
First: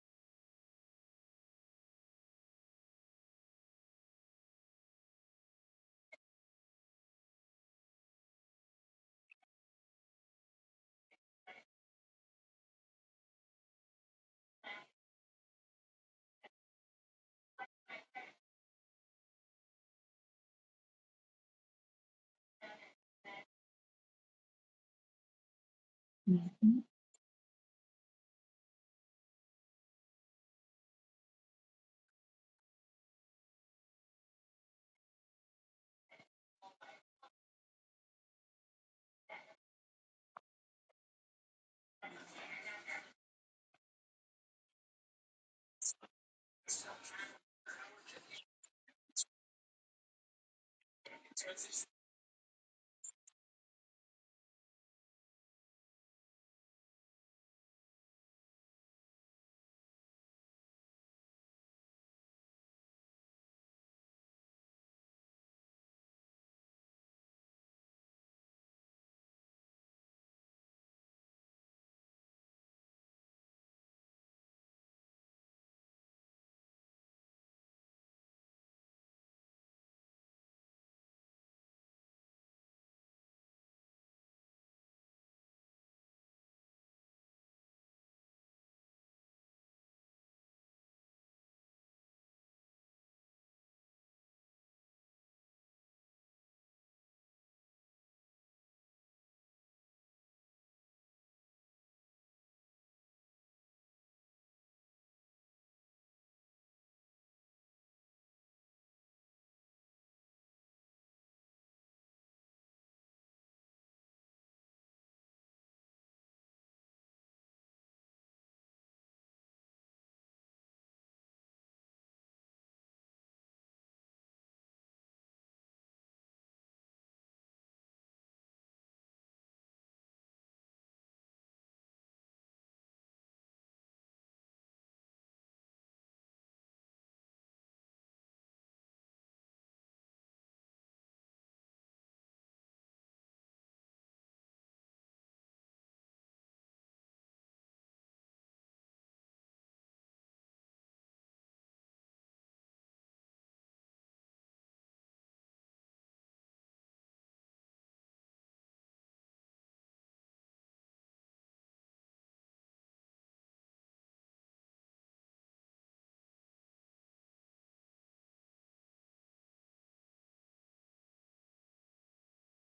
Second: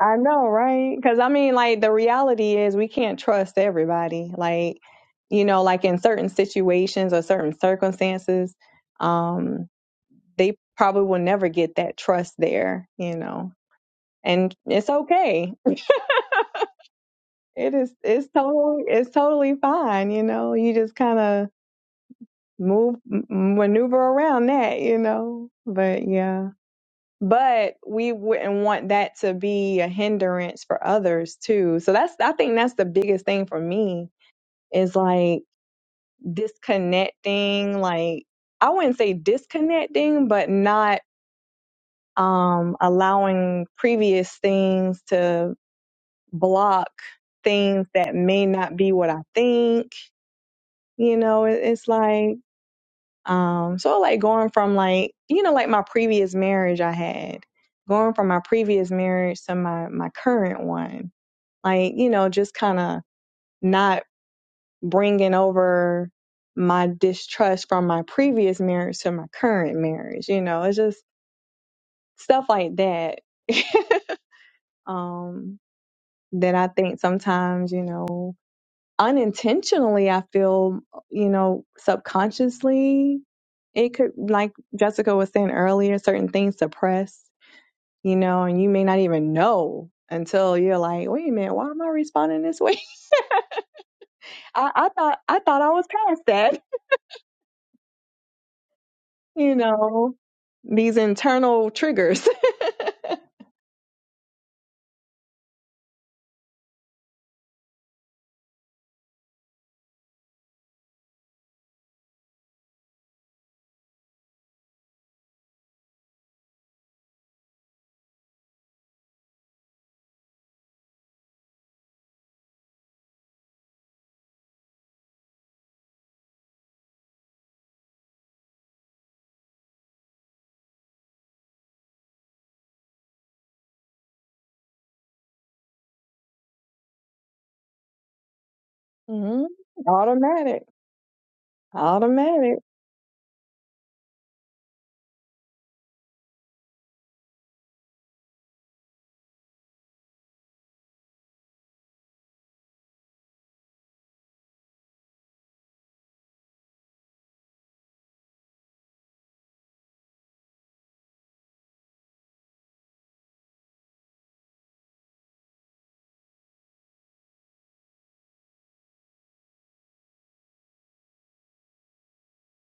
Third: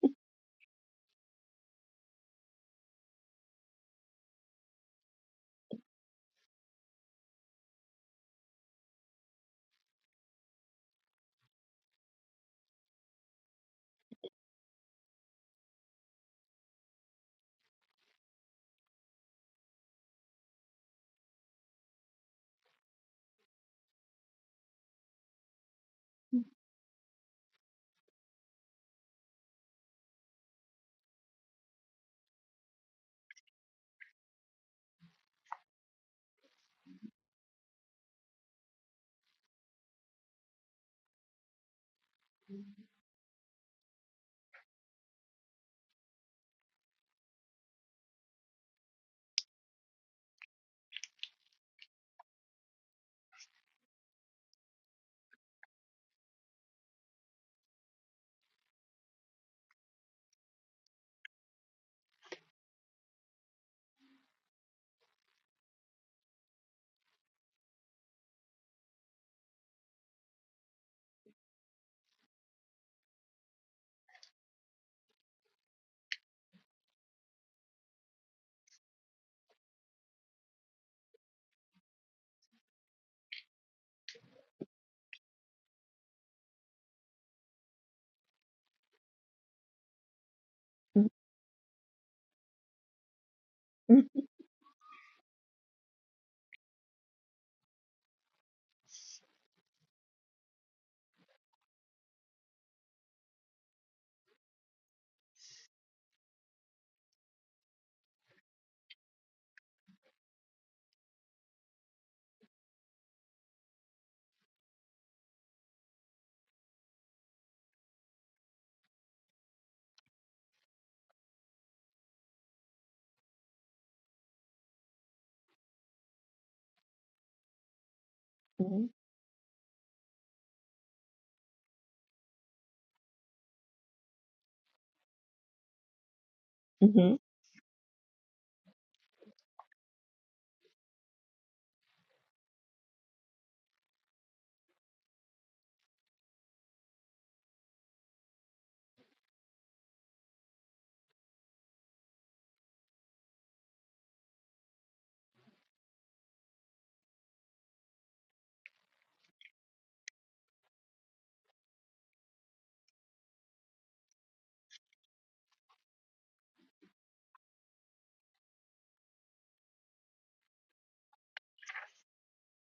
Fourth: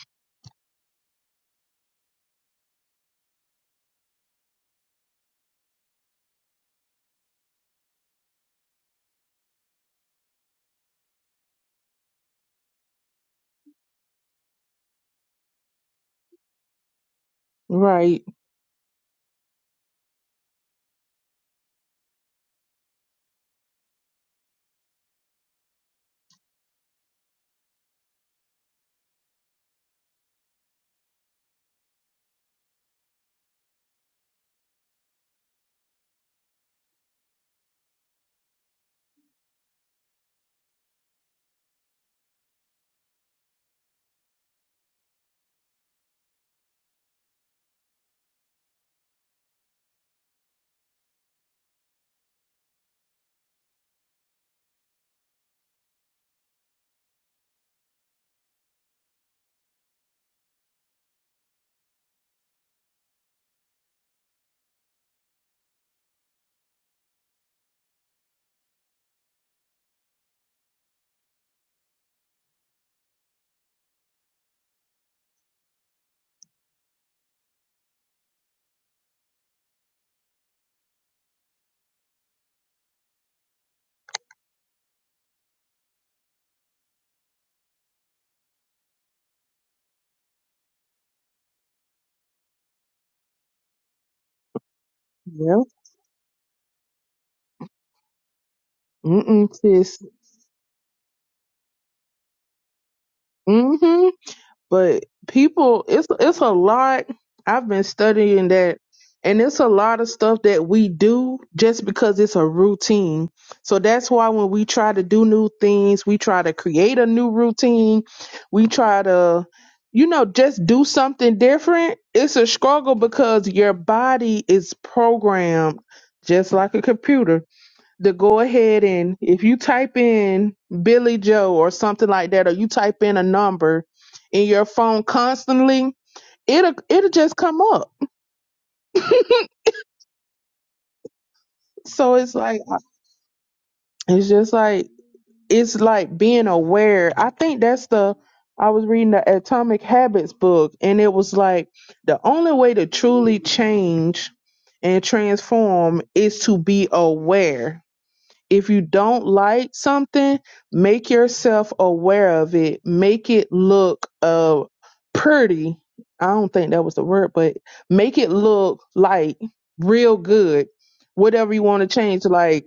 S2: I know, right? Cuz I mean, like the reality is we can't trust everybody. Like, you know, like in certain situations or certain circumstances, um they probably will never get that trust there, you know. And it's okay It is.
S1: right.
S2: It's totally. It's totally fine. You know, you just kind of move, m- maneuver around that. You know, but yeah. But we wouldn't want that to be a hindrance for others too. So that's. I think that's the biggest thing for me is like disconnecting. Like I wouldn't say disconnecting, but not um allowing previous things to block things that may not be what I think You know, it, it's like, um, so like going from like, you know, like my previous marriage I had, going from my previous marriage to my, my current one, like, you know, just kind of not bringing over my distrust from my previous marriage to my current marriage, you know, it's just stuff like that. um, that I think sometimes, you know, unintentionally i feel you know subconsciously it could like jessica was saying earlier certain things suppress you know and you may not even know until you're like wait a minute why am i responding this way
S3: Mm-hmm.
S2: i, I thought i thought
S1: Yeah.
S2: i was past that
S1: Mm-mm,
S2: you
S1: sis.
S2: know these internal triggers
S1: Mm-hmm. but people it's it's a lot i've been studying that and it's a lot of stuff that we do just because it's a routine so that's why when we try to do new things we try to create a new routine we try to you know just do something different it's a struggle because your body is programmed just like a computer to go ahead
S3: Mm-hmm.
S1: and if you type in Billy Joe or something like that, or you type in a number in your phone constantly, it'll it'll
S3: Mm-hmm.
S1: just come up.
S2: hmm automatic
S1: So it's
S2: automatic
S1: like it's just like it's like being aware. I think that's the I was reading the Atomic Habits book, and it was like the only way to truly change and transform is to be aware If you don't like something, make yourself aware of it. Make it look uh pretty. I don't think that was the word, but make it look like real good. Whatever you want to change, like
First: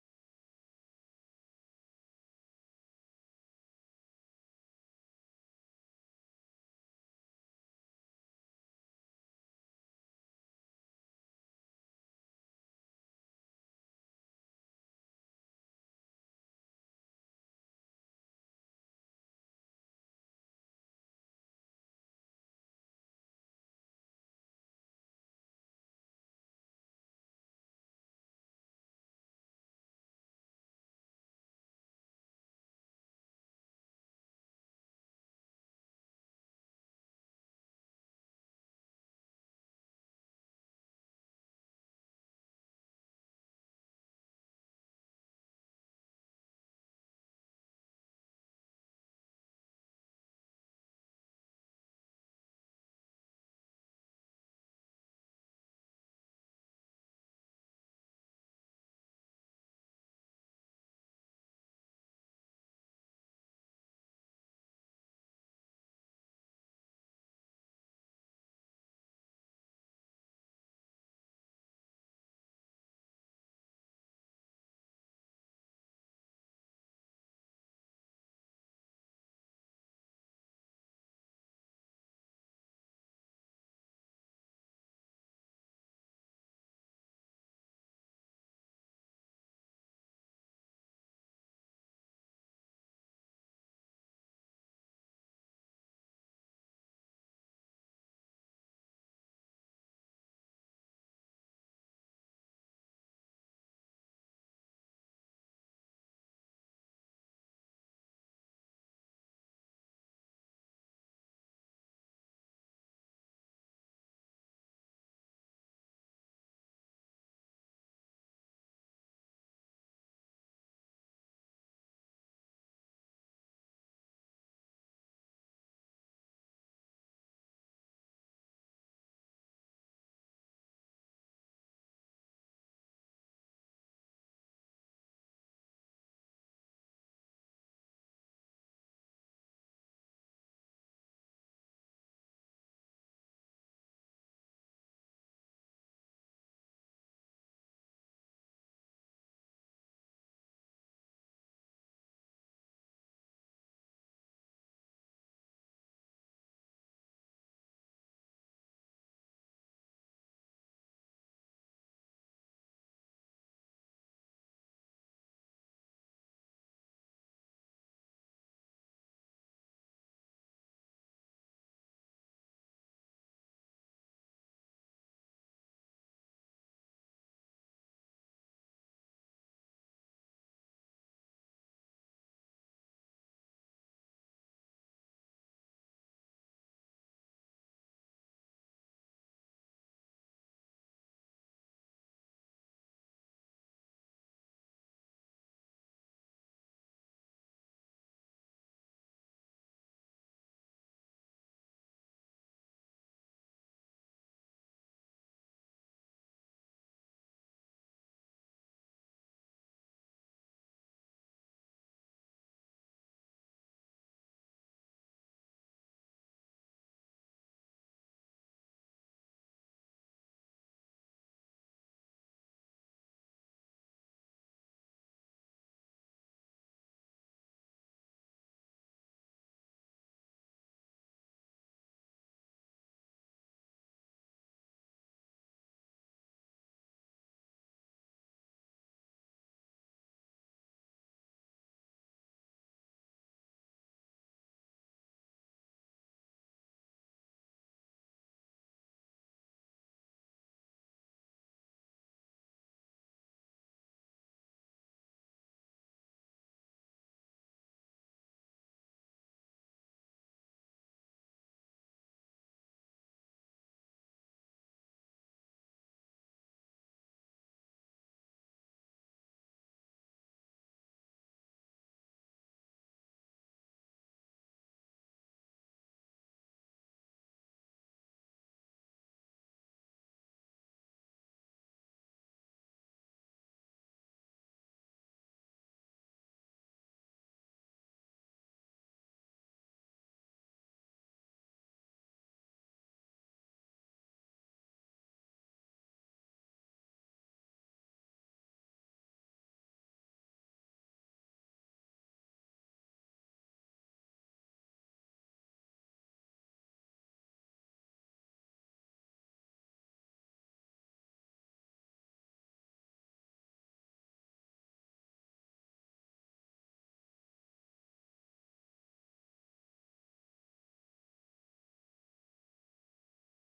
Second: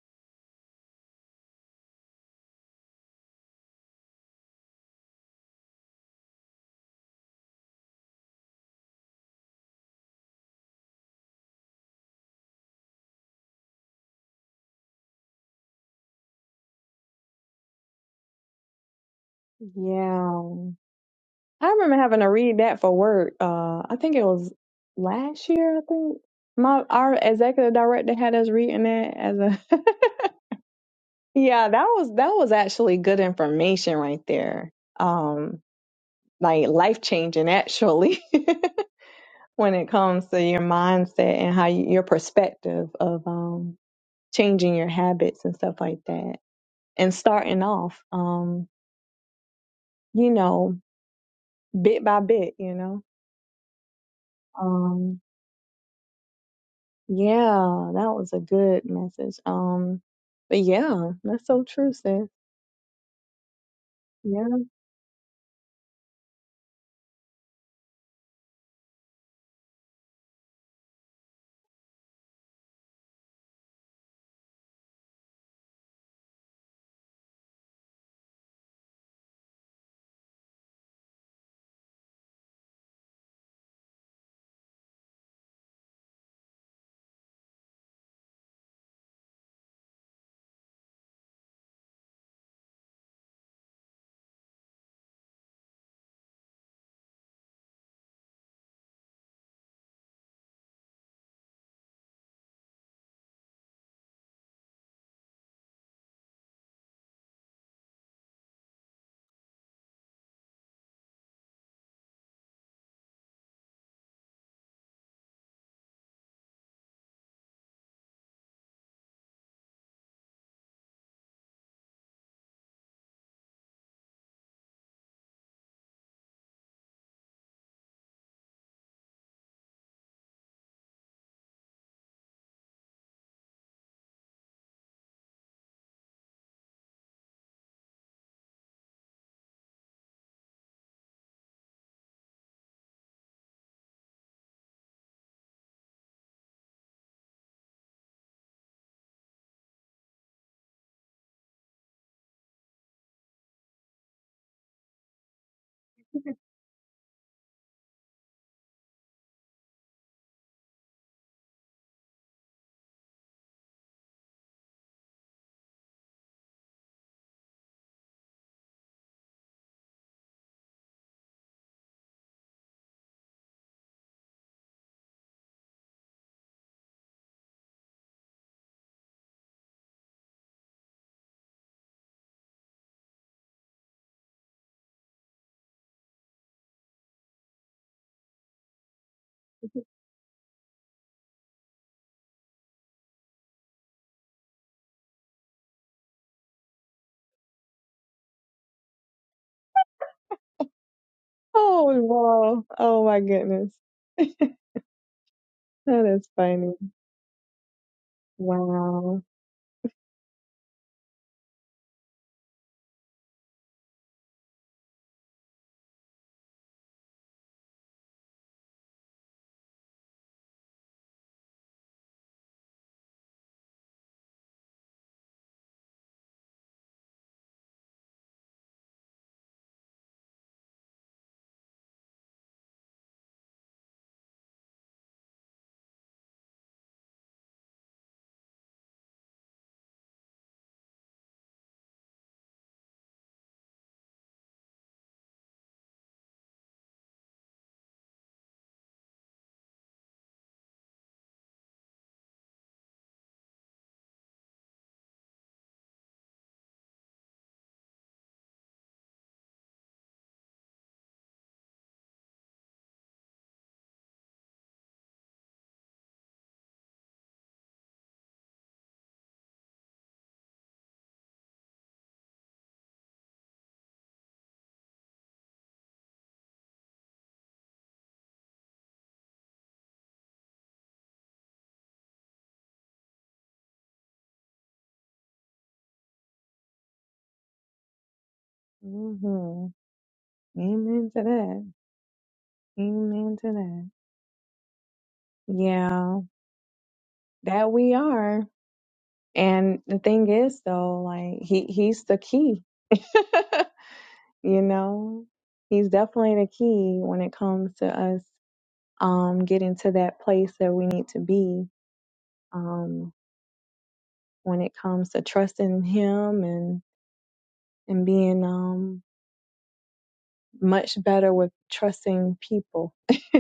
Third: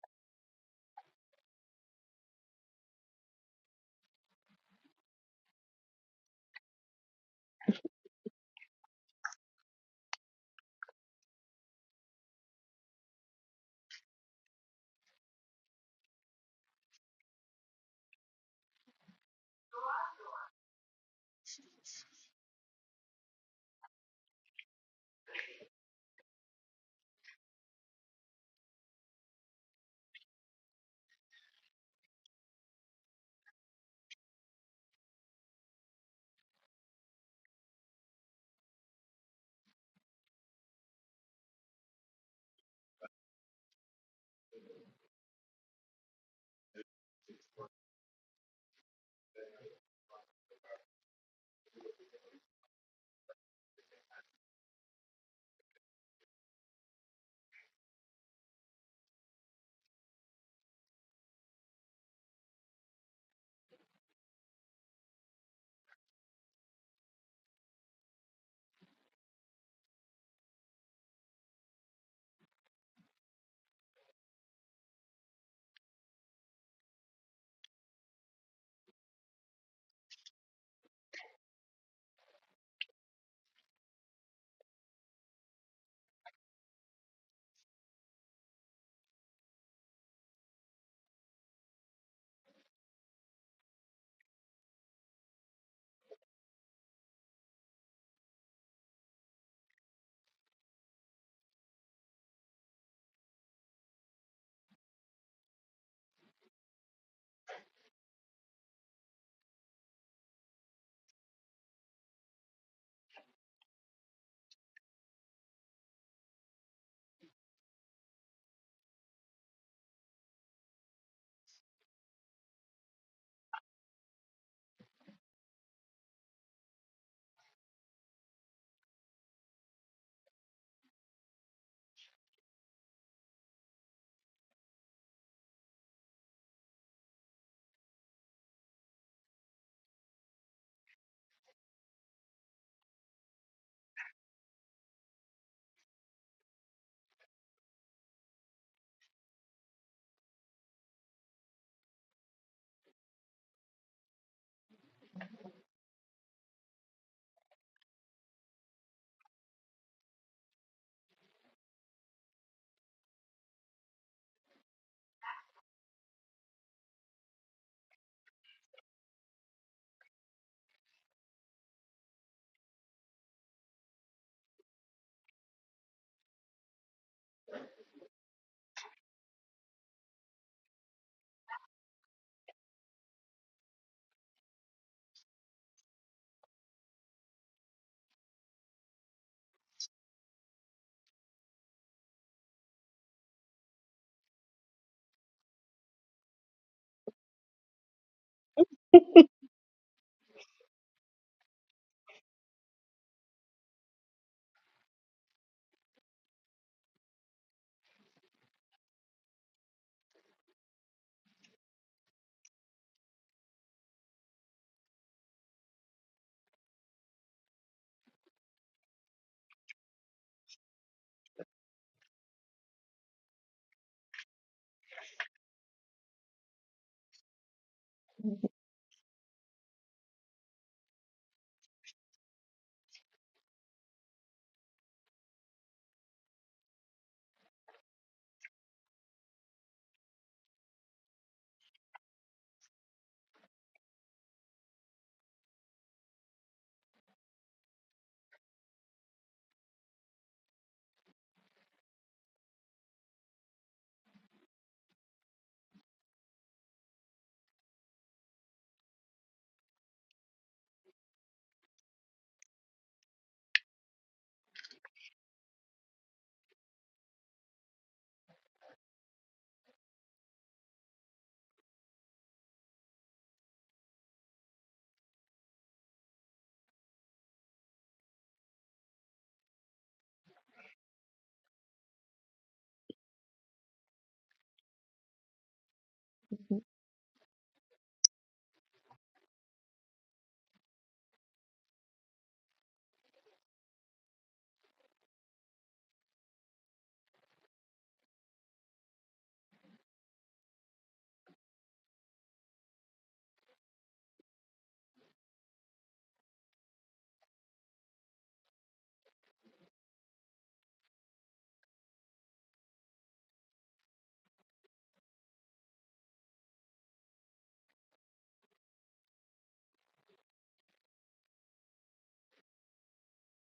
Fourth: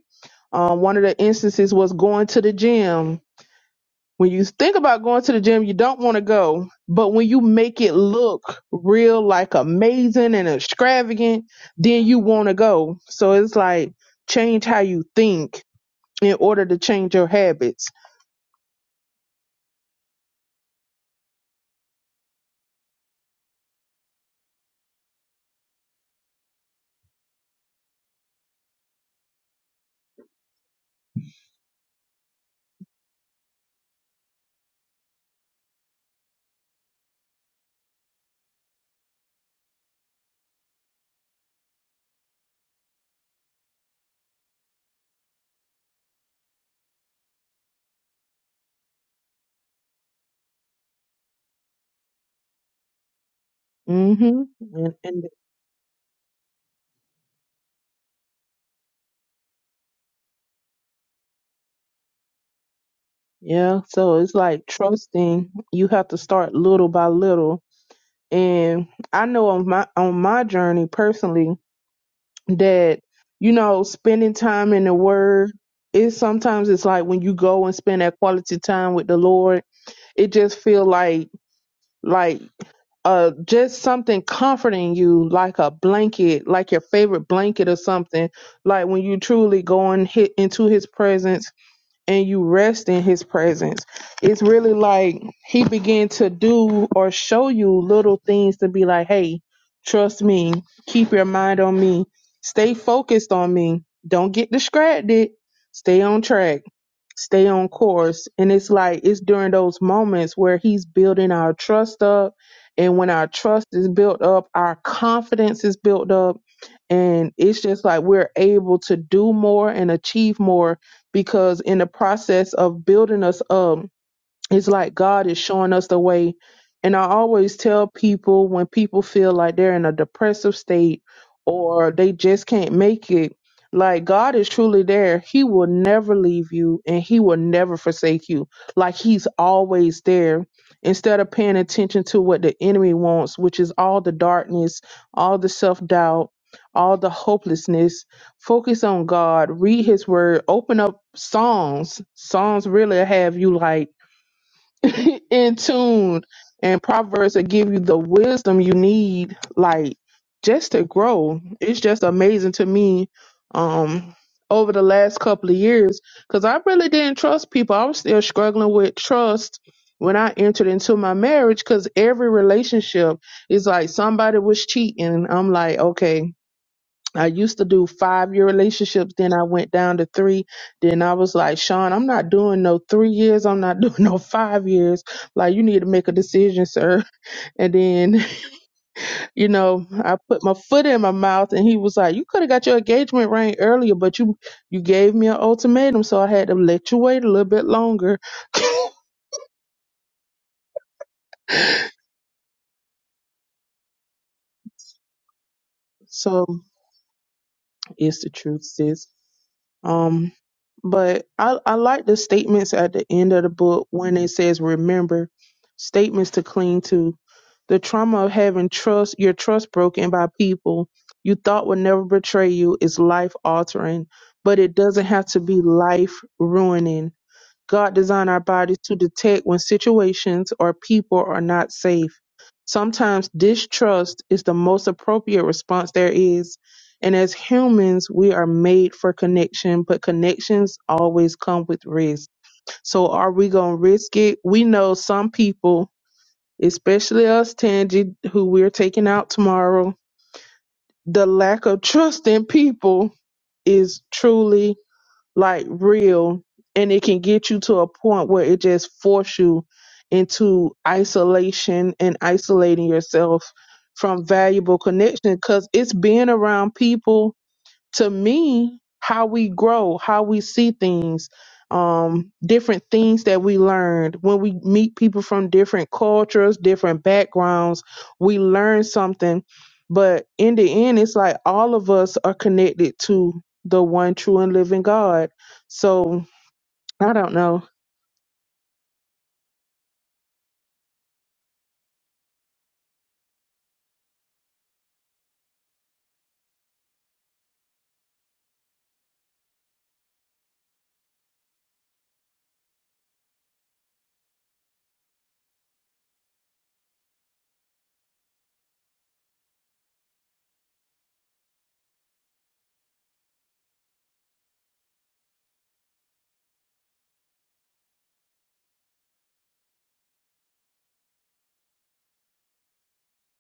S1: um, one of the instances was going to the gym. When you think about going to the gym, you don't want to go, but when you make it look real, like amazing and extravagant, then you want to go. So it's like change how you think in order to change your habits.
S2: yeah I remember having to read that for work. Uh, I think it was last year. I think my our executive director had us reading that as a. yeah, that was that was actually good information right there. Um, like life changing actually when it comes to your mindset and how you, your perspective of um changing your habits and stuff like that and starting off um you know bit by bit you know
S1: hmm And,
S2: um.
S1: and
S2: Yeah, that was a good message. Um, but yeah, that's so true, sis.
S1: yeah, so it's
S2: Yeah.
S1: like trusting. You have to start little by little. And I know on my on my journey personally that you know spending time in the Word is sometimes it's like when you go and spend that quality time with the Lord, it just feel like like uh just something comforting you like a blanket like your favorite blanket or something like when you truly go and hit into his presence and you rest in his presence. It's really like he began to do or show you little things to be like, hey, trust me, keep your mind on me, stay focused on me, don't get distracted, stay on track stay on course. And it's like it's during those moments where he's building our trust up. And when our trust is built up, our confidence is built up. And it's just like we're able to do more and achieve more because in the process of building us up, it's like God is showing us the way. And I always tell people when people feel like they're in a depressive state or they just can't make it, like God is truly there. He will never leave you and He will never forsake you. Like He's always there. Instead of paying attention to what the enemy wants, which is all the darkness, all the self doubt, all the hopelessness, focus on God, read His word, open up Psalms. Psalms really have you like in tune and proverbs that give you the wisdom you need like just to grow it's just amazing to me um over the last couple of years because i really didn't trust people i was still struggling with trust when i entered into my marriage because every relationship is like somebody was cheating i'm like okay I used to do five year relationships, then I went down to three. Then I was like, Sean, I'm not doing no three years. I'm not doing no five years. Like, you need to make a decision, sir. And then, you know, I put my foot in my mouth and he was like, You could have got your engagement ring earlier, but you you gave me an ultimatum, so I had to let you wait a little bit longer.
S2: Oh, wow. Oh my goodness. That is
S1: so
S2: funny.
S1: it's the truth, sis.
S2: Wow.
S1: Um, but I, I like the statements at the end of the book when it says, remember, statements to cling to. The trauma of having trust, your trust broken by people you thought would never betray you is life altering, but it doesn't have to be life ruining. God designed our bodies to detect when situations or people are not safe. Sometimes distrust is the most appropriate response there is. And as humans, we are made for connection, but connections always come with risk. So are we going to risk it? We know some people, especially us, Tangi, who we're taking out tomorrow, the lack of trust in people is truly like real and it can get you to a point where it just force you into isolation and isolating yourself from valuable connection because it's being around people to me, how we grow, how we see things, um, different things that we learned when we meet people from different cultures, different backgrounds, we learn something. But in the end, it's like all of us are connected to the one true and living God. So I don't know.
S2: hmm Amen to that. Amen to that. Yeah, that we are. And the thing is, though, like he he's the key. you know he's definitely the key when it comes to us um getting to that place that we need to be um when it comes to trusting him and and being um much better with trusting people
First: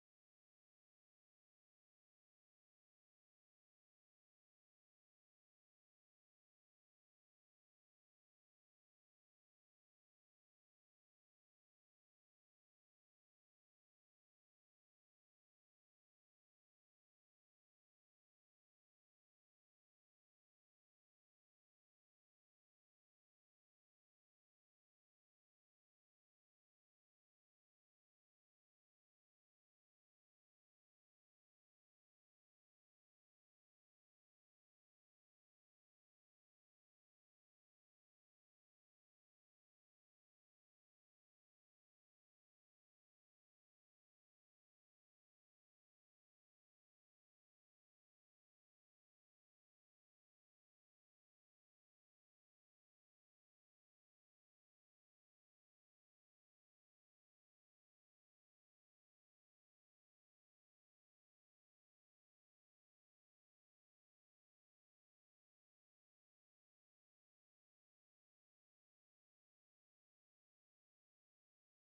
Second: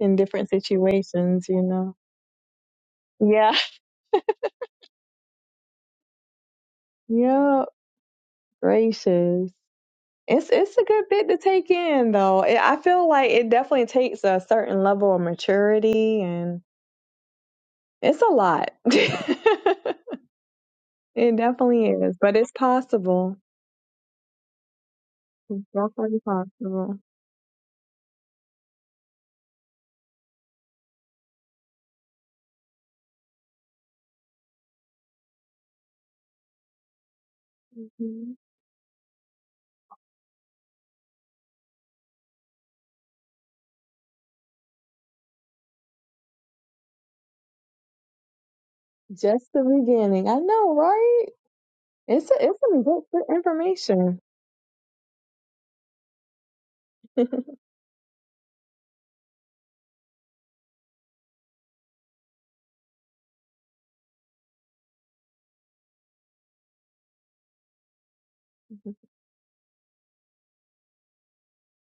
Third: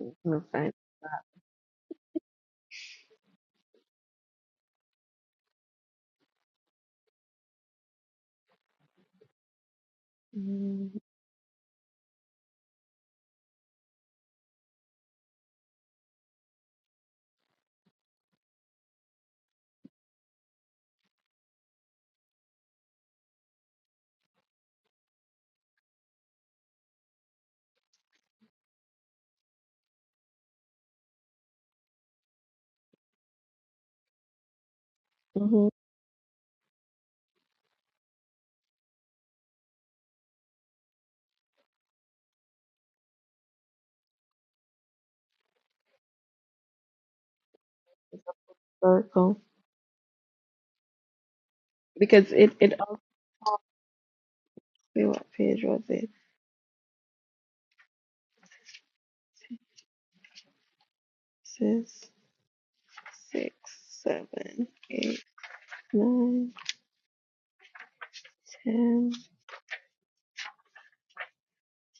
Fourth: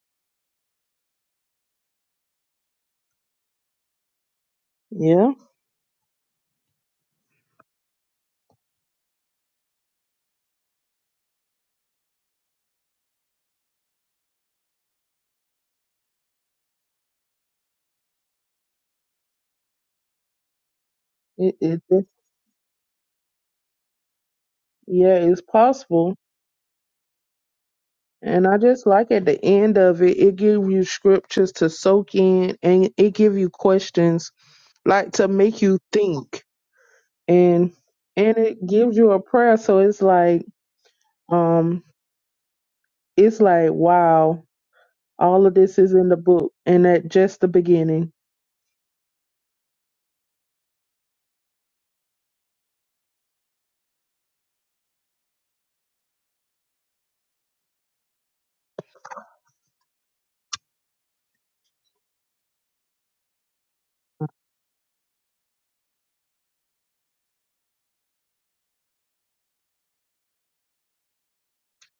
S2: in
S3: Mm-hmm. No
S2: different
S3: fine.
S2: situations you know yeah
S1: Yeah,
S2: yeah gracious it's it's a
S3: Mm-hmm.
S2: good bit to take in though It- i feel like it definitely takes a certain level of maturity and it's a lot It
S1: it, it,
S2: definitely
S1: it
S2: is, but it's possible.
S1: yeah, it's
S2: It's
S1: possible.
S2: definitely possible.
S1: And I just like at the end of it, it gives you scriptures to soak in and it give you questions like to make
S3: Mm-hmm.
S1: you think and and
S2: Mhm.
S1: it gives you a prayer so it's like um it's like wow all of this is in the book and at just the beginning
S3: Circle.
S2: Just the beginning. I know, right? It's
S3: Because
S2: a,
S3: it
S2: it's
S3: it
S2: some
S3: also
S2: good, good information.
S3: what page was it? This is six, seven, eight. nine, ten,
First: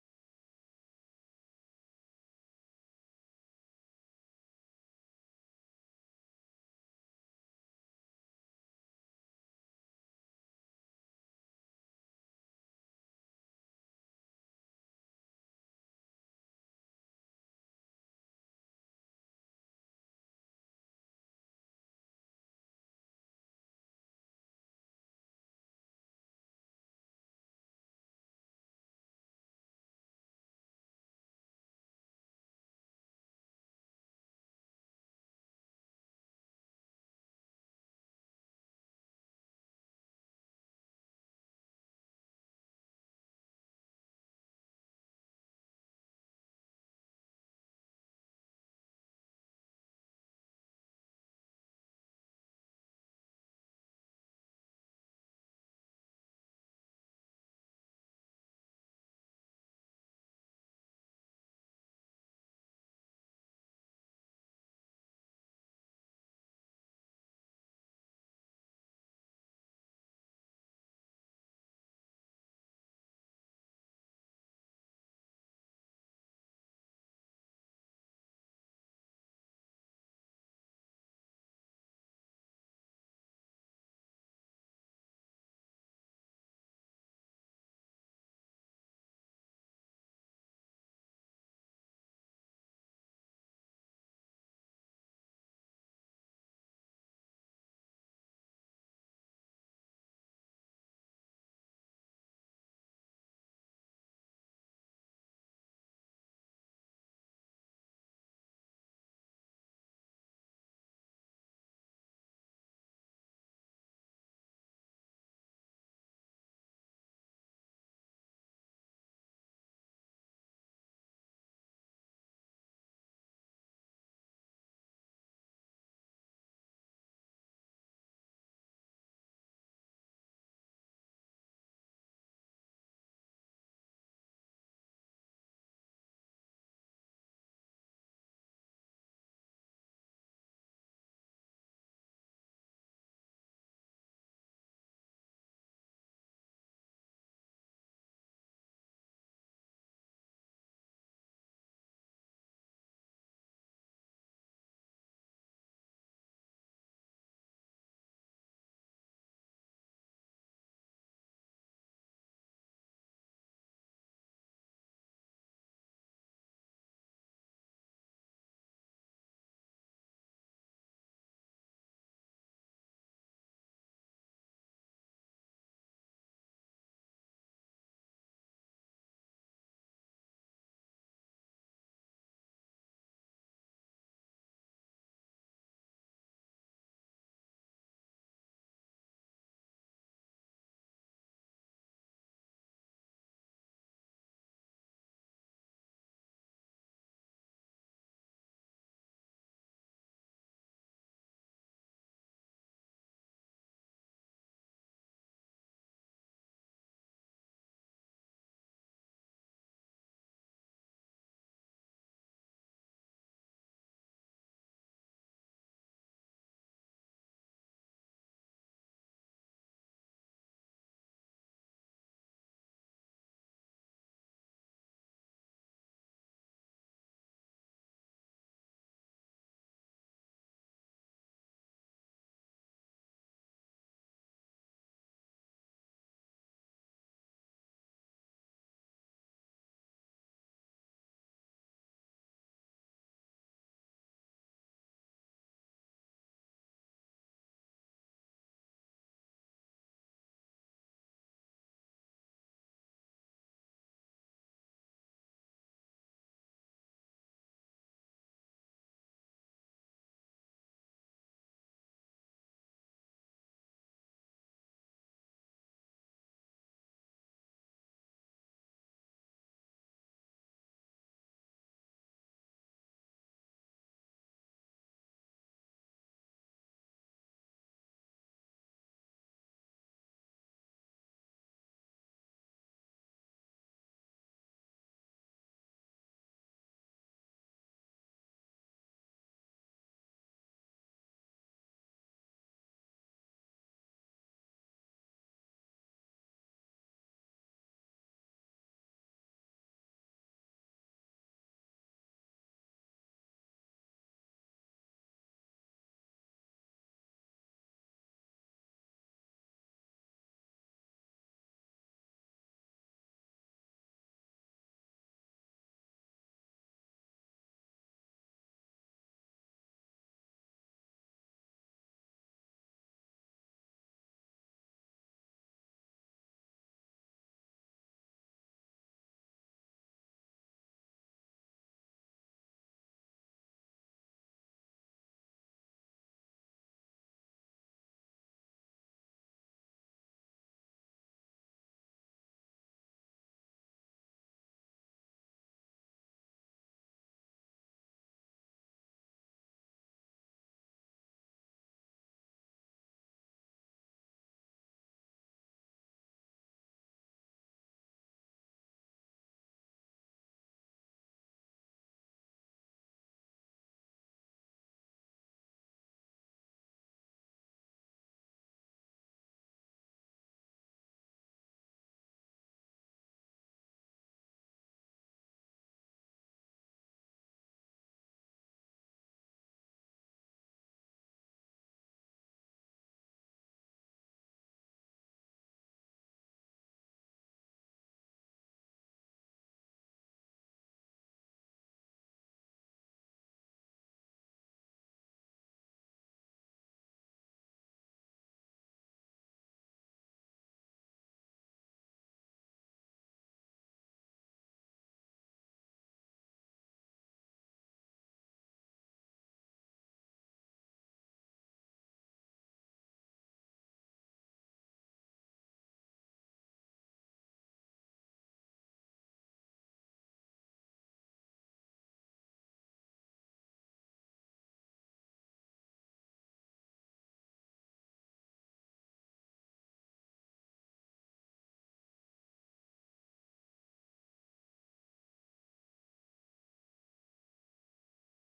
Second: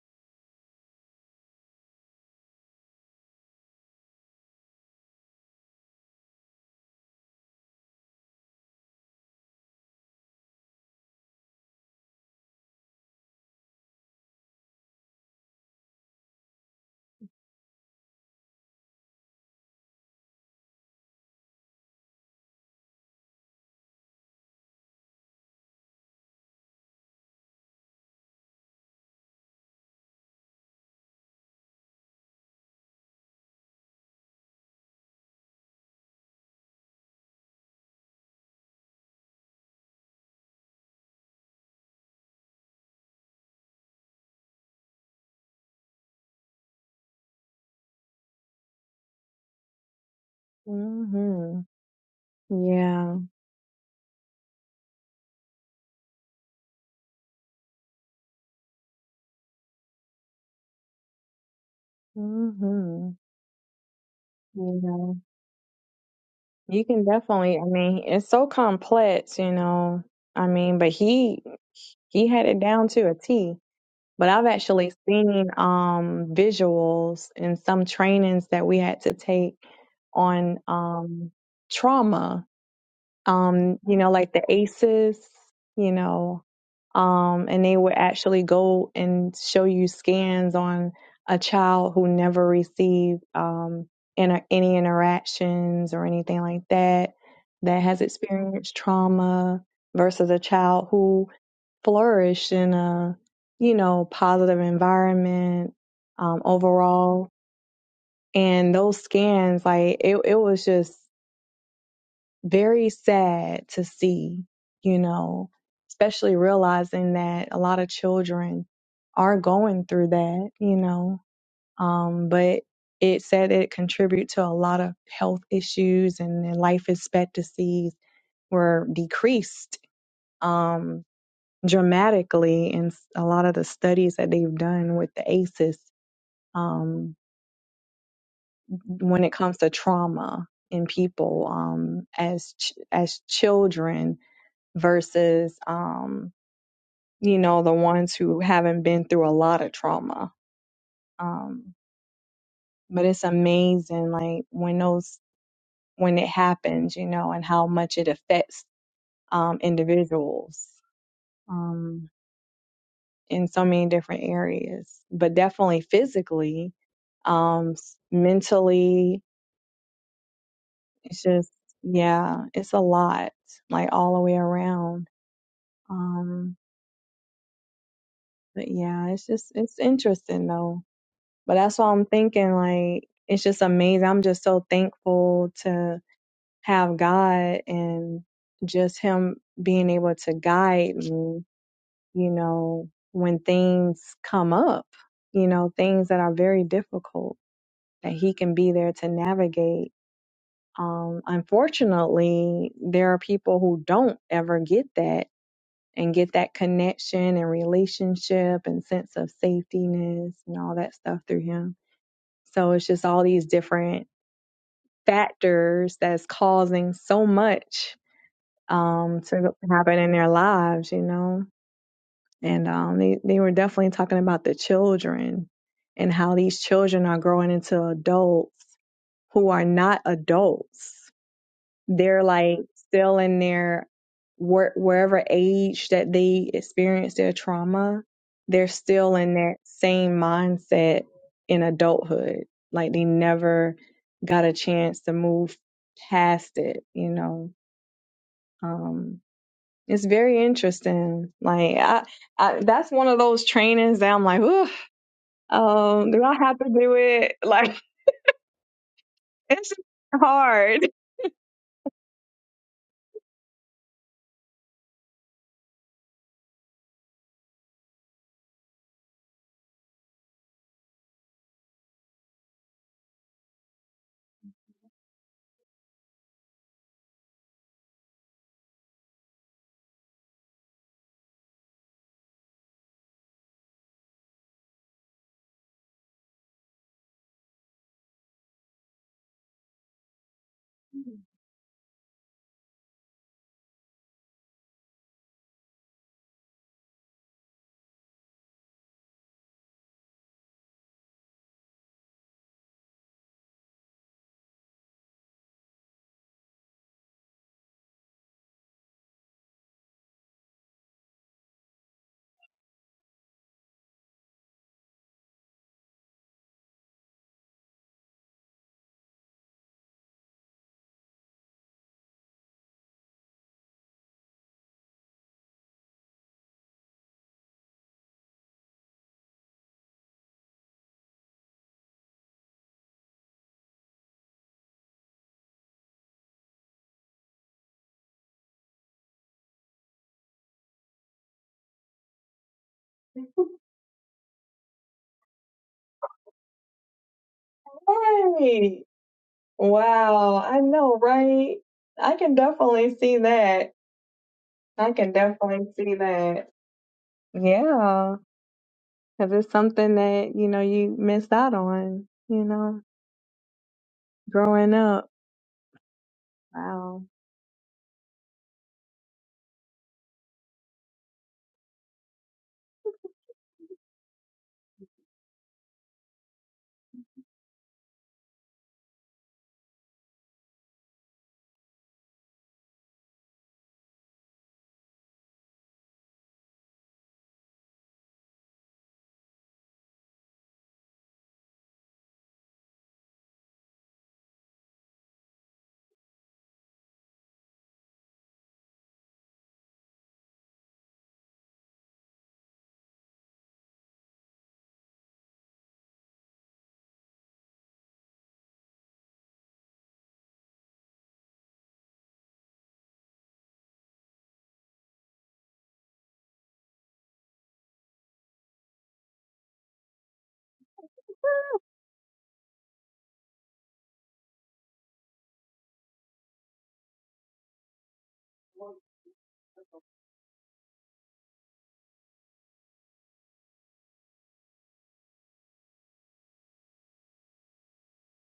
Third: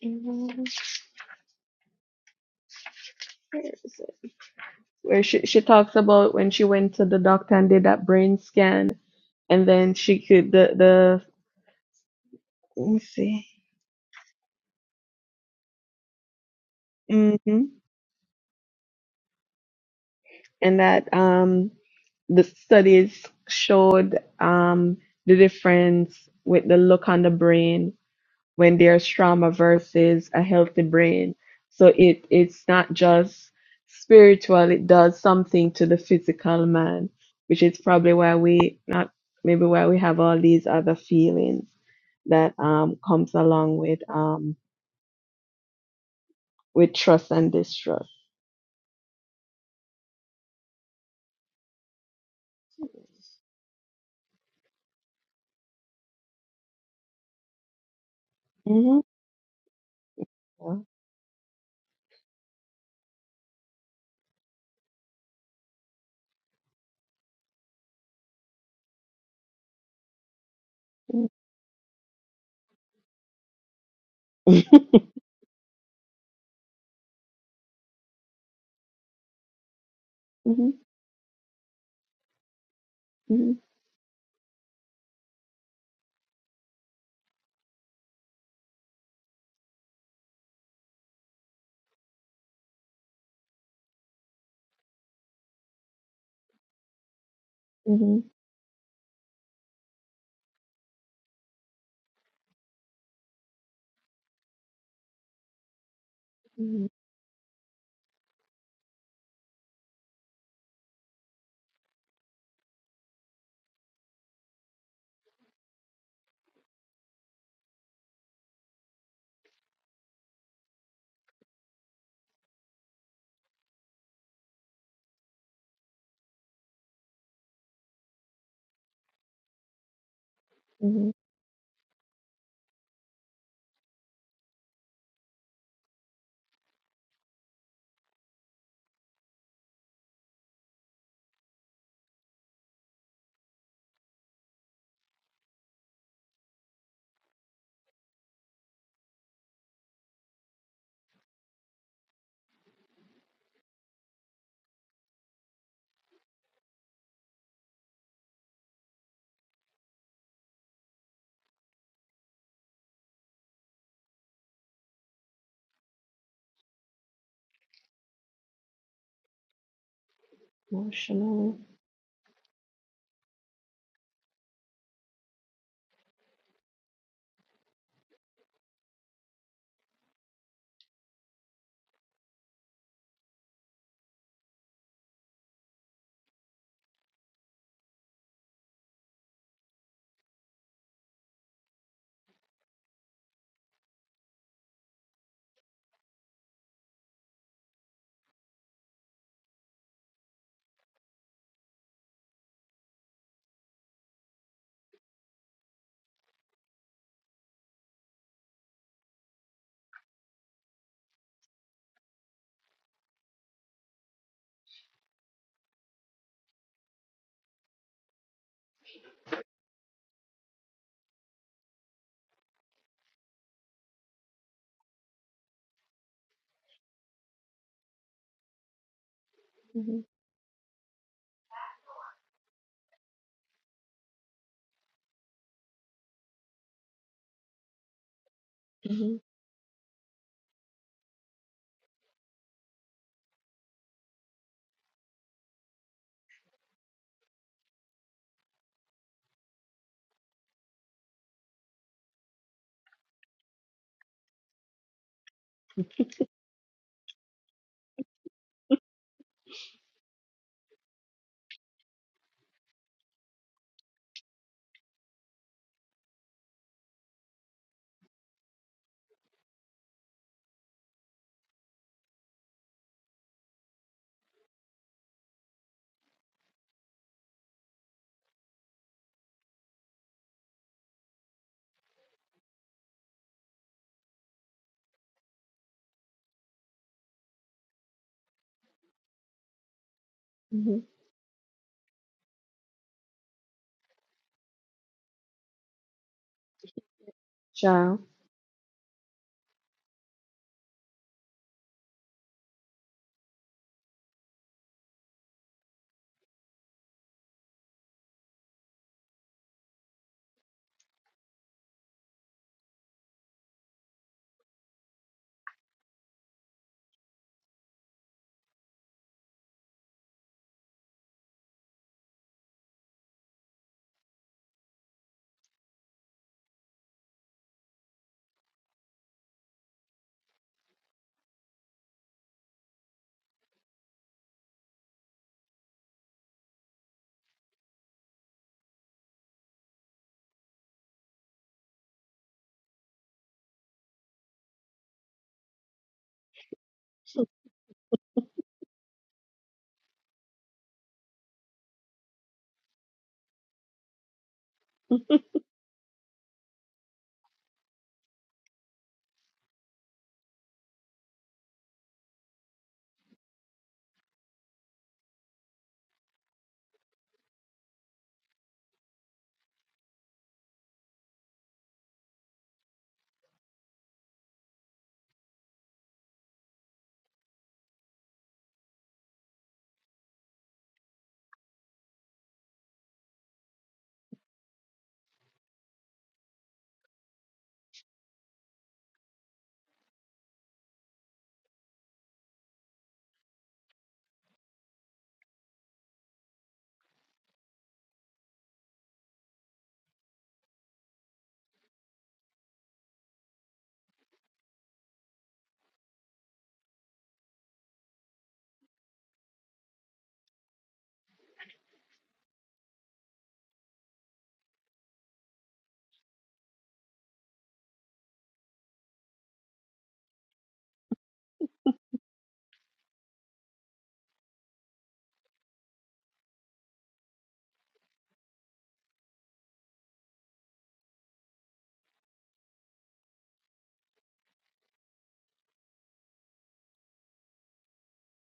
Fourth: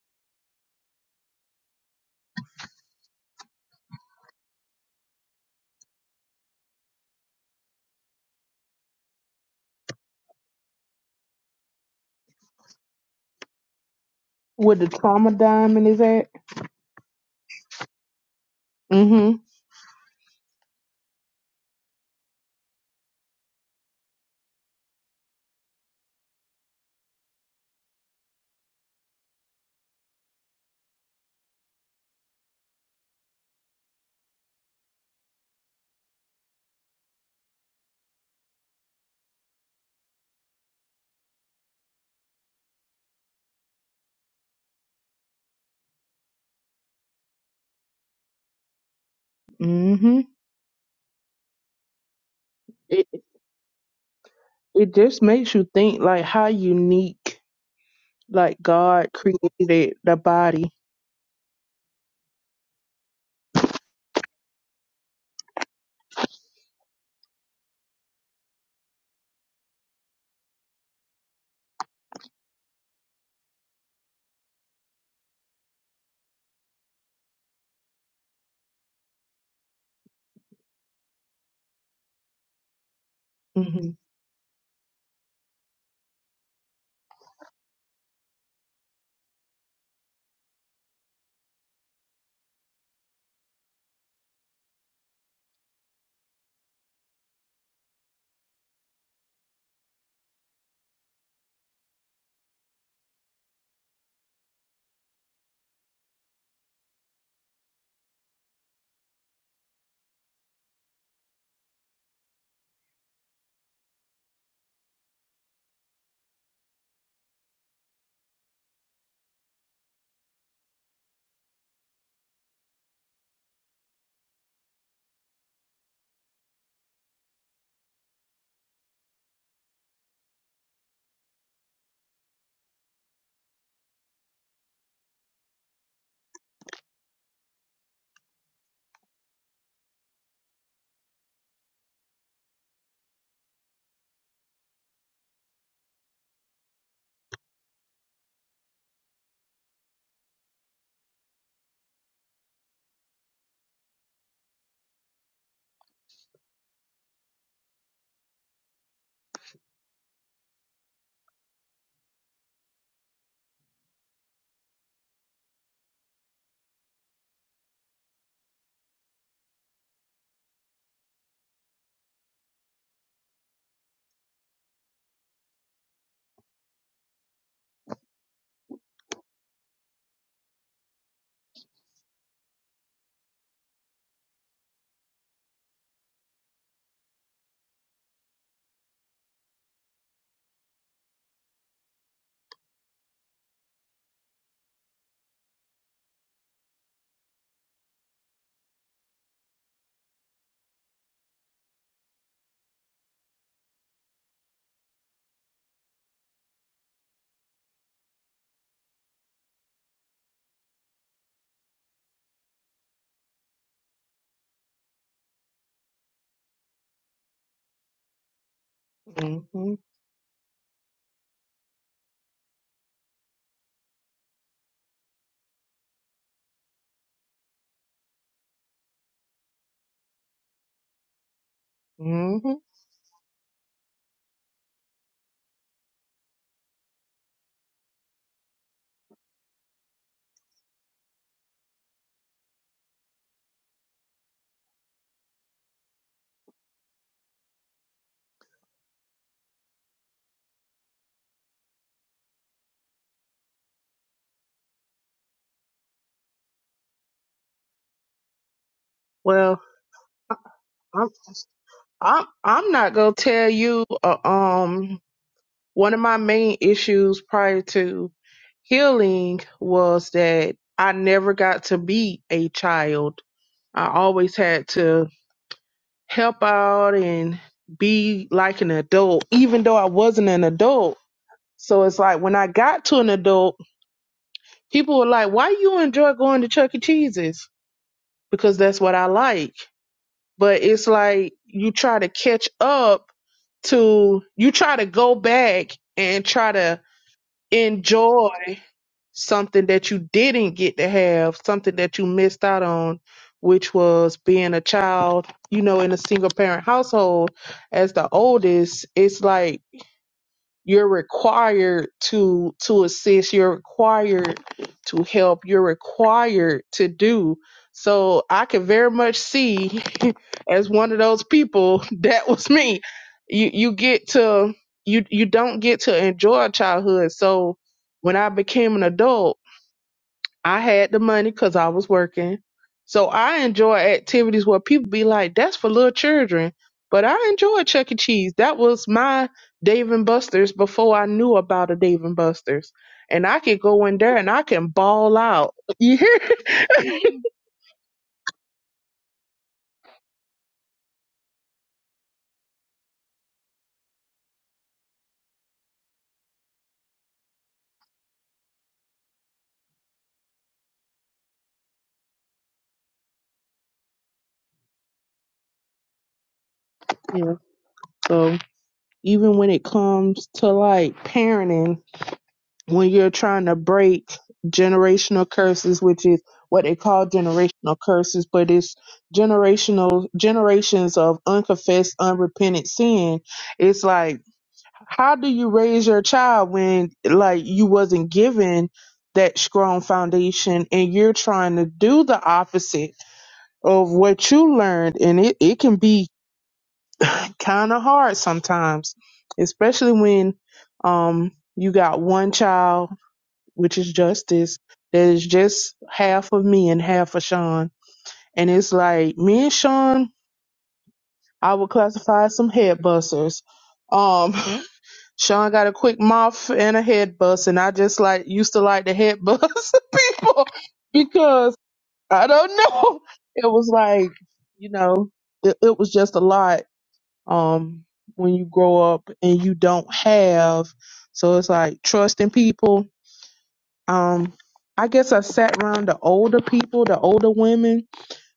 S3: eleven. Where is it? Where she she talks about when she went to the doctor and did that brain scan, and then she could the the let me see,
S1: Where the trauma diamond is at
S3: mm-hmm.
S1: mm
S3: and that um the studies showed um the difference with the look on the brain when there's trauma versus a healthy brain. So it it's not just spiritual, it does something to the physical man, which is probably why we not maybe why we have all these other feelings that um comes along with um with trust and distrust.
S1: mhm mm mhm
S2: hmm
S1: it
S2: Yeah.
S1: it just makes you think like how unique like
S3: hmm
S1: god created the body
S3: Yeah.
S2: hmm You know, you can definitely, I mean, it's so complex, you know. I mean, but he He had it down to a T. But I've actually seen um, visuals in some trainings that we had to take on
S3: hmm
S2: um, trauma.
S3: hmm
S2: Um,
S1: hmm
S2: you know, like the ACEs, you know, um, and they would actually go and show you scans on a child who never received um, inter- any interactions or anything like that that has
S3: hmm
S2: experienced trauma versus a child who flourish in a you know positive environment um,
S3: hmm
S2: overall and those scans like it, it was just very sad to see you know especially realizing that a lot of children are going through that you know um, but it said it contribute to a lot of health issues and then life expectancies were decreased Um,
S3: hmm
S2: dramatically in s- a lot of the studies that they've done with the ACEs um, when it comes to trauma in people um, as ch- as children versus um, you know the ones who haven't been through a lot of trauma. Um, but it's amazing, like when those when it happens, you know, and how much it affects um, individuals. um, in so many different areas, but definitely physically, um, s- mentally. It's just,
S3: Emotional.
S2: yeah, it's a lot, like all the way around. Um, but yeah, it's just, it's interesting though. But that's why I'm thinking, like, it's just amazing. I'm just so thankful to have God and just Him being able to guide me, you know, when things come up, you know, things that are very difficult that he can be there to navigate. Um, unfortunately, there are people who don't ever get that and get that connection and relationship and sense of safetyness and all that stuff through him. So it's just all these different factors that's causing so much um, to
S1: hmm
S2: happen in their lives, you know. And um, they, they were definitely talking about the children and how these children are growing into adults who are
S3: hmm
S2: not adults They're
S1: hmm
S2: like still in their where, wherever age that they experienced their trauma, they're
S3: hmm
S2: still in that same mindset in adulthood. Like they never got a chance to move past it, you know. Um, it's very interesting. Like I, I, that's one of those trainings that I'm like, Ooh, um, do I have to do it? Like
S1: Well,
S2: it's hard.
S1: I'm I'm I'm not gonna tell you. Uh, um, one of my main issues prior to healing was that I never got to be a child. I always had to help out and be like an adult, even though I wasn't an adult. So it's like when I got to an adult, people were like, why you enjoy going to Chuck E. Cheese's? Because that's what I like. But
S3: hmm
S1: it's like you try to catch up to, you try to go back and try to
S3: Child.
S1: enjoy something that you didn't get to have, something that you missed out on, which was being a child, you know, in a single parent household as the oldest, it's like you're required to to assist, you're required to help, you're required to do. So I can very much see as one of those people that was me. You you get to you you don't get to enjoy childhood. So when I became an adult, I had the money because I was working. So I enjoy activities where people be like, that's for little children. But I enjoy Chuck E. Cheese. That was my Dave and Buster's before I knew about a Dave and Buster's. And I could go in there and I can ball out. You hear?
S2: Right. Wow. I know, right? I can definitely see that. I can definitely see that. Yeah. Because it's something that, you know, you missed out on, you know, growing up. Wow.
S1: Yeah. So even when it comes to like parenting, when you're trying to break generational curses, which is what they call generational curses, but it's generational generations of unconfessed, unrepentant sin. It's like, how do you raise your child when like you wasn't given that strong foundation and you're trying to do the opposite of what you learned? And it, it can be kind of hard sometimes, especially when um you got one child which is justice, that is just half of me and half of Sean. And it's like me and Sean, I would classify as some head busters. Um, Sean got a quick mouth and a head bust, and I just like used to like the head bust people because I don't know. It was like, you know, it, it was just a lot. Um, when you grow up and you don't have, so it's like trusting people um I guess I sat around the older people, the older women,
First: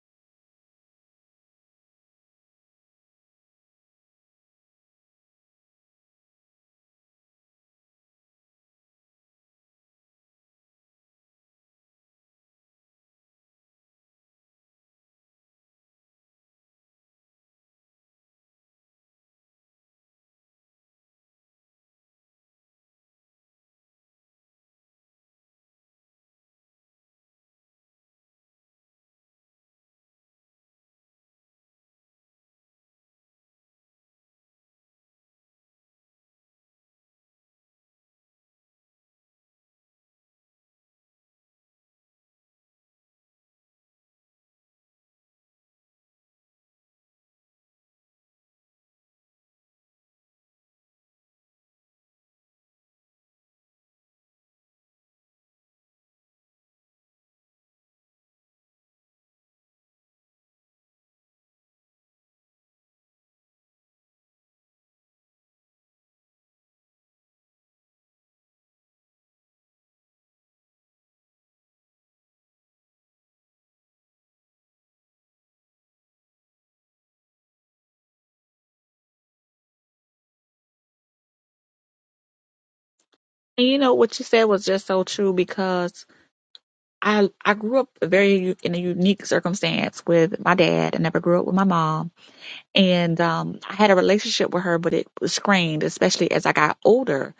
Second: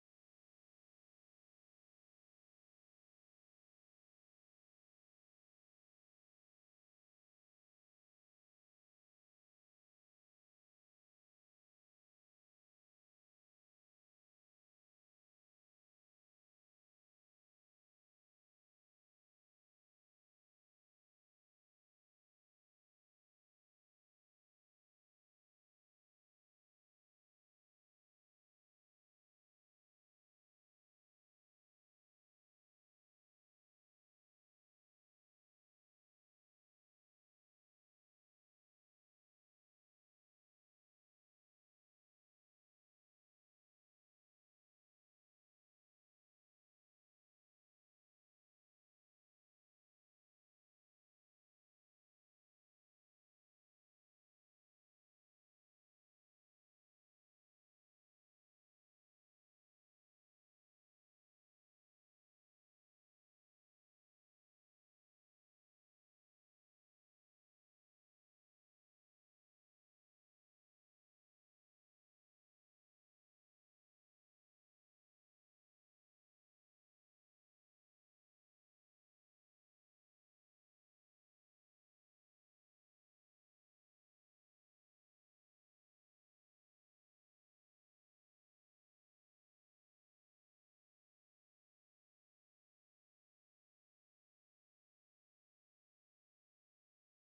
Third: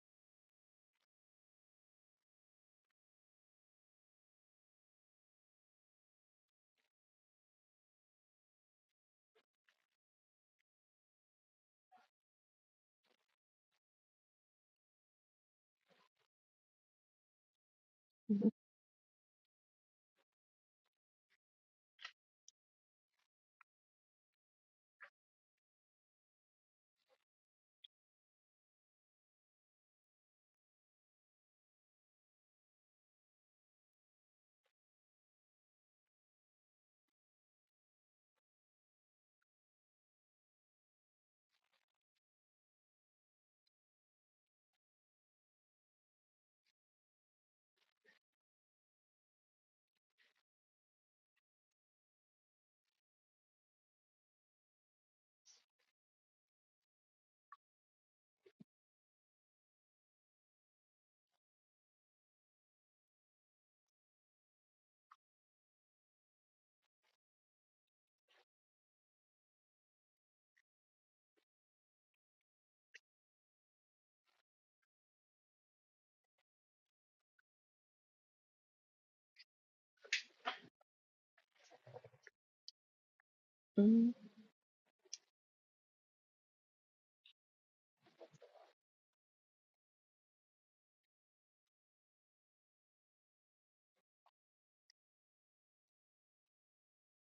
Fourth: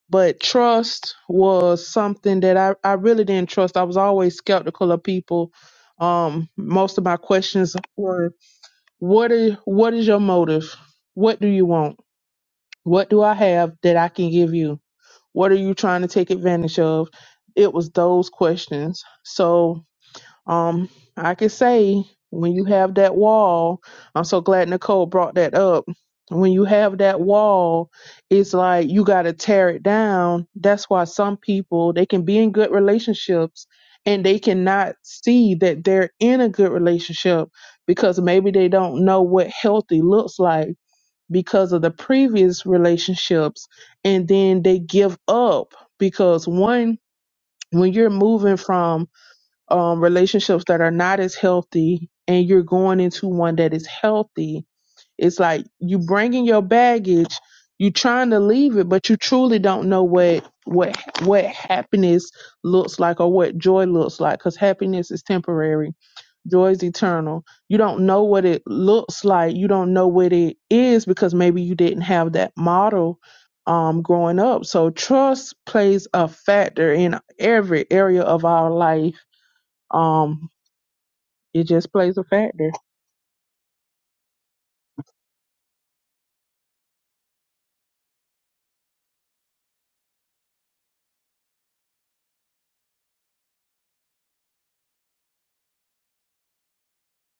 S1: but trust was something that I, I really didn't trust. I was always skeptical of people. Um, most of my questions were what is what is your motive? What do you want? What do I have that I can give you? What are you trying to take advantage of? It was those
S3: Mm-hmm.
S1: questions. So um, I can say when you have that wall, I'm so glad Nicole brought that up. When you have that wall, it's like you got to tear it down. That's why some people they can be in good relationships and they cannot see that they're in a good relationship because maybe they don't know what healthy looks like because of the previous relationships and then they give up because one when you're moving from um, relationships that are not as healthy and you're going into one that is healthy it's like you bringing your baggage you trying to leave it but you truly don't know what what what happiness looks like or what joy looks like because happiness is temporary joy is eternal you don't know what it looks like you don't know what it is because maybe you didn't have that model um growing up so trust plays a factor in every area of our life um, it just plays a factor.
S4: And you know what
S3: Mm-hmm.
S4: you said was just so true because I I grew up very u- in a unique circumstance with my dad. I never grew up with my mom. And um, I had a relationship with her, but it was strained, especially as I got older.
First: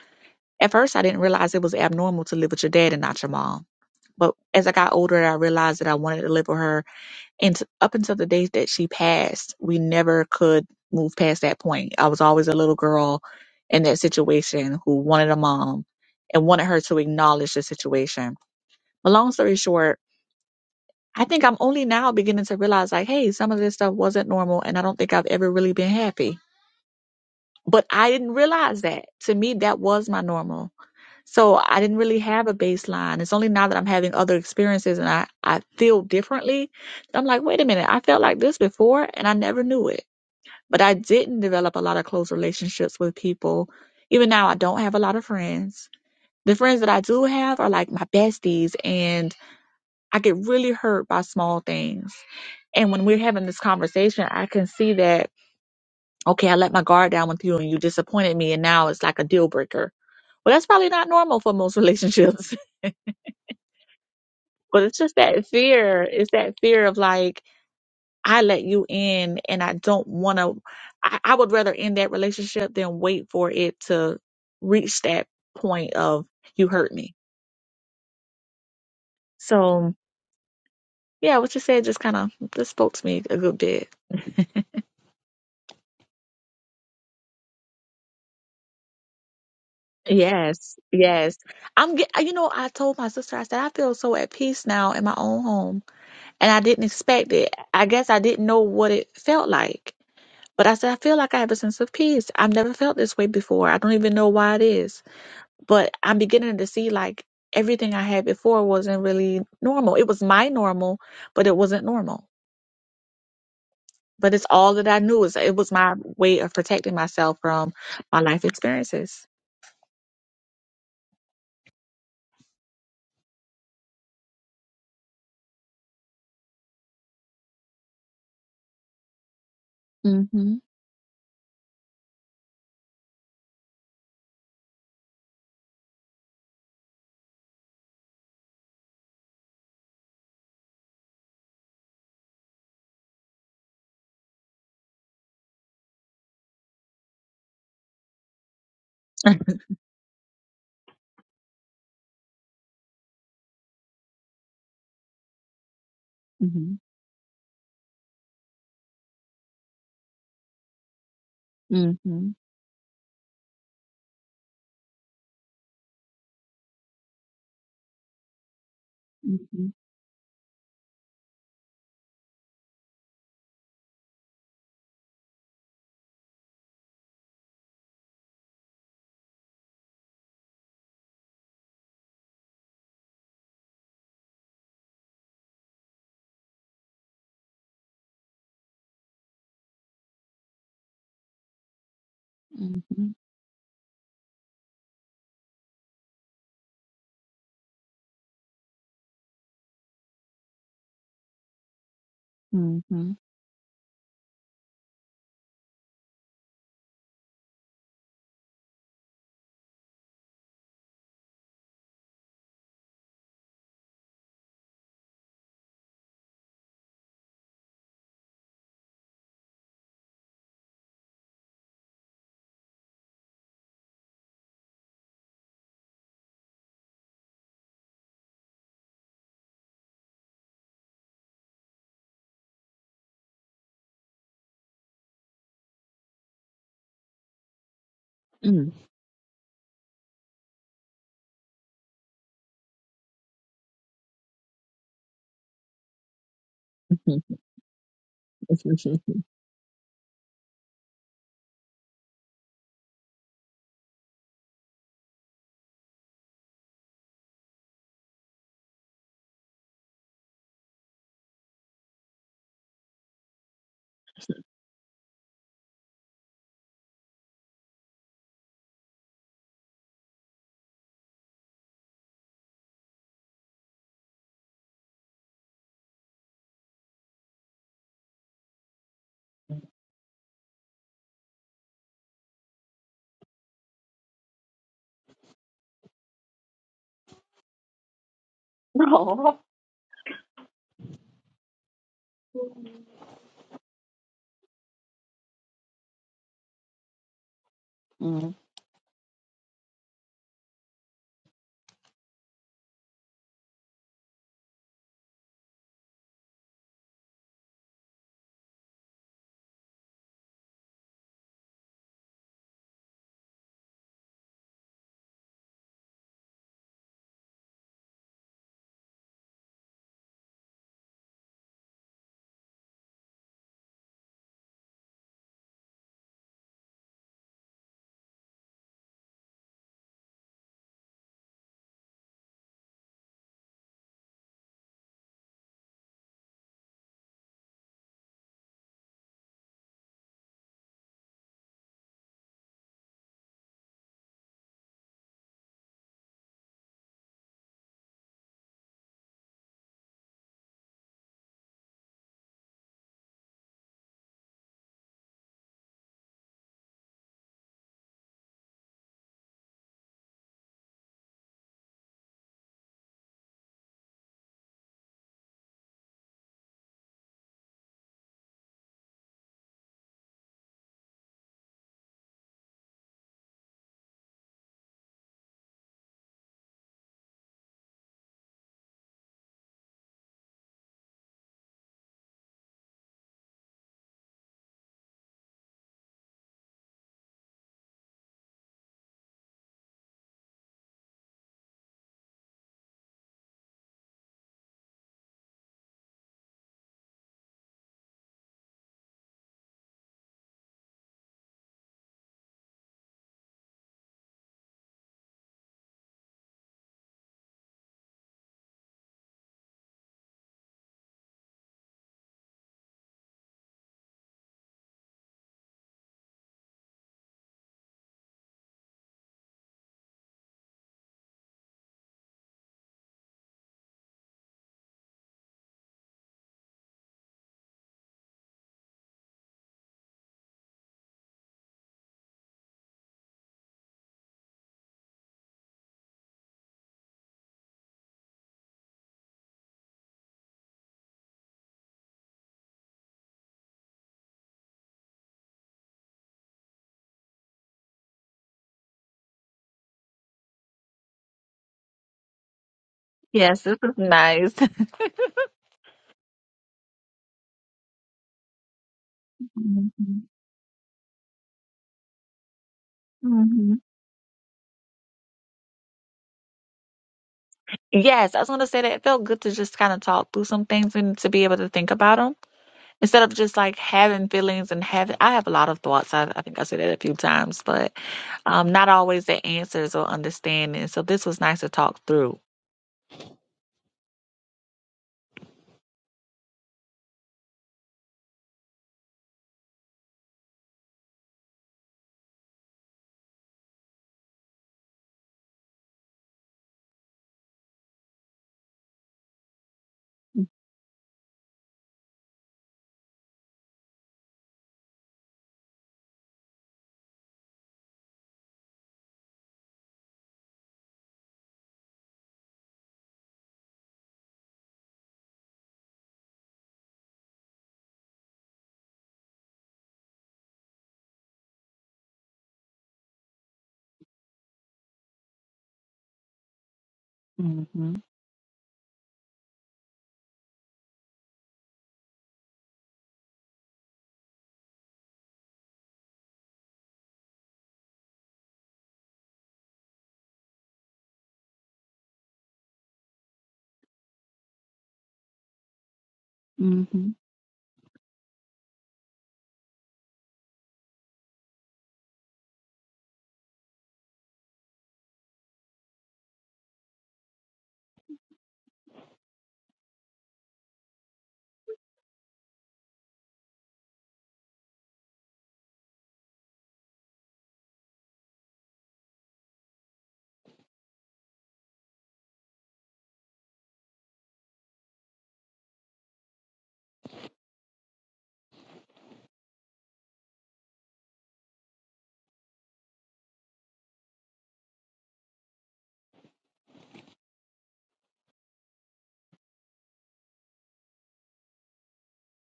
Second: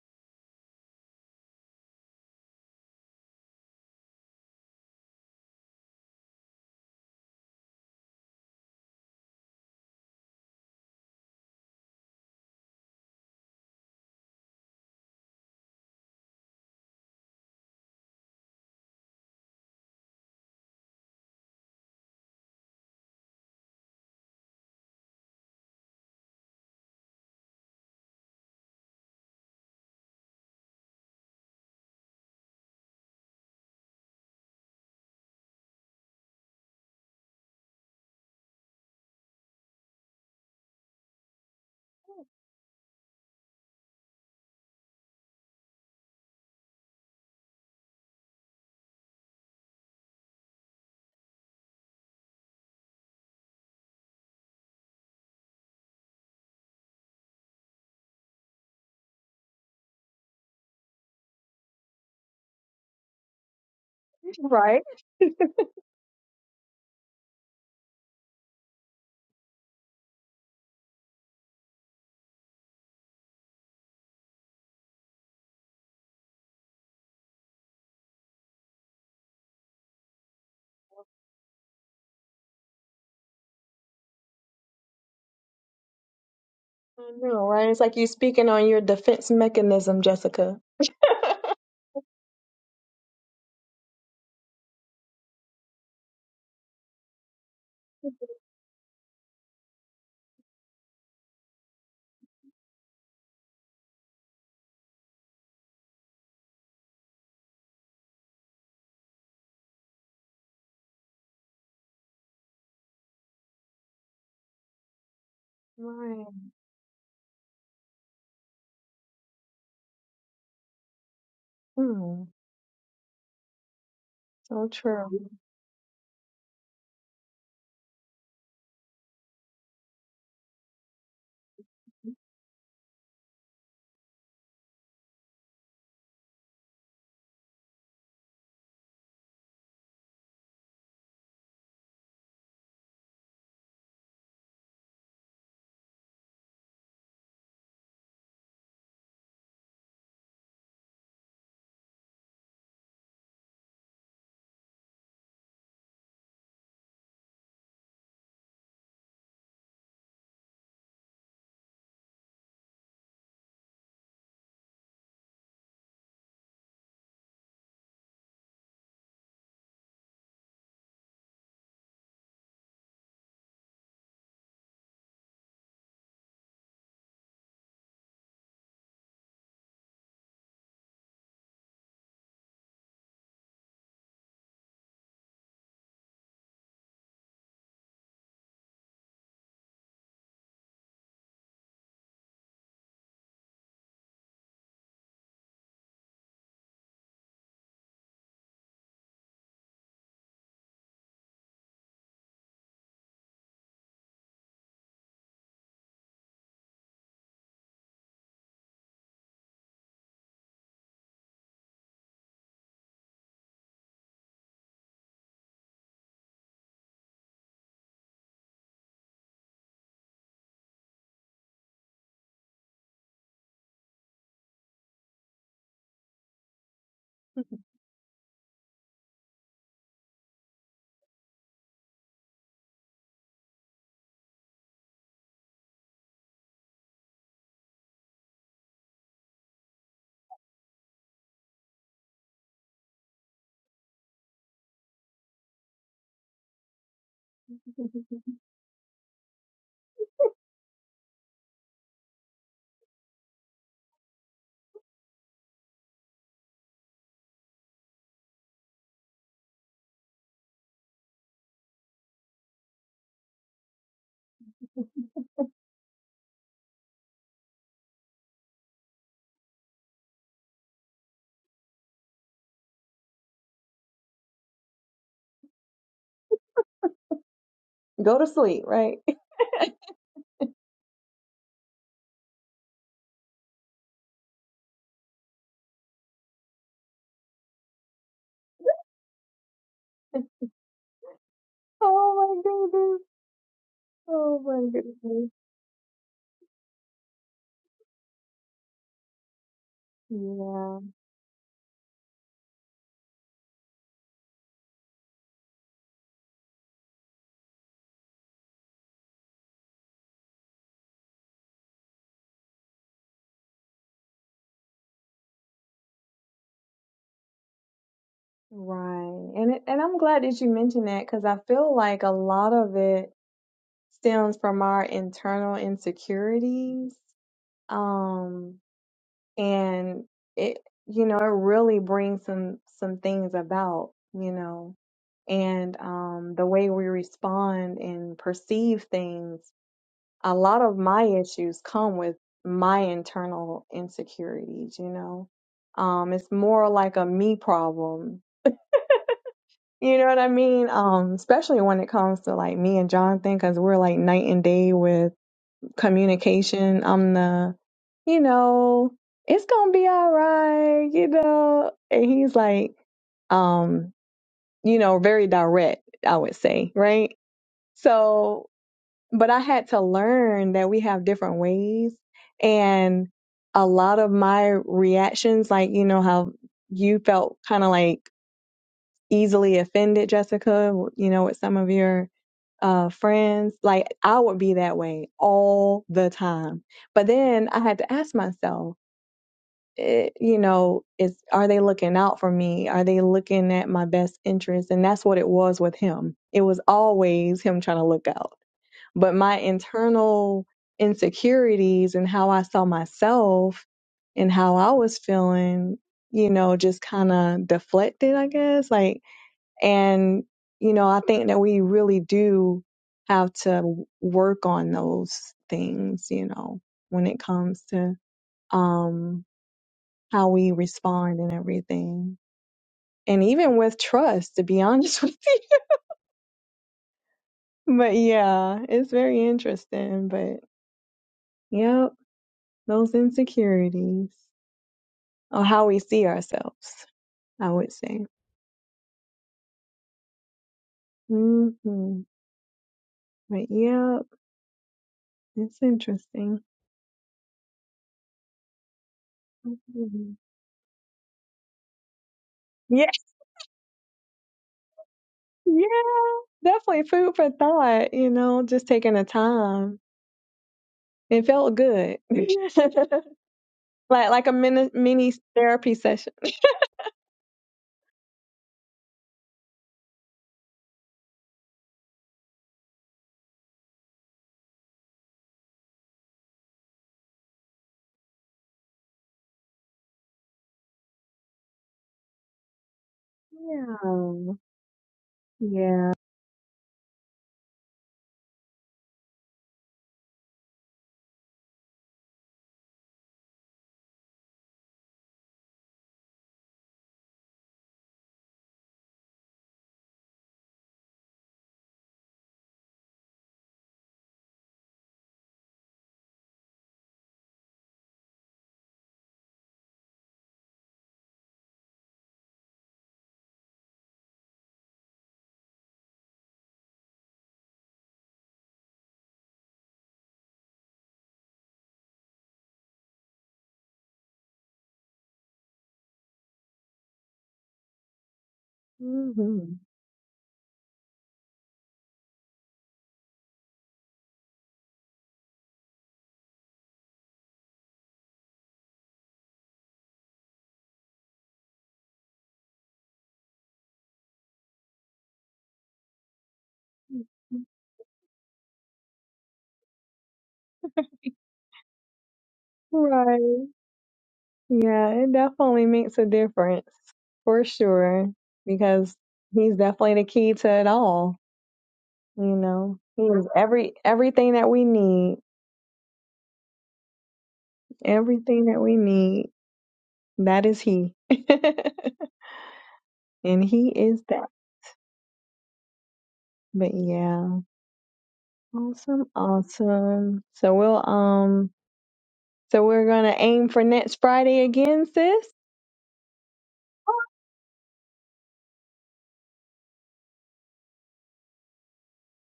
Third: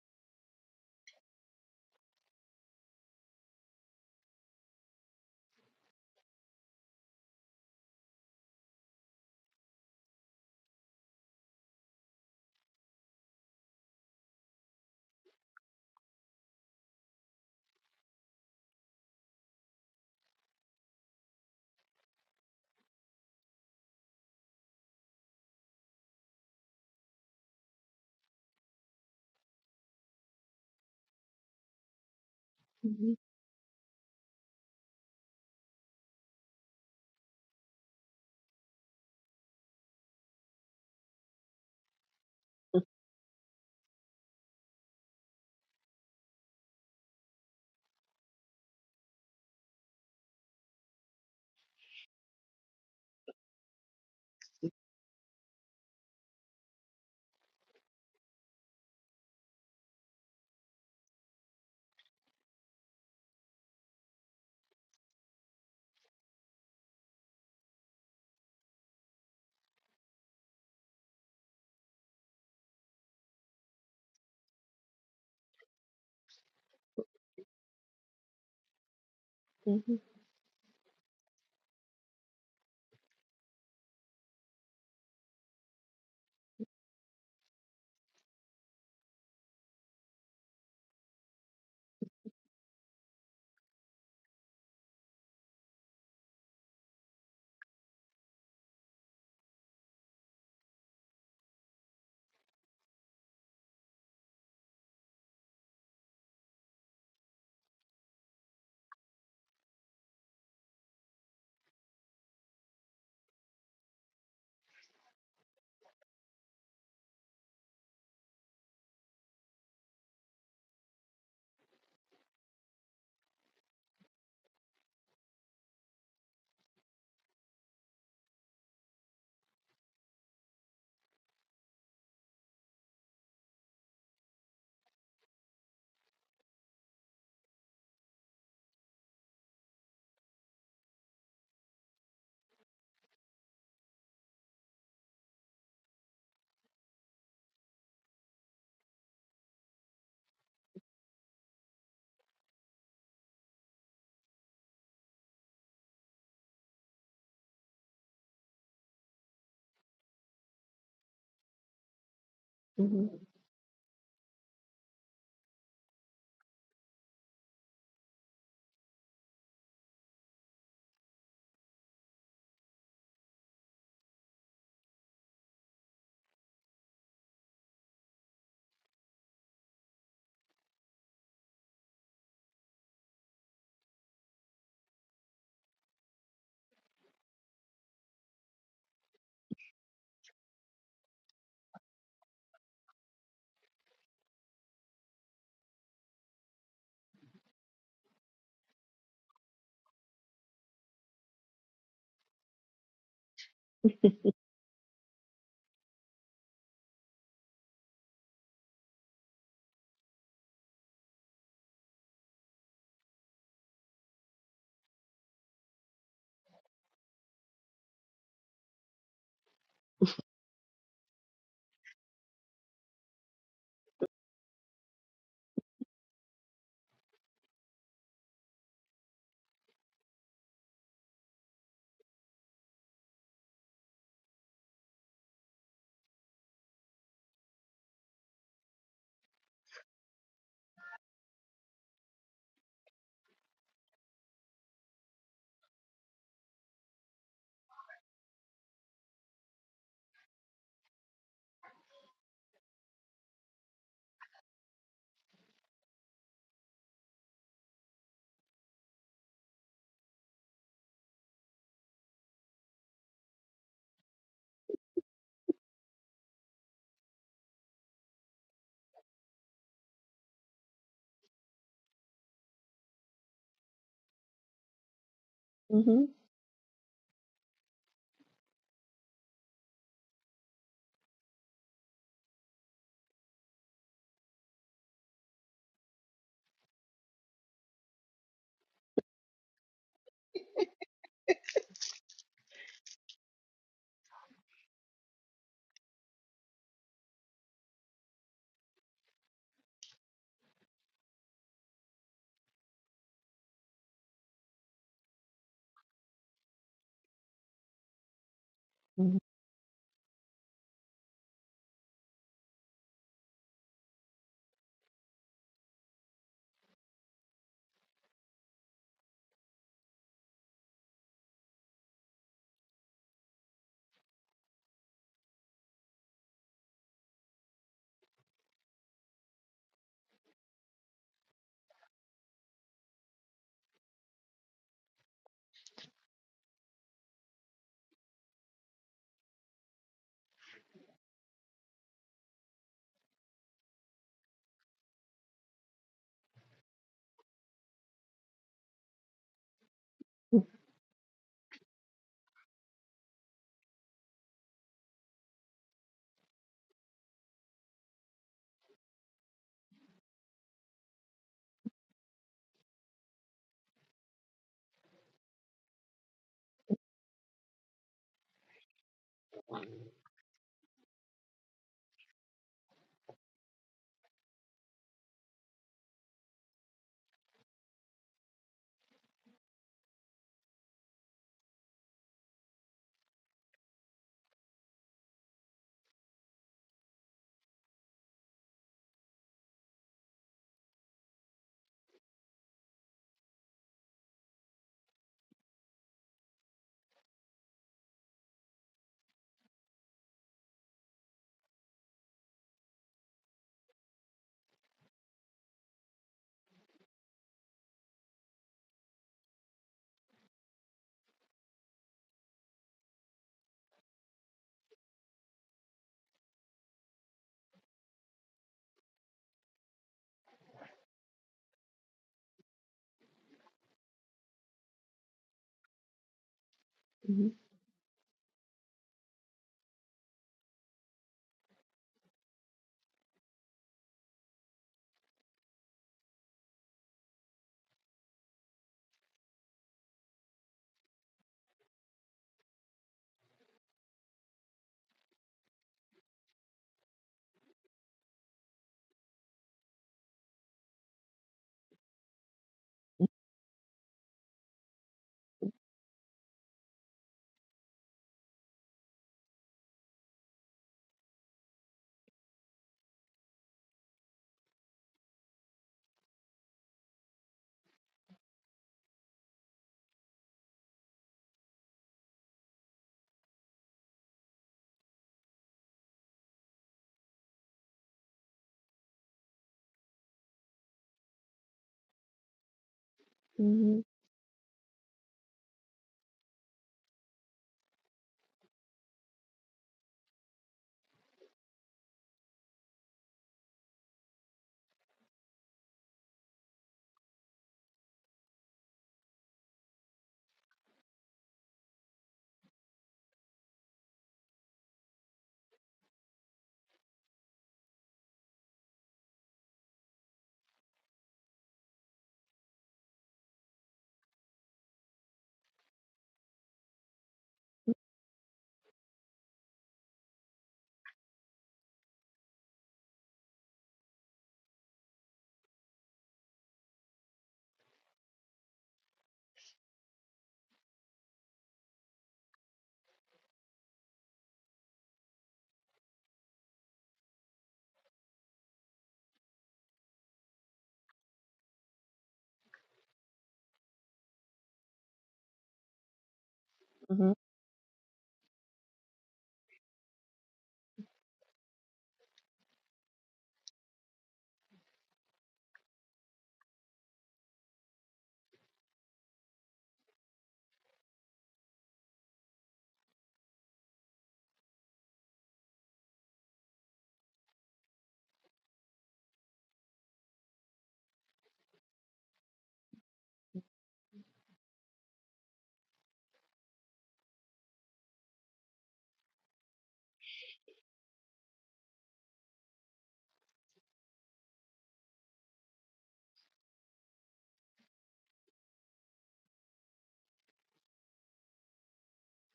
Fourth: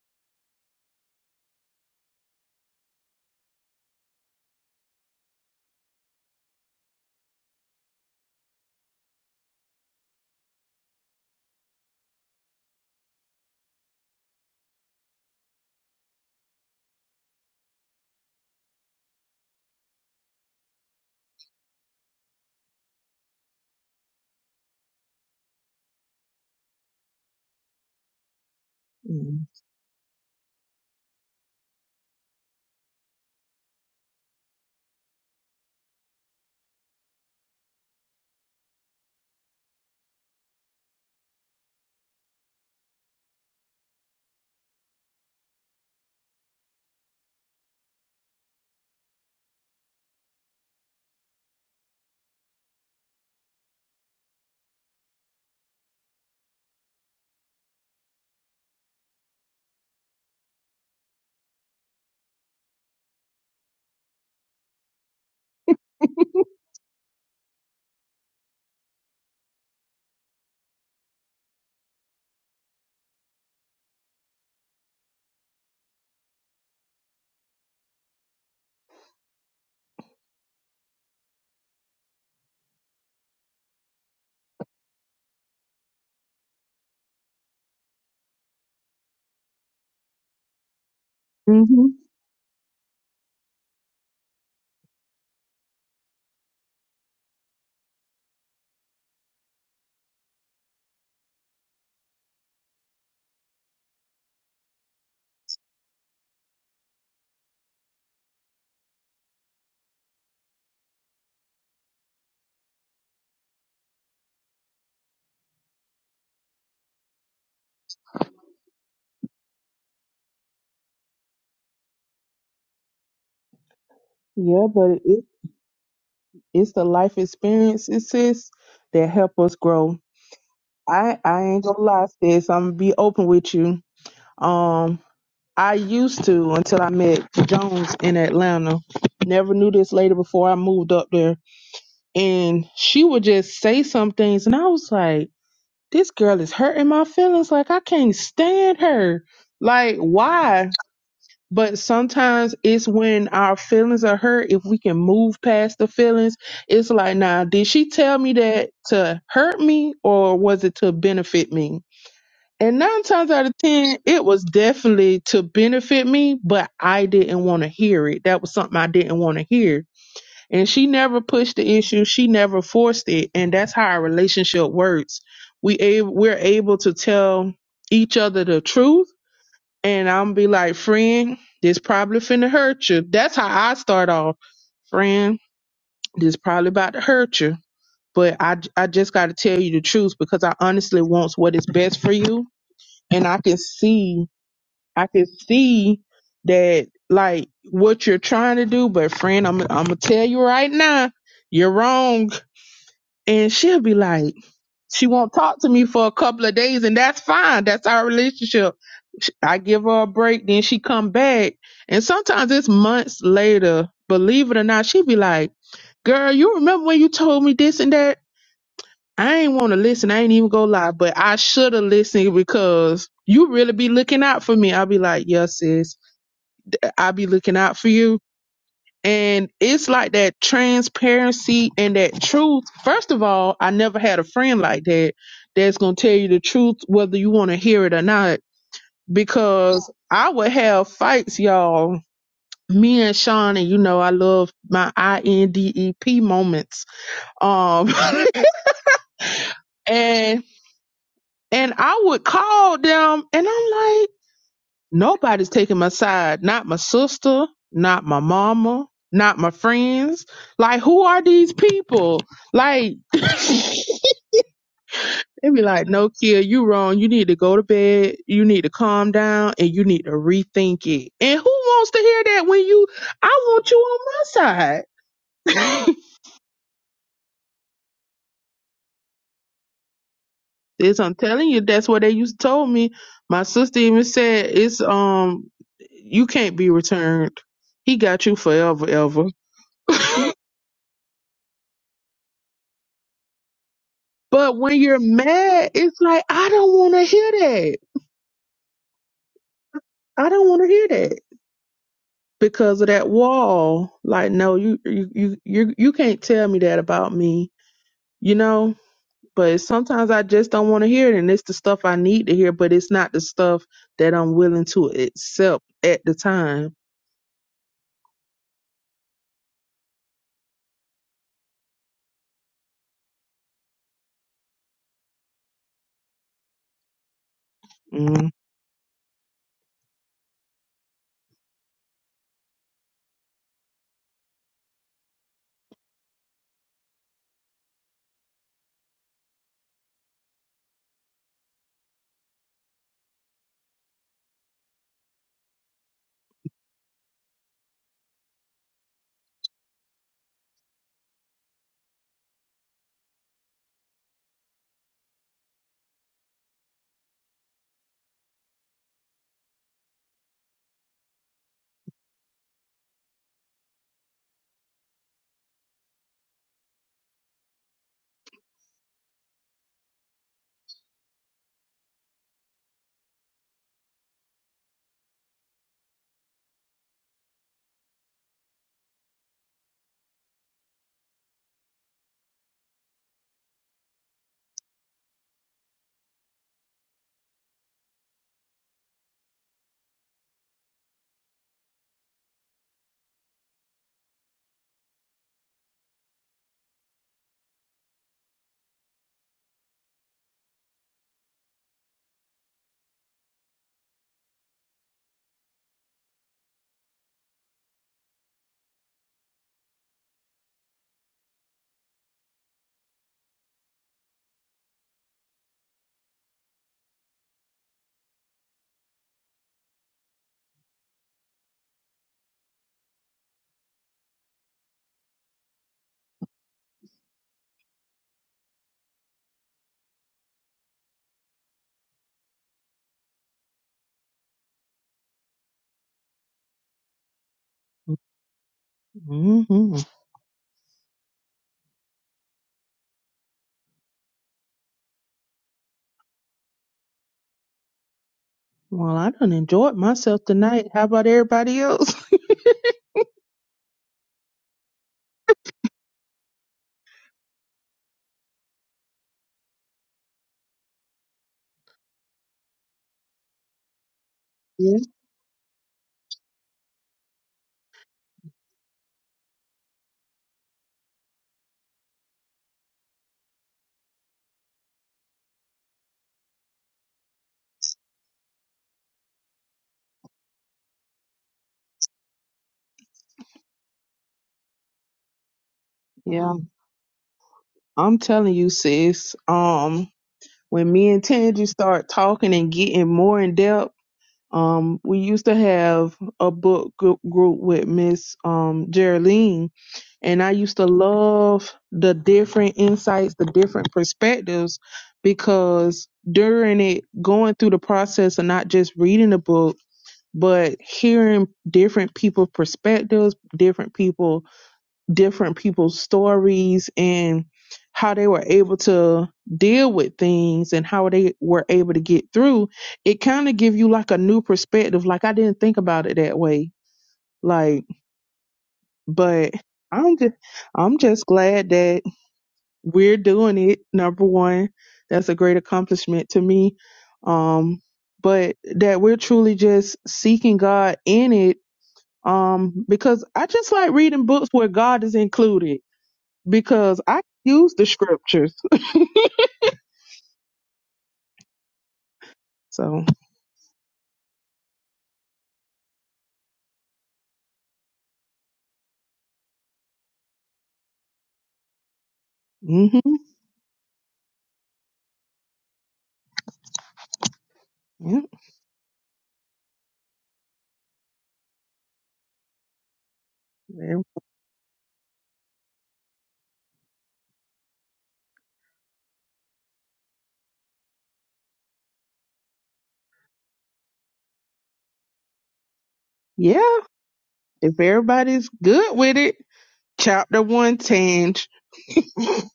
S4: At first, I didn't realize it was abnormal to live with your dad and not your mom. But as I got older, I realized that I wanted to live with her. And t- up until the day that she passed, we never could move past that point. I was always a little girl in that situation who wanted a mom and wanted her to acknowledge the situation. But long story short, I think I'm only now beginning to realize like, hey, some of this stuff wasn't normal, and I don't think I've ever really been happy but I didn't realize that. To me, that was my normal. So I didn't really have a baseline. It's only now that I'm having other experiences and I, I feel differently. I'm like, wait a minute, I felt like this before and I never knew it. But I didn't develop a lot of close relationships with people. Even now, I don't have a lot of friends. The friends that I do have are like my besties, and I get really hurt by small things. And when we're having this conversation, I can see that okay, I let my guard down with you and you disappointed me and now it's like a deal breaker. Well, that's probably not normal for most relationships,
S2: Right.
S4: but it's just that fear. It's that fear of like, I let you in and I don't want to, I, I would rather end that relationship than wait for it to reach that point of you hurt me.
S3: Mm-hmm.
S4: So yeah, what you said just kind of, just spoke to me a good bit.
S2: I know, right? It's like you speaking on your defense mechanism, Jessica.
S4: Yes, yes.
S1: Mm-hmm.
S4: I'm get, you know, I told my sister, I said, I feel so at peace now in my own home and I didn't expect it. I guess I didn't know what it felt like. But I said, I feel like I have a sense of peace. I've never felt this way before. I don't even know why it is. But I'm beginning to see like everything I had before wasn't really normal. It was my normal, but it wasn't normal. But it's all that I knew. Is it was my
S2: Right.
S4: way of protecting myself from my life experiences.
S2: Hmm.
S1: Yeah,
S2: So
S1: but
S2: true.
S1: it it's the life experiences sis, that help us grow.
S4: Mm-hmm.
S1: I I ain't gonna lie, sis. I'm gonna be open with you. Um, I used to until I met Jones in Atlanta. Never knew this lady before I moved up there. and she would just say some things and i was like this girl is hurting my feelings like i can't stand her like why but sometimes it's when our feelings are hurt if we can move past the feelings
S4: Mm-hmm.
S1: it's like "Nah, did she tell me that to hurt me or was it to benefit me
S4: Mm-hmm.
S1: and nine
S3: Mm-hmm.
S1: times out of ten it was definitely to benefit me but i didn't want to hear it that was something i didn't want to
S4: Mm-hmm.
S1: hear and she never pushed the issue. She never forced it. And that's how our relationship works. We a- we're able to tell each other the truth. And I'm be like, friend, this probably finna hurt you. That's how I start off. Friend, this probably about to hurt you. But I I just got to tell you the truth because I honestly wants what is best for you. And I can see, I can see that like what you're trying to do. But friend, I'm, I'm going to tell you right now, you're wrong.
S4: Mm-hmm.
S1: And she'll be like, she won't talk to me for a couple of days, and that's fine. That's our relationship. Sh- I give her a break, then she come back, and sometimes it's months later. Believe it or not, she be like, "Girl, you remember when you told me this and that? I ain't want to listen. I ain't even go lie, but I should have listened because you really be looking out for me." I'll be like, "Yes, sis, I be looking out for you." And it's like that transparency and that truth. First of all, I never had a friend like that that's going to tell you the truth, whether you want to hear it or not.
S4: Mm-hmm.
S1: Because I would have fights, y'all. Me and Sean, and you know, I love my I N D E P moments. Um,
S4: Mm-hmm.
S1: and and I would call them, and I'm like, Nobody's taking my side. Not my sister, not my mama, not my friends. Like, who are these people? Like, they be like, no, kid, you wrong. You need to go to bed. You need to calm down and you need to rethink it. And who wants to hear that when you, I want you on my side?
S3: Mhm.
S2: Go to sleep, right?
S1: this I'm telling you, that's what they used to told me. My sister even said it's um you can't be returned. He got you forever, ever.
S2: Oh my goodness. Oh
S1: But
S2: my
S1: when you're
S2: goodness.
S1: mad, it's like, I don't want to hear that. I don't want to
S2: Yeah.
S1: hear that because of that wall. Like, no, you, you, you, you, you can't tell me that about me, you know?
S3: Mhm.
S1: But sometimes I just don't want to hear it. And it's the stuff I need to hear, but it's not the stuff that I'm willing to accept at the time.
S2: Right. And it, and I'm glad that you mentioned that because I feel like a lot of it stems from our internal insecurities.
S1: Mm-hmm.
S2: Um, and it you know it really brings some some things about you know and um the way we respond and perceive things a lot of my issues come with my internal insecurities you know um it's more like a me problem you know what i mean um especially when it comes to like me and jonathan because we're like night and day with communication. I'm the, you know, it's gonna be all right, you know. And he's like, um, you know, very direct, I would say, right? So, but I had to learn that we have different ways, and a lot of my reactions, like you know how you felt kind of like easily offended, Jessica, you know, with some of your uh, friends. Like I would be that way all the time. But then I had to ask myself, it, you know, is are they looking out for me? Are they looking at my best interest? And that's what it was with him. It was always him trying to look out. But my internal insecurities and how I saw myself and how I was feeling, you know, just kind of deflected, I guess. Like and, you know, I think that we really do have to work on those things, you know, when it comes to um, how we respond and everything. And even with trust, to be honest with you.
S3: Mhm.
S2: But yeah, it's very interesting. But yep, those insecurities or how we see ourselves, I would say.
S1: hmm
S2: hmm But yep, it's interesting.
S1: Well, I done enjoyed
S2: Mhm.
S1: myself tonight. How about everybody else?
S2: Yeah,
S4: Yes, this is nice.
S2: yeah. Definitely food for thought, you know, just taking the time.
S4: Mm-hmm.
S2: It felt good.
S4: Mm-hmm.
S2: like like a mini
S1: Yeah,
S2: mini therapy session.
S4: Yes, I was gonna say that it felt good to just kind of talk through some things and to be able to think about them instead of just like having feelings and having. I have a lot of thoughts. I, I think I said that a few times, but um, not always the answers or understanding. So this was nice to talk through.
S3: Mhm.
S2: Yeah. Yeah.
S1: yeah. I'm telling you, sis. Um, when me and Tangie start talking and getting more in depth. Um, we used to have a book gr- group with Miss um, Geraldine, and
S4: Mm.
S1: I used to love the different insights, the different perspectives, because during it, going through the process of not just reading the book, but hearing different people's perspectives, different people different people's stories and how they were able to deal with things and how they were able to get through it kind of give you like a new perspective like i didn't think about it that way
S4: Mhm.
S1: like but
S2: hmm
S1: i'm just i'm just glad that we're doing it number one that's a great accomplishment to me um but that we're truly just seeking god in it um because i just like reading books where god is included
S4: Mhm.
S1: because I
S3: Mhm.
S1: use the scriptures. So
S2: Right. Yeah, it definitely makes a difference for sure because he's definitely the key to it all, you
S1: hmm
S2: know. He is every everything that we need.
S1: yeah,
S2: Everything that we need. That is he. and he
S1: Ev-
S2: is that. But yeah. Awesome, awesome. So we'll um so we're gonna aim for next Friday again, sis.
S1: yeah. If everybody's good with it, chapter one change.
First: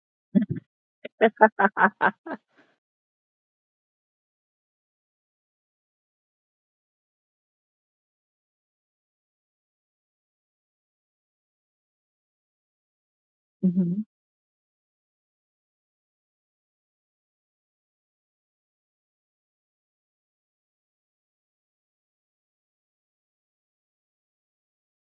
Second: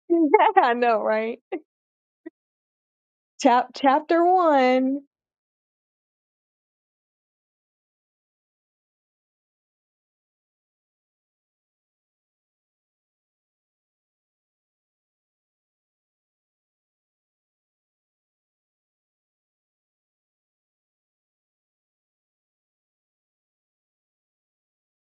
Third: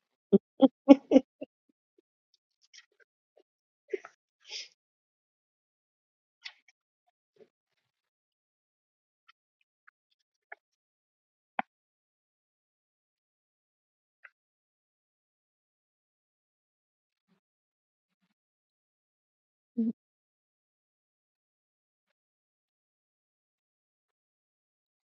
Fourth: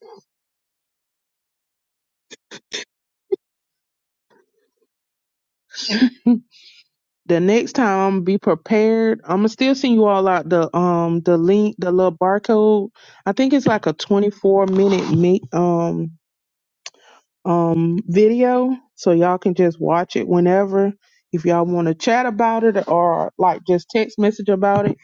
S2: I know, right? Chap chapter one.
S1: The next time, I'm gonna be prepared. I'm gonna still send you all out the um the link, the little barcode. I think it's like a
S4: hmm
S1: 24 minute meet. um. um, video, so y'all can just watch it whenever. If y'all want to chat about it or like just text message about it,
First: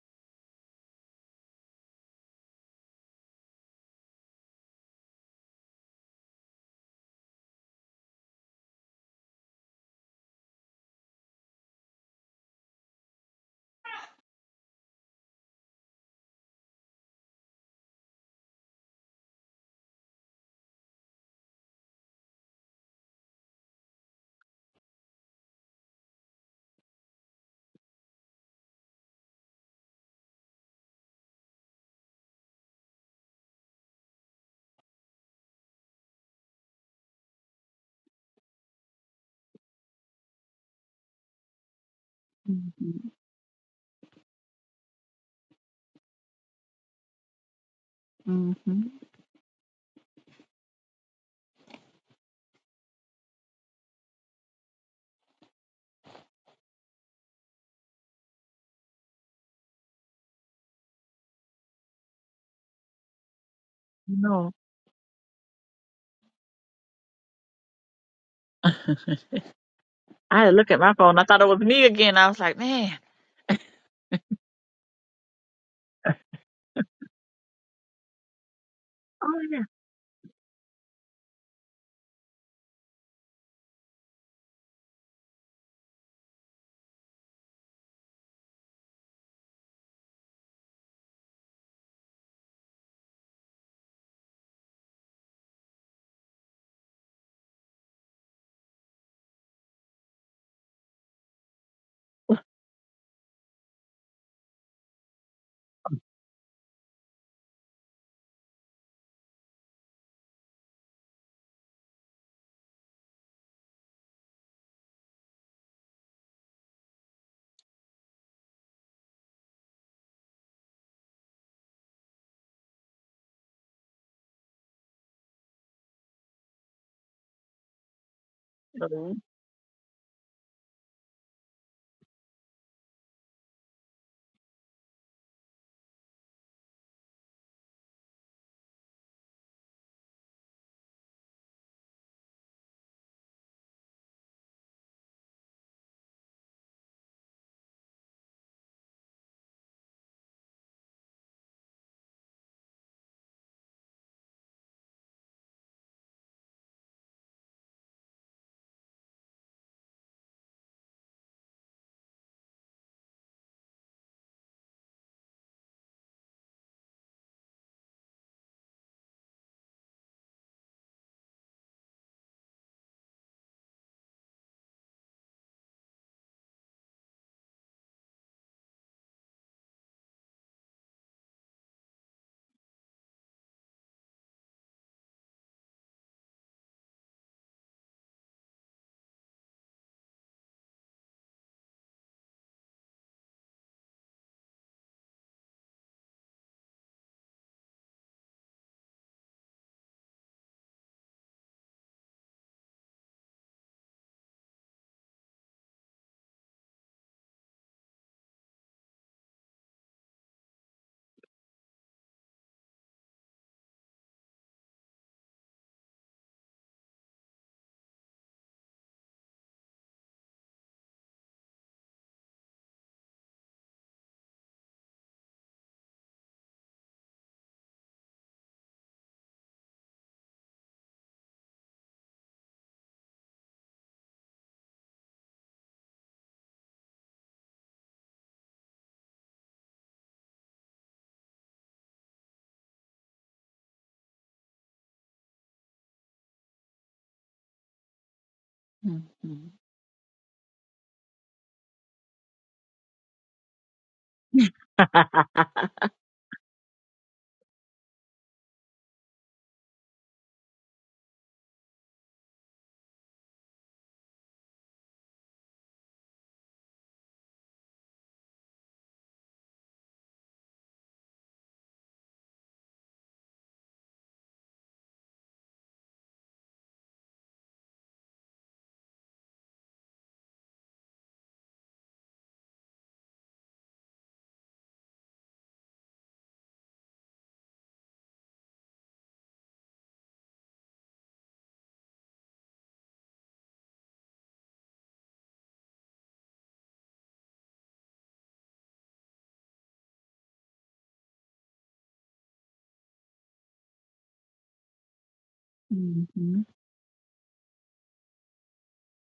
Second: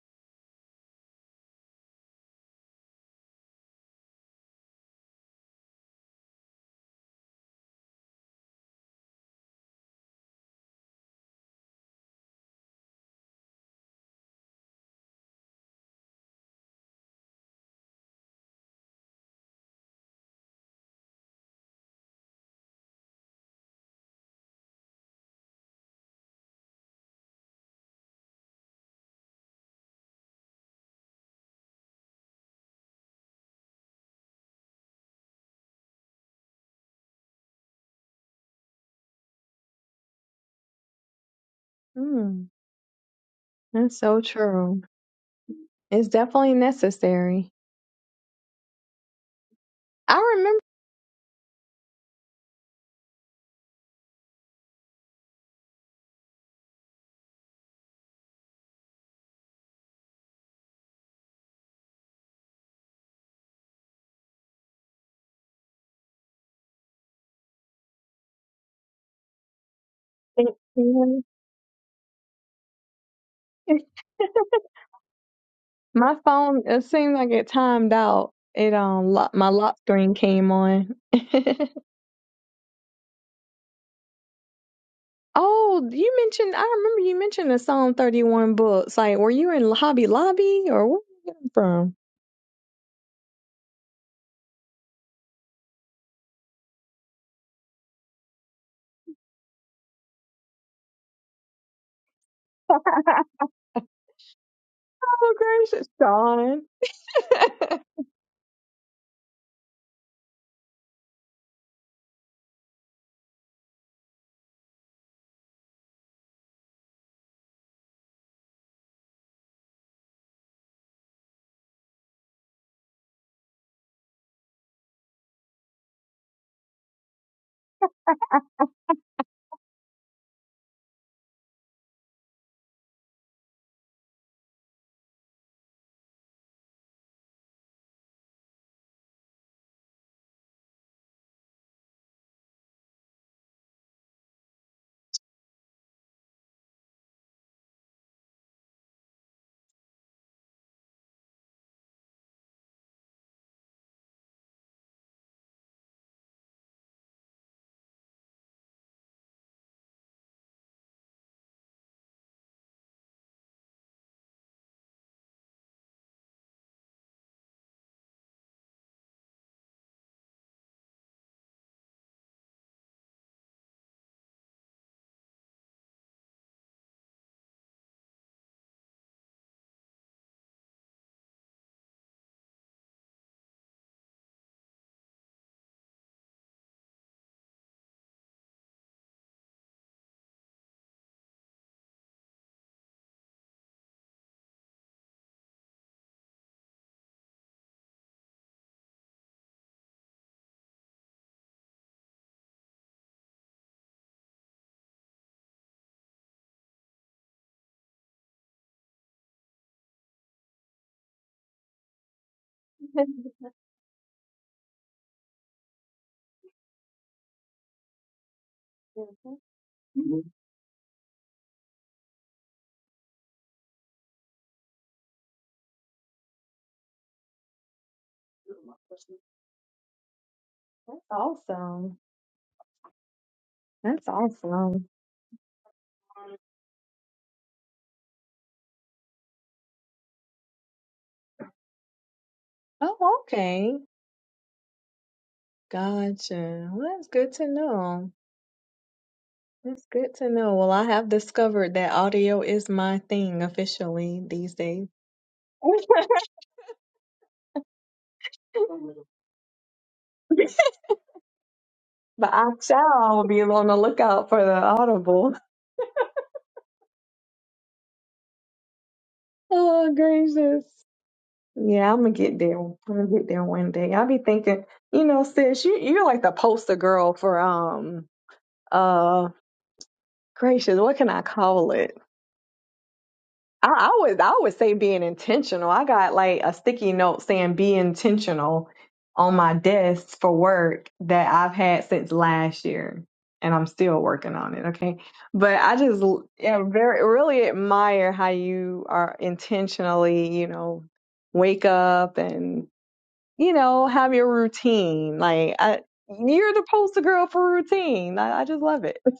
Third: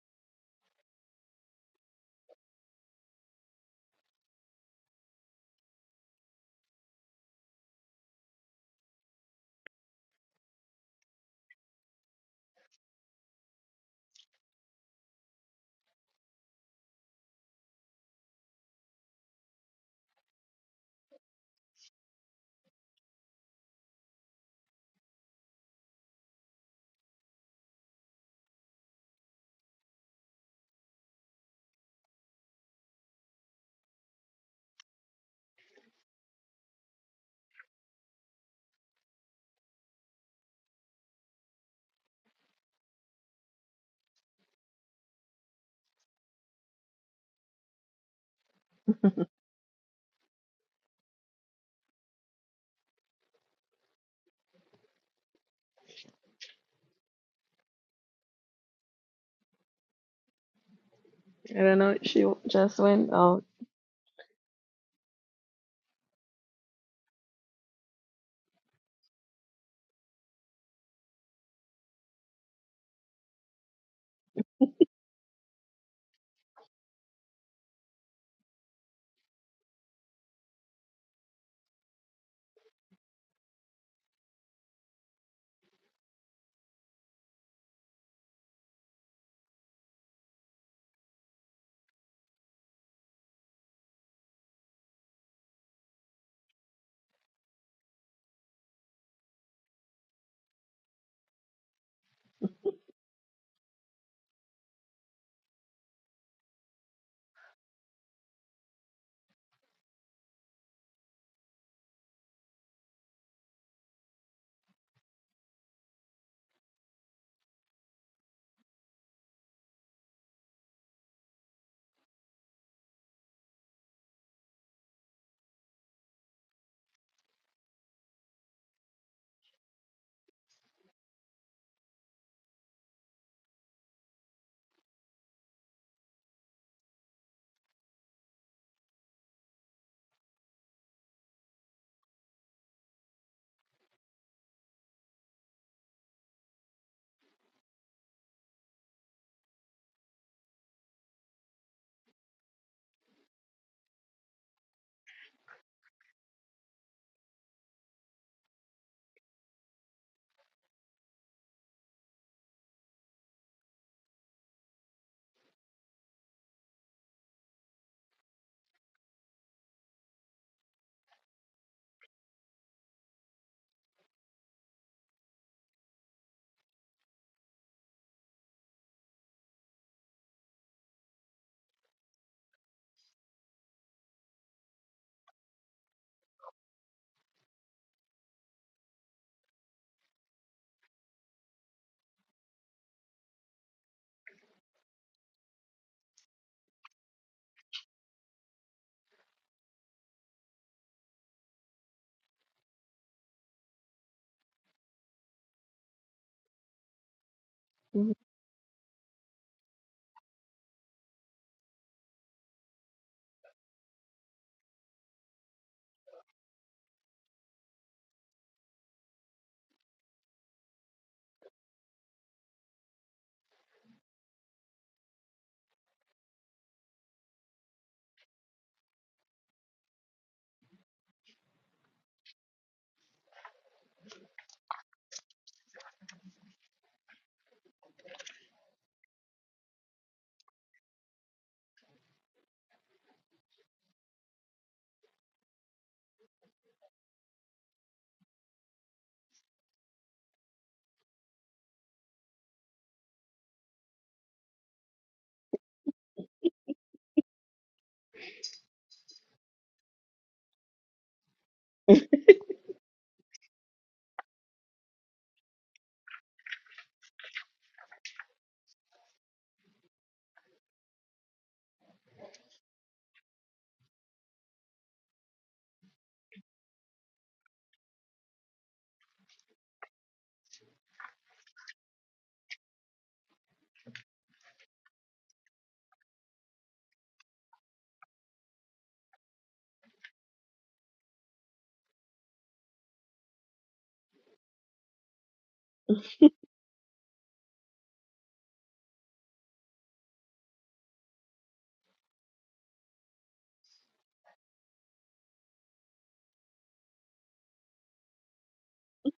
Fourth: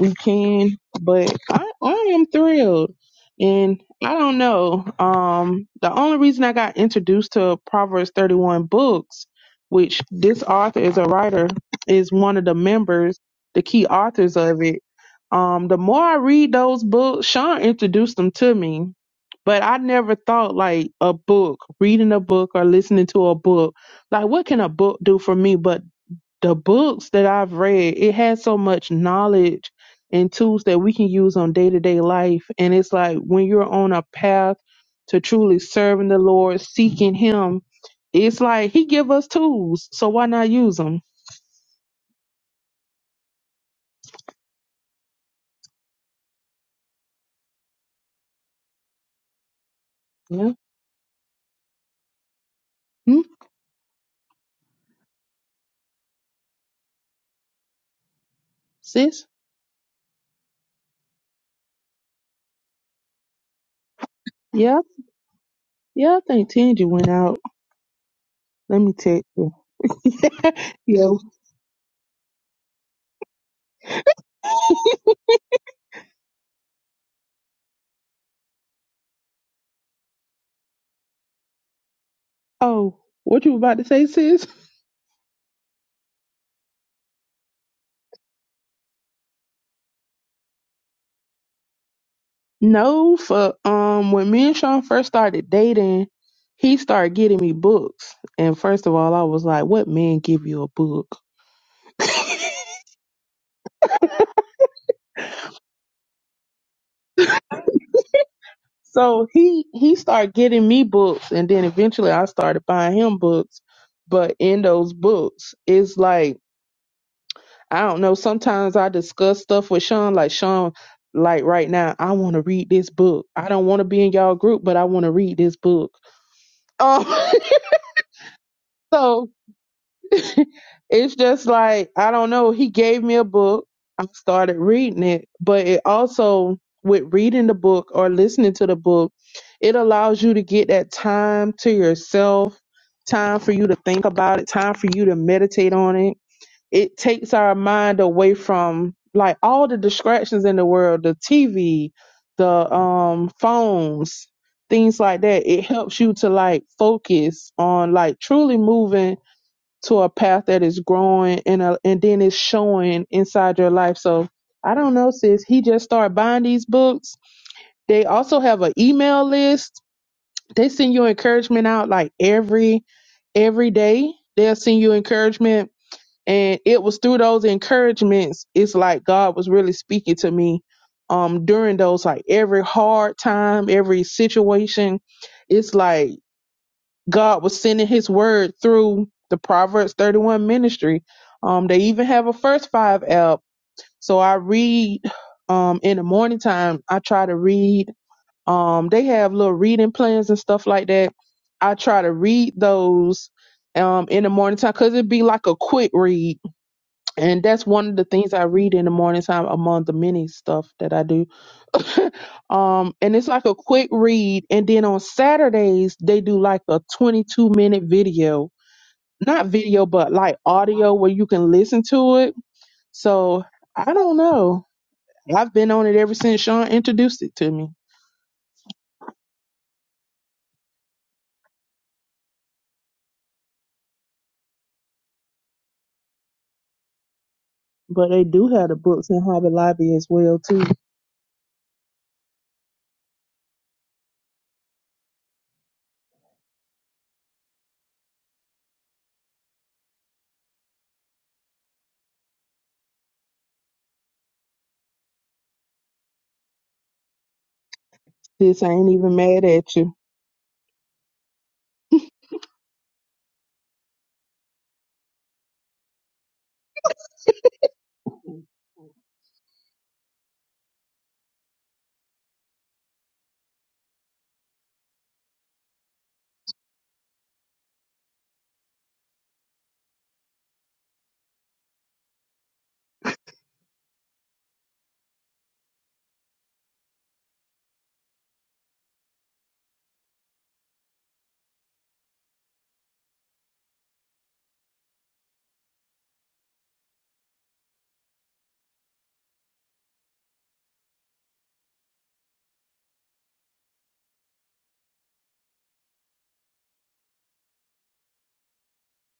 S1: we can. But I, I am thrilled, and I don't know. Um, the only reason I got introduced to Proverbs thirty one books, which this author is a writer, is one of the members, the key authors of it. Um, the more I read those books, Sean introduced them to me but I never thought like a book, reading a book or listening to a book, like what can a book do for me? But the books that I've read, it has so much knowledge and tools that we can use on day to day life. And it's like when you're on a path to truly serving the Lord, seeking Him, it's like He give us tools, so why not use them?
S2: Mm,
S4: Mhm.
S2: that's so true. It's definitely necessary.
S4: Mhm.
S2: I
S1: Yeah,
S2: remember
S1: hmm? sis.
S3: I don't know. She just went out.
S4: No.
S1: Yeah, yeah. I think Tangy went out. Let me text you.
S4: I had to
S2: it,
S4: look at my
S1: yeah.
S4: phone.
S2: you
S4: I thought it was me again. I was like, man.
S2: know, my phone it seemed like it timed out. It um lock,
S4: Oh,
S2: my
S4: yeah.
S2: lock screen came on.
S1: Oh, what you about to say, sis?
S2: oh, you mentioned I remember you mentioned the Psalm thirty one books. Like were you in Hobby Lobby or where did you from?
S1: No, for um, when me and Sean first started dating, he started getting me books, and first of all, I was like, "What man give you a book?"
S2: Oh, gracious, Dawn.
S1: so he he started getting me books, and then eventually I started buying him books. But in those books, it's like I don't know. Sometimes I discuss stuff with Sean, like Sean, like right now, I want to read this book. I don't want to be in y'all group, but I want to read this book. Um,
S4: Mhm.
S1: so it's just like I don't know. He gave me a book. I started reading it, but it also with reading the book or listening to the book, it allows you to get that time to yourself, time for you to think about it, time for you to meditate on it. It takes our mind away from like all the distractions in the world, the TV, the um phones, things like that. It helps you to like focus on like truly moving to a path that is growing and a, and then it's showing inside your life. So I don't know, sis. He just started buying these books. They also have an email list. They send you encouragement out like every every day. They'll send you encouragement. And it was through those encouragements, it's like God was really speaking to me um during those like every hard time, every situation. It's like God was sending his word through the Proverbs 31 ministry. Um, they even have a first five app. So I read um, in the morning time, I try to read. Um, they have little reading plans and stuff like that. I try to read those um, in the morning time because it'd be like a quick read. And that's one of the
S3: Mhm.
S1: things I read in the morning time among the many stuff that I do. um, and it's like a quick read. And then on Saturdays, they do like a 22 minute video, not video, but like audio where you can listen to it. So I don't know. I've been on it ever since Sean introduced it to me.
S2: That's awesome. That's awesome.
S1: But they do have the books in Hobby Lobby as well too.
S2: Oh, okay. Gotcha. Well, that's good to know.
S4: Mhm.
S2: That's good to know. Well, I have discovered that audio is my thing officially these days.
S1: Sis, I ain't even mad at you.
S2: But I shall be on the lookout for the Audible. Oh, gracious. Yeah, I'm gonna get there. I'm gonna get there one day. I'll be thinking, you know, sis, you you're like the poster girl for um uh, Gracious, what can I call it? I, I would I would say being intentional. I got like a sticky note saying be intentional on my desk for work that I've had since last year. And I'm still working on it, okay? But I just l- yeah, very really admire how you are intentionally, you know, wake up and, you know, have your routine. Like I you're the poster girl for routine. I, I just love it.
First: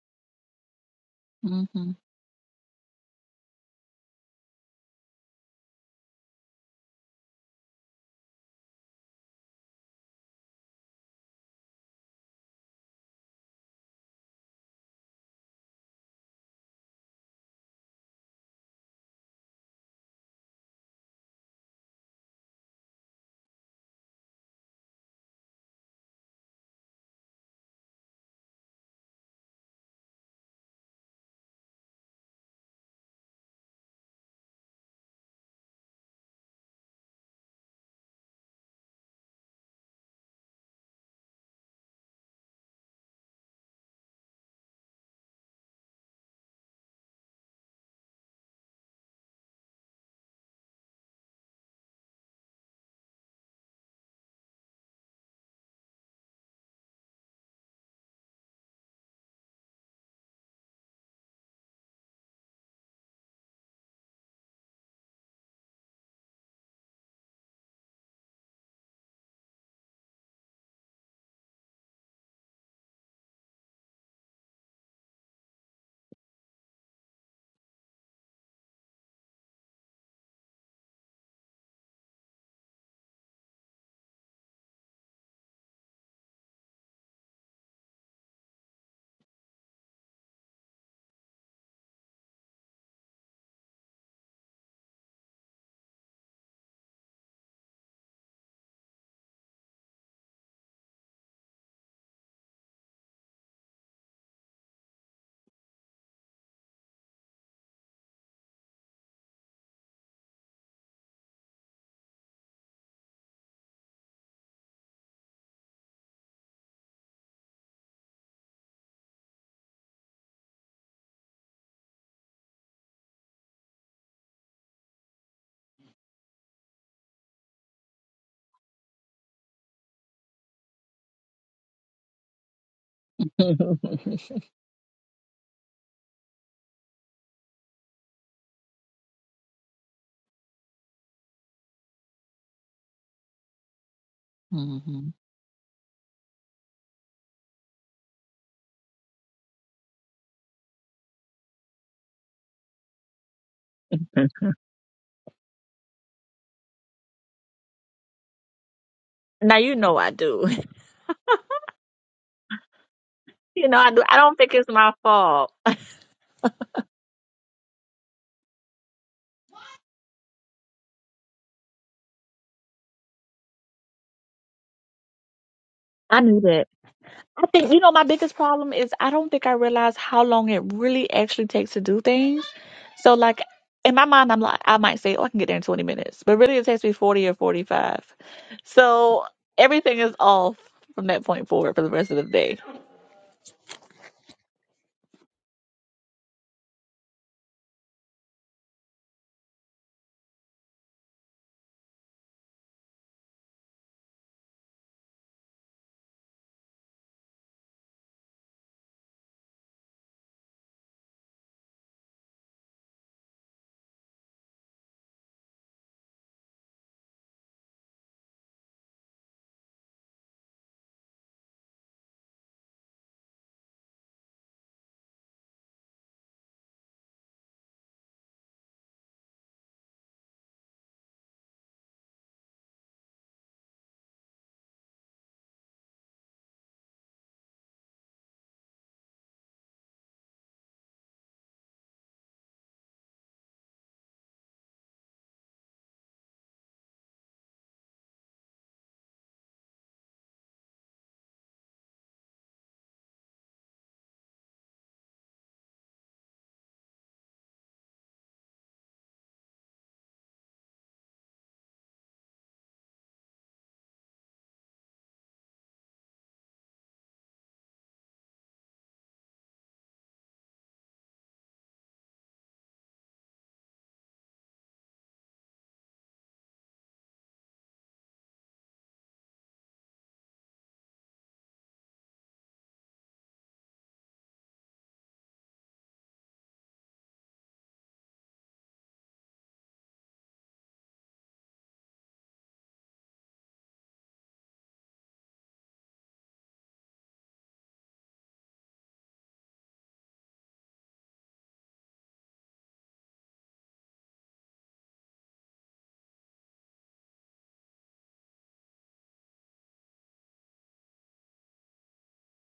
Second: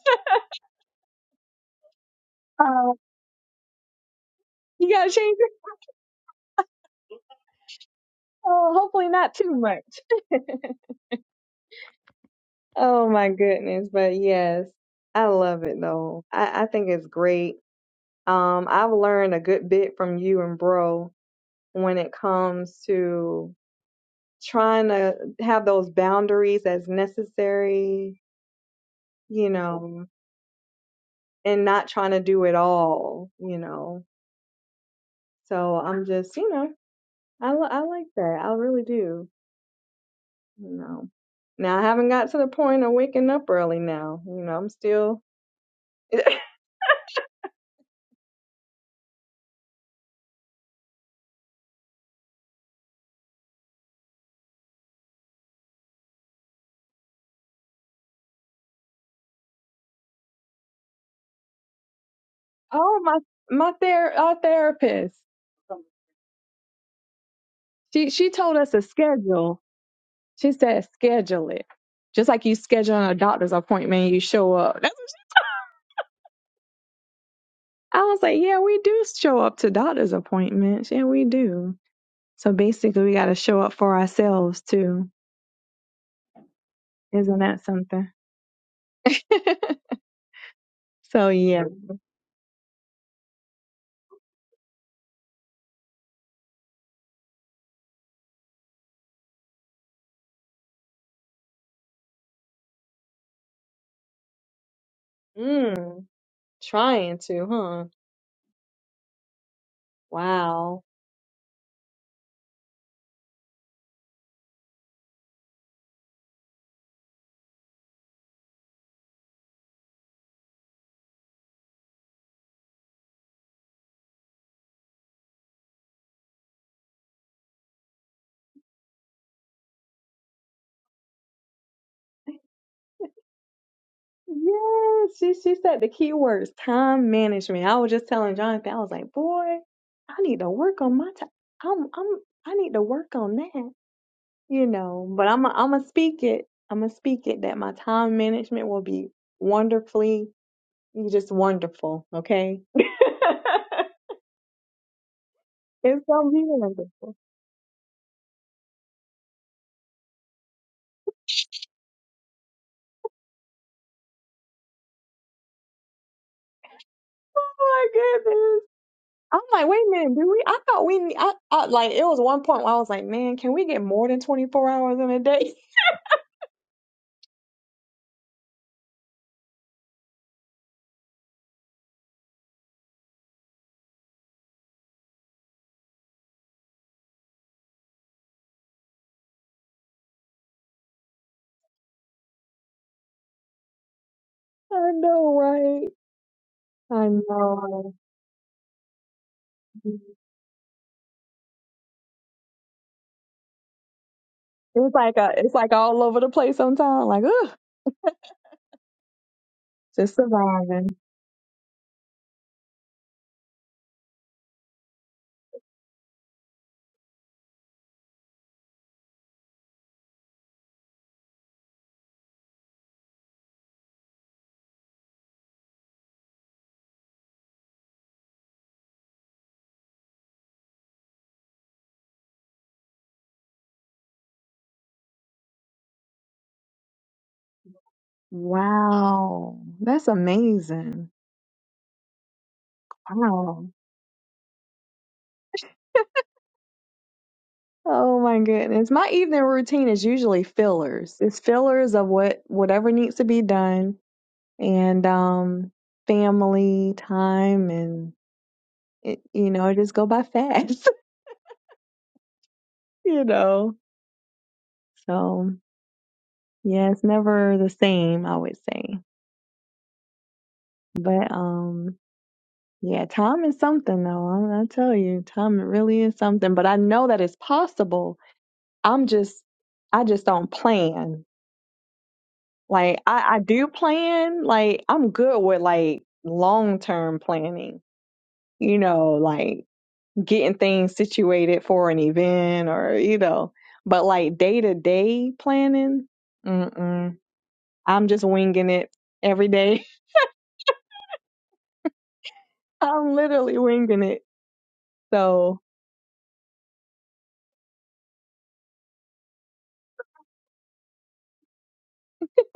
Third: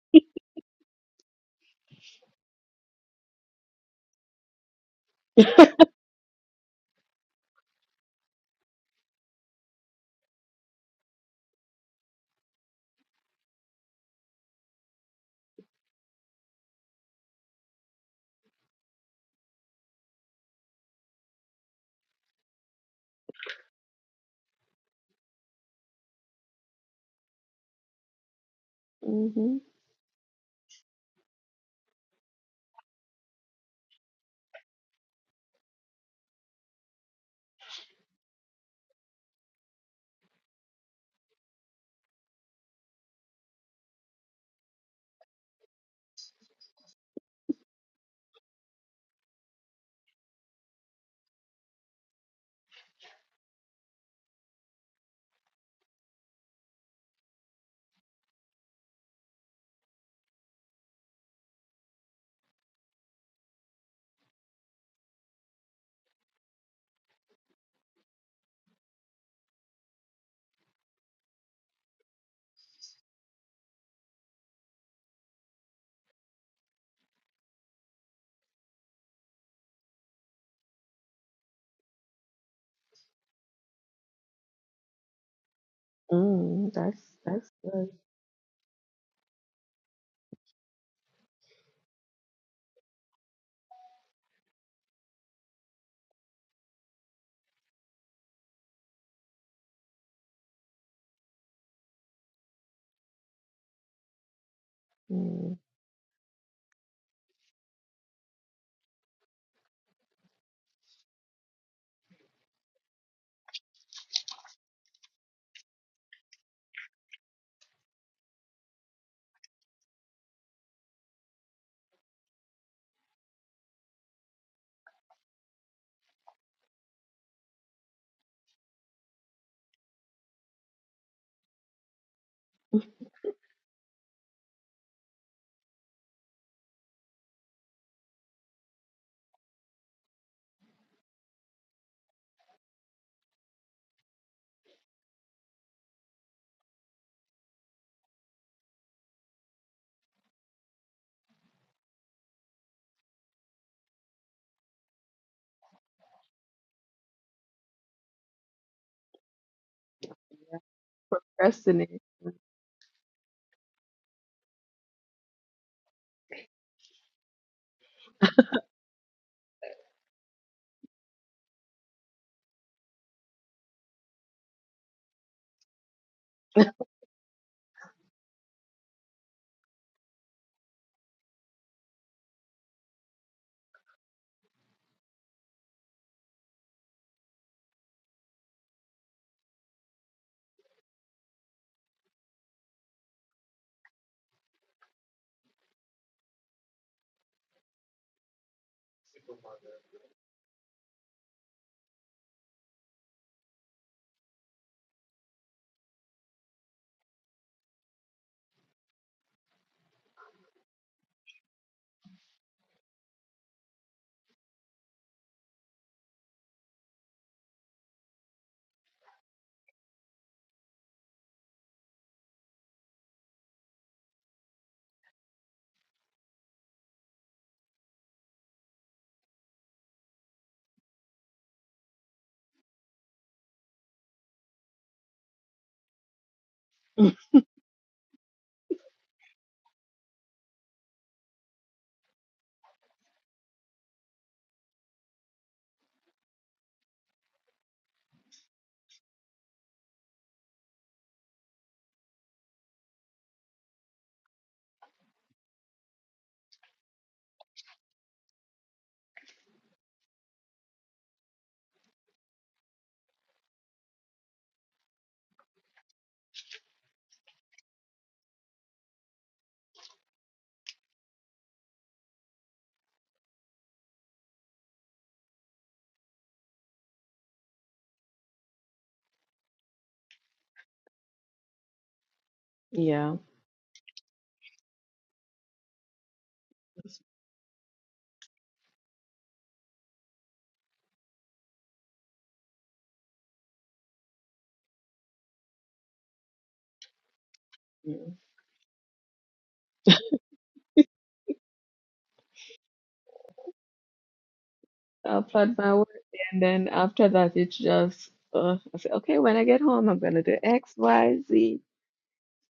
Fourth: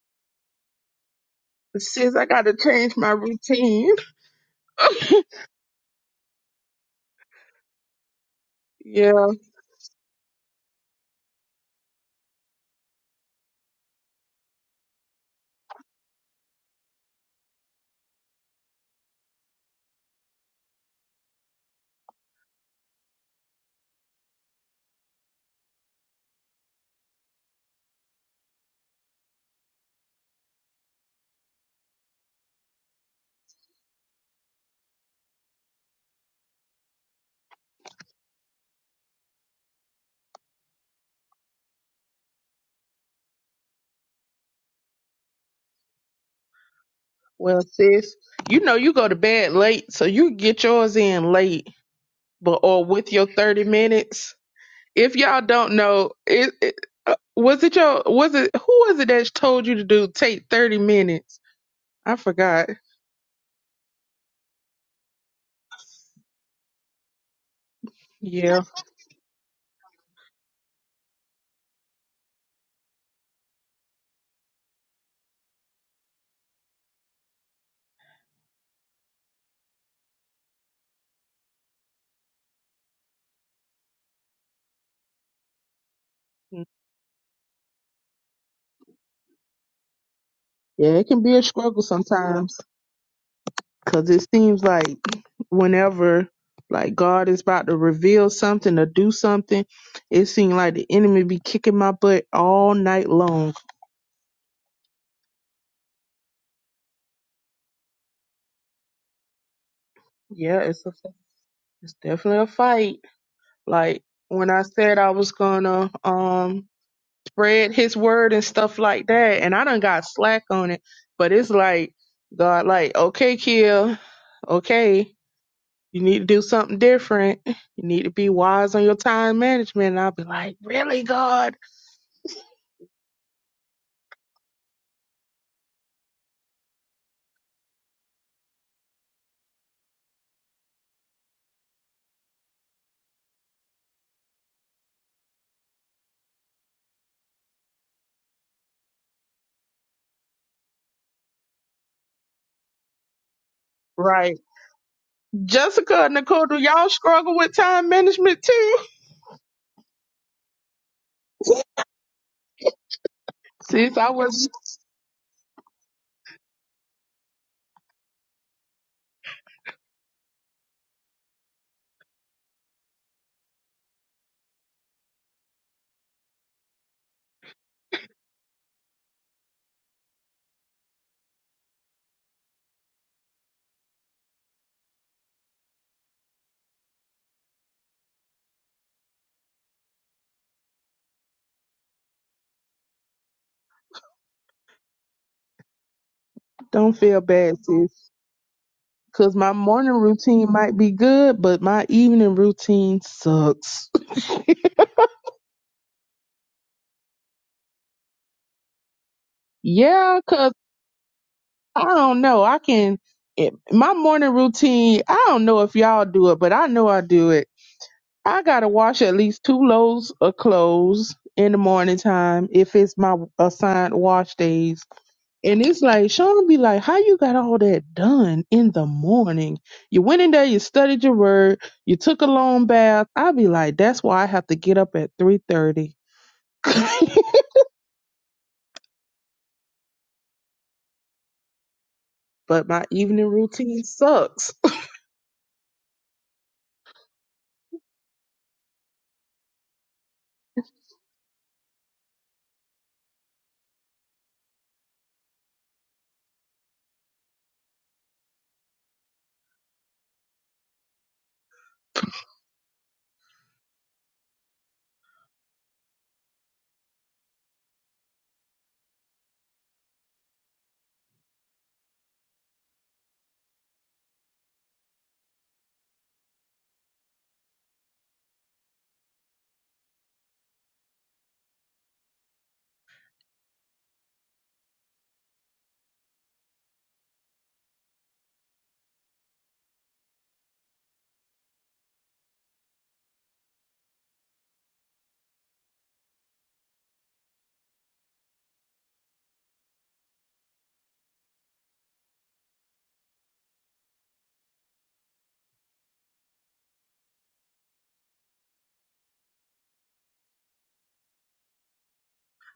S4: Mm-hmm.
S1: Sis, I gotta
S2: Um,
S1: change my routine.
S2: you gotta change Oh, hopefully
S1: Yeah.
S2: not too much. Oh my goodness, but yes, I love it though. I, I think it's great. Um, I've learned a good bit from you and Bro when it comes to trying to have those boundaries as necessary, you
S3: Mhm.
S2: know, and not trying to do it all, you know. So I'm just, you know, I li- I like that. I really do, you know. Now I haven't got to the point of waking up early now. You know, I'm still.
S1: Well, sis, you know you go to bed late, so you get yours in late, but or with your thirty minutes. If y'all don't know, it, it uh, was it your was it who was it that told you to do take thirty minutes? I forgot.
S2: Oh my my ther- our therapist. She she told
S1: Yeah.
S2: us a schedule. She said schedule it. Just like you schedule a doctor's appointment, you show up. That's what she- I was like, yeah, we do show up to doctor's appointments. Yeah, we do. So basically, we got to show up for ourselves too.
S1: Mm,
S3: Mm, that's
S2: Isn't
S3: that's
S2: that
S3: good.
S2: something?
S1: Yeah, it can
S2: so
S1: be a
S2: yeah.
S1: struggle sometimes. Cause it seems like whenever like God is about to reveal something or do something, it seems like the enemy be kicking my butt all night long.
S3: Mm.
S2: Mm, trying to, huh?
S1: Yeah,
S2: Wow.
S1: it's a, it's definitely a fight. Like when I said I was gonna um spread His word and stuff like that, and I done got slack on it. But it's like God, like okay, kill, okay, you need to do something different. You need to be wise on your time management. And I'll be like, really, God?
S2: Yes, she, she said the key words, time management. I was just telling Jonathan, I was like, boy, I need to work on my time. I'm, I'm, I need to work on that, you know.
S4: Mm-hmm.
S2: But I'm, I'm gonna speak it. I'm gonna speak it that my time management will be wonderfully, just wonderful. Okay,
S1: Right.
S2: it's
S1: Jessica and
S2: gonna be
S1: Nicole, do y'all
S2: wonderful.
S1: struggle with time management too?
S4: Now you know I do.
S3: Procrastination.
S4: You know I
S1: Since
S4: do.
S1: I
S4: I don't
S1: was
S4: think it's my fault.
S2: Oh my goodness. I'm like, wait a minute, do we? I thought we, I, I like, it was one point where I was like, man, can we get more than 24 hours in a day?
S4: I knew that. I think you know my biggest problem is I don't think I realize how long it really actually takes to do things. So like in my mind, I'm like I might say, oh, I can get there in 20 minutes, but really it takes me 40 or 45. So everything is off from that point forward for the rest of the day.
S2: I know, right?
S1: don't
S2: I
S1: feel bad,
S2: know.
S1: sis. Cause my morning
S2: It's
S1: routine might be good, but my evening routine sucks.
S2: like a, it's like all over the place sometimes. Like, ugh, just
S1: Yeah, cause
S2: surviving.
S1: I don't know. I can it, my morning routine. I don't know if y'all do it, but I know I do it. I gotta wash at least two loads of clothes in the morning time if it's my assigned wash days. And it's like Sean be like, "How you got all that done in the morning? You went in there, you studied your word, you took a long bath." I be like, "That's why I have to get up at three thirty."
S2: Wow, that's amazing.
S1: but my evening
S2: Wow.
S1: routine sucks.
S2: Oh my goodness. My evening routine is usually fillers. It's fillers of what whatever needs to be done and um family time and. it, you know, it just go by fast, you know. So yeah, it's never the same, I would say. But um, yeah, time is something though. I, I tell you, time really is something. But I know that it's possible. I'm just, I just don't plan. Like
S3: Yeah.
S2: I, I do plan. Like I'm good with like long term planning. You know, like getting things situated for an event or you know, but like day to day planning. Mm-mm. I'm just winging it every day. I'm literally winging it.
S3: I will plan
S2: So,
S3: my work, and then after that, it's just uh, I say, okay, when I get home, I'm gonna do X, Y, Z,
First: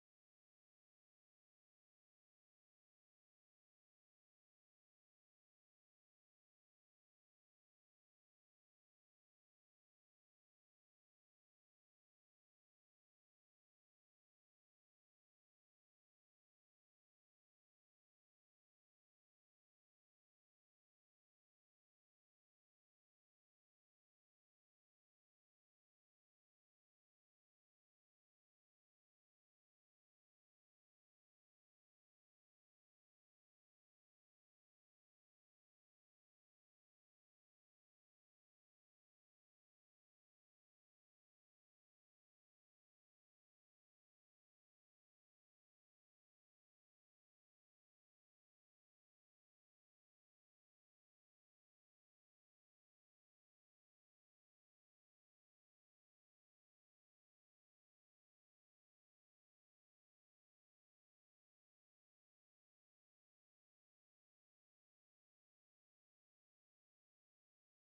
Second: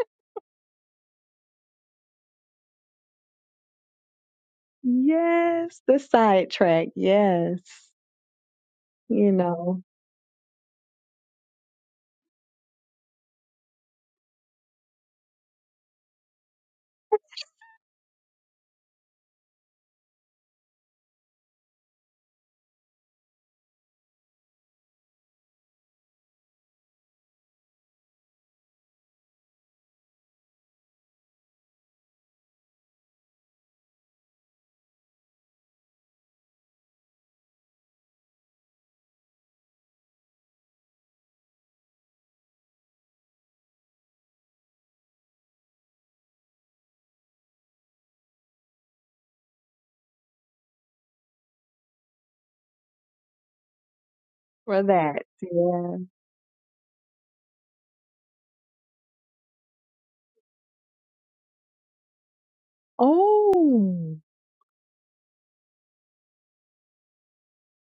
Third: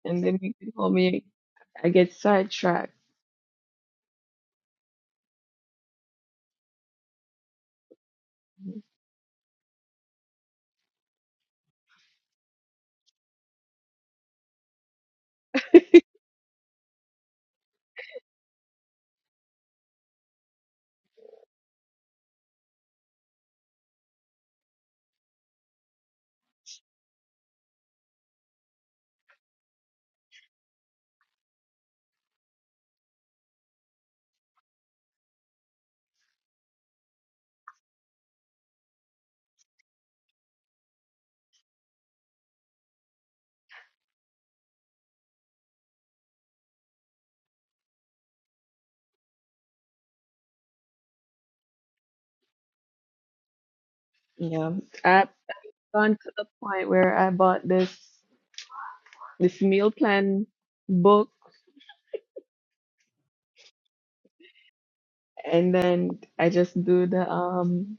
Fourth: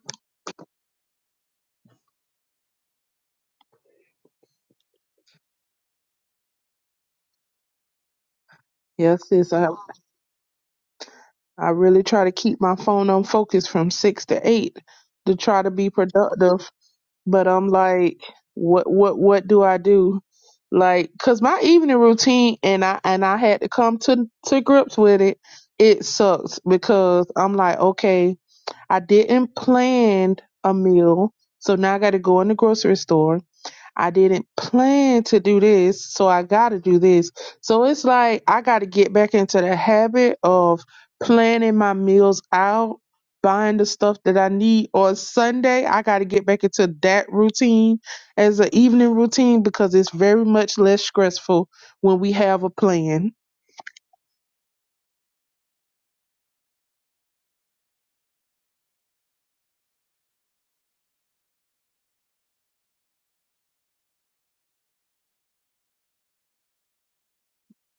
S3: and then you can call me. I get sidetracked.
S2: yes, the sidetrack. Yes,
S1: Yes,
S2: you
S1: sis. I
S2: know,
S1: I really try to keep my phone on focus from six to eight to try to be productive. But I'm like, what, what, what do I do? Like, cause my evening routine, and I and I had to come to to grips with it. It sucks because I'm like, okay, I didn't plan a meal, so now I got to go in the grocery store. I didn't plan to do this, so I got to do this. So it's like I got to get back into the habit of planning my meals out, buying the stuff that I need. On Sunday, I got to get back into that routine as an evening routine because it's very much less stressful when we have a plan.
S3: Yeah,
S2: for that.
S3: I've
S2: Yeah.
S3: gone to the point where I bought this this meal plan book,
S2: Oh,
S3: and then I just do the um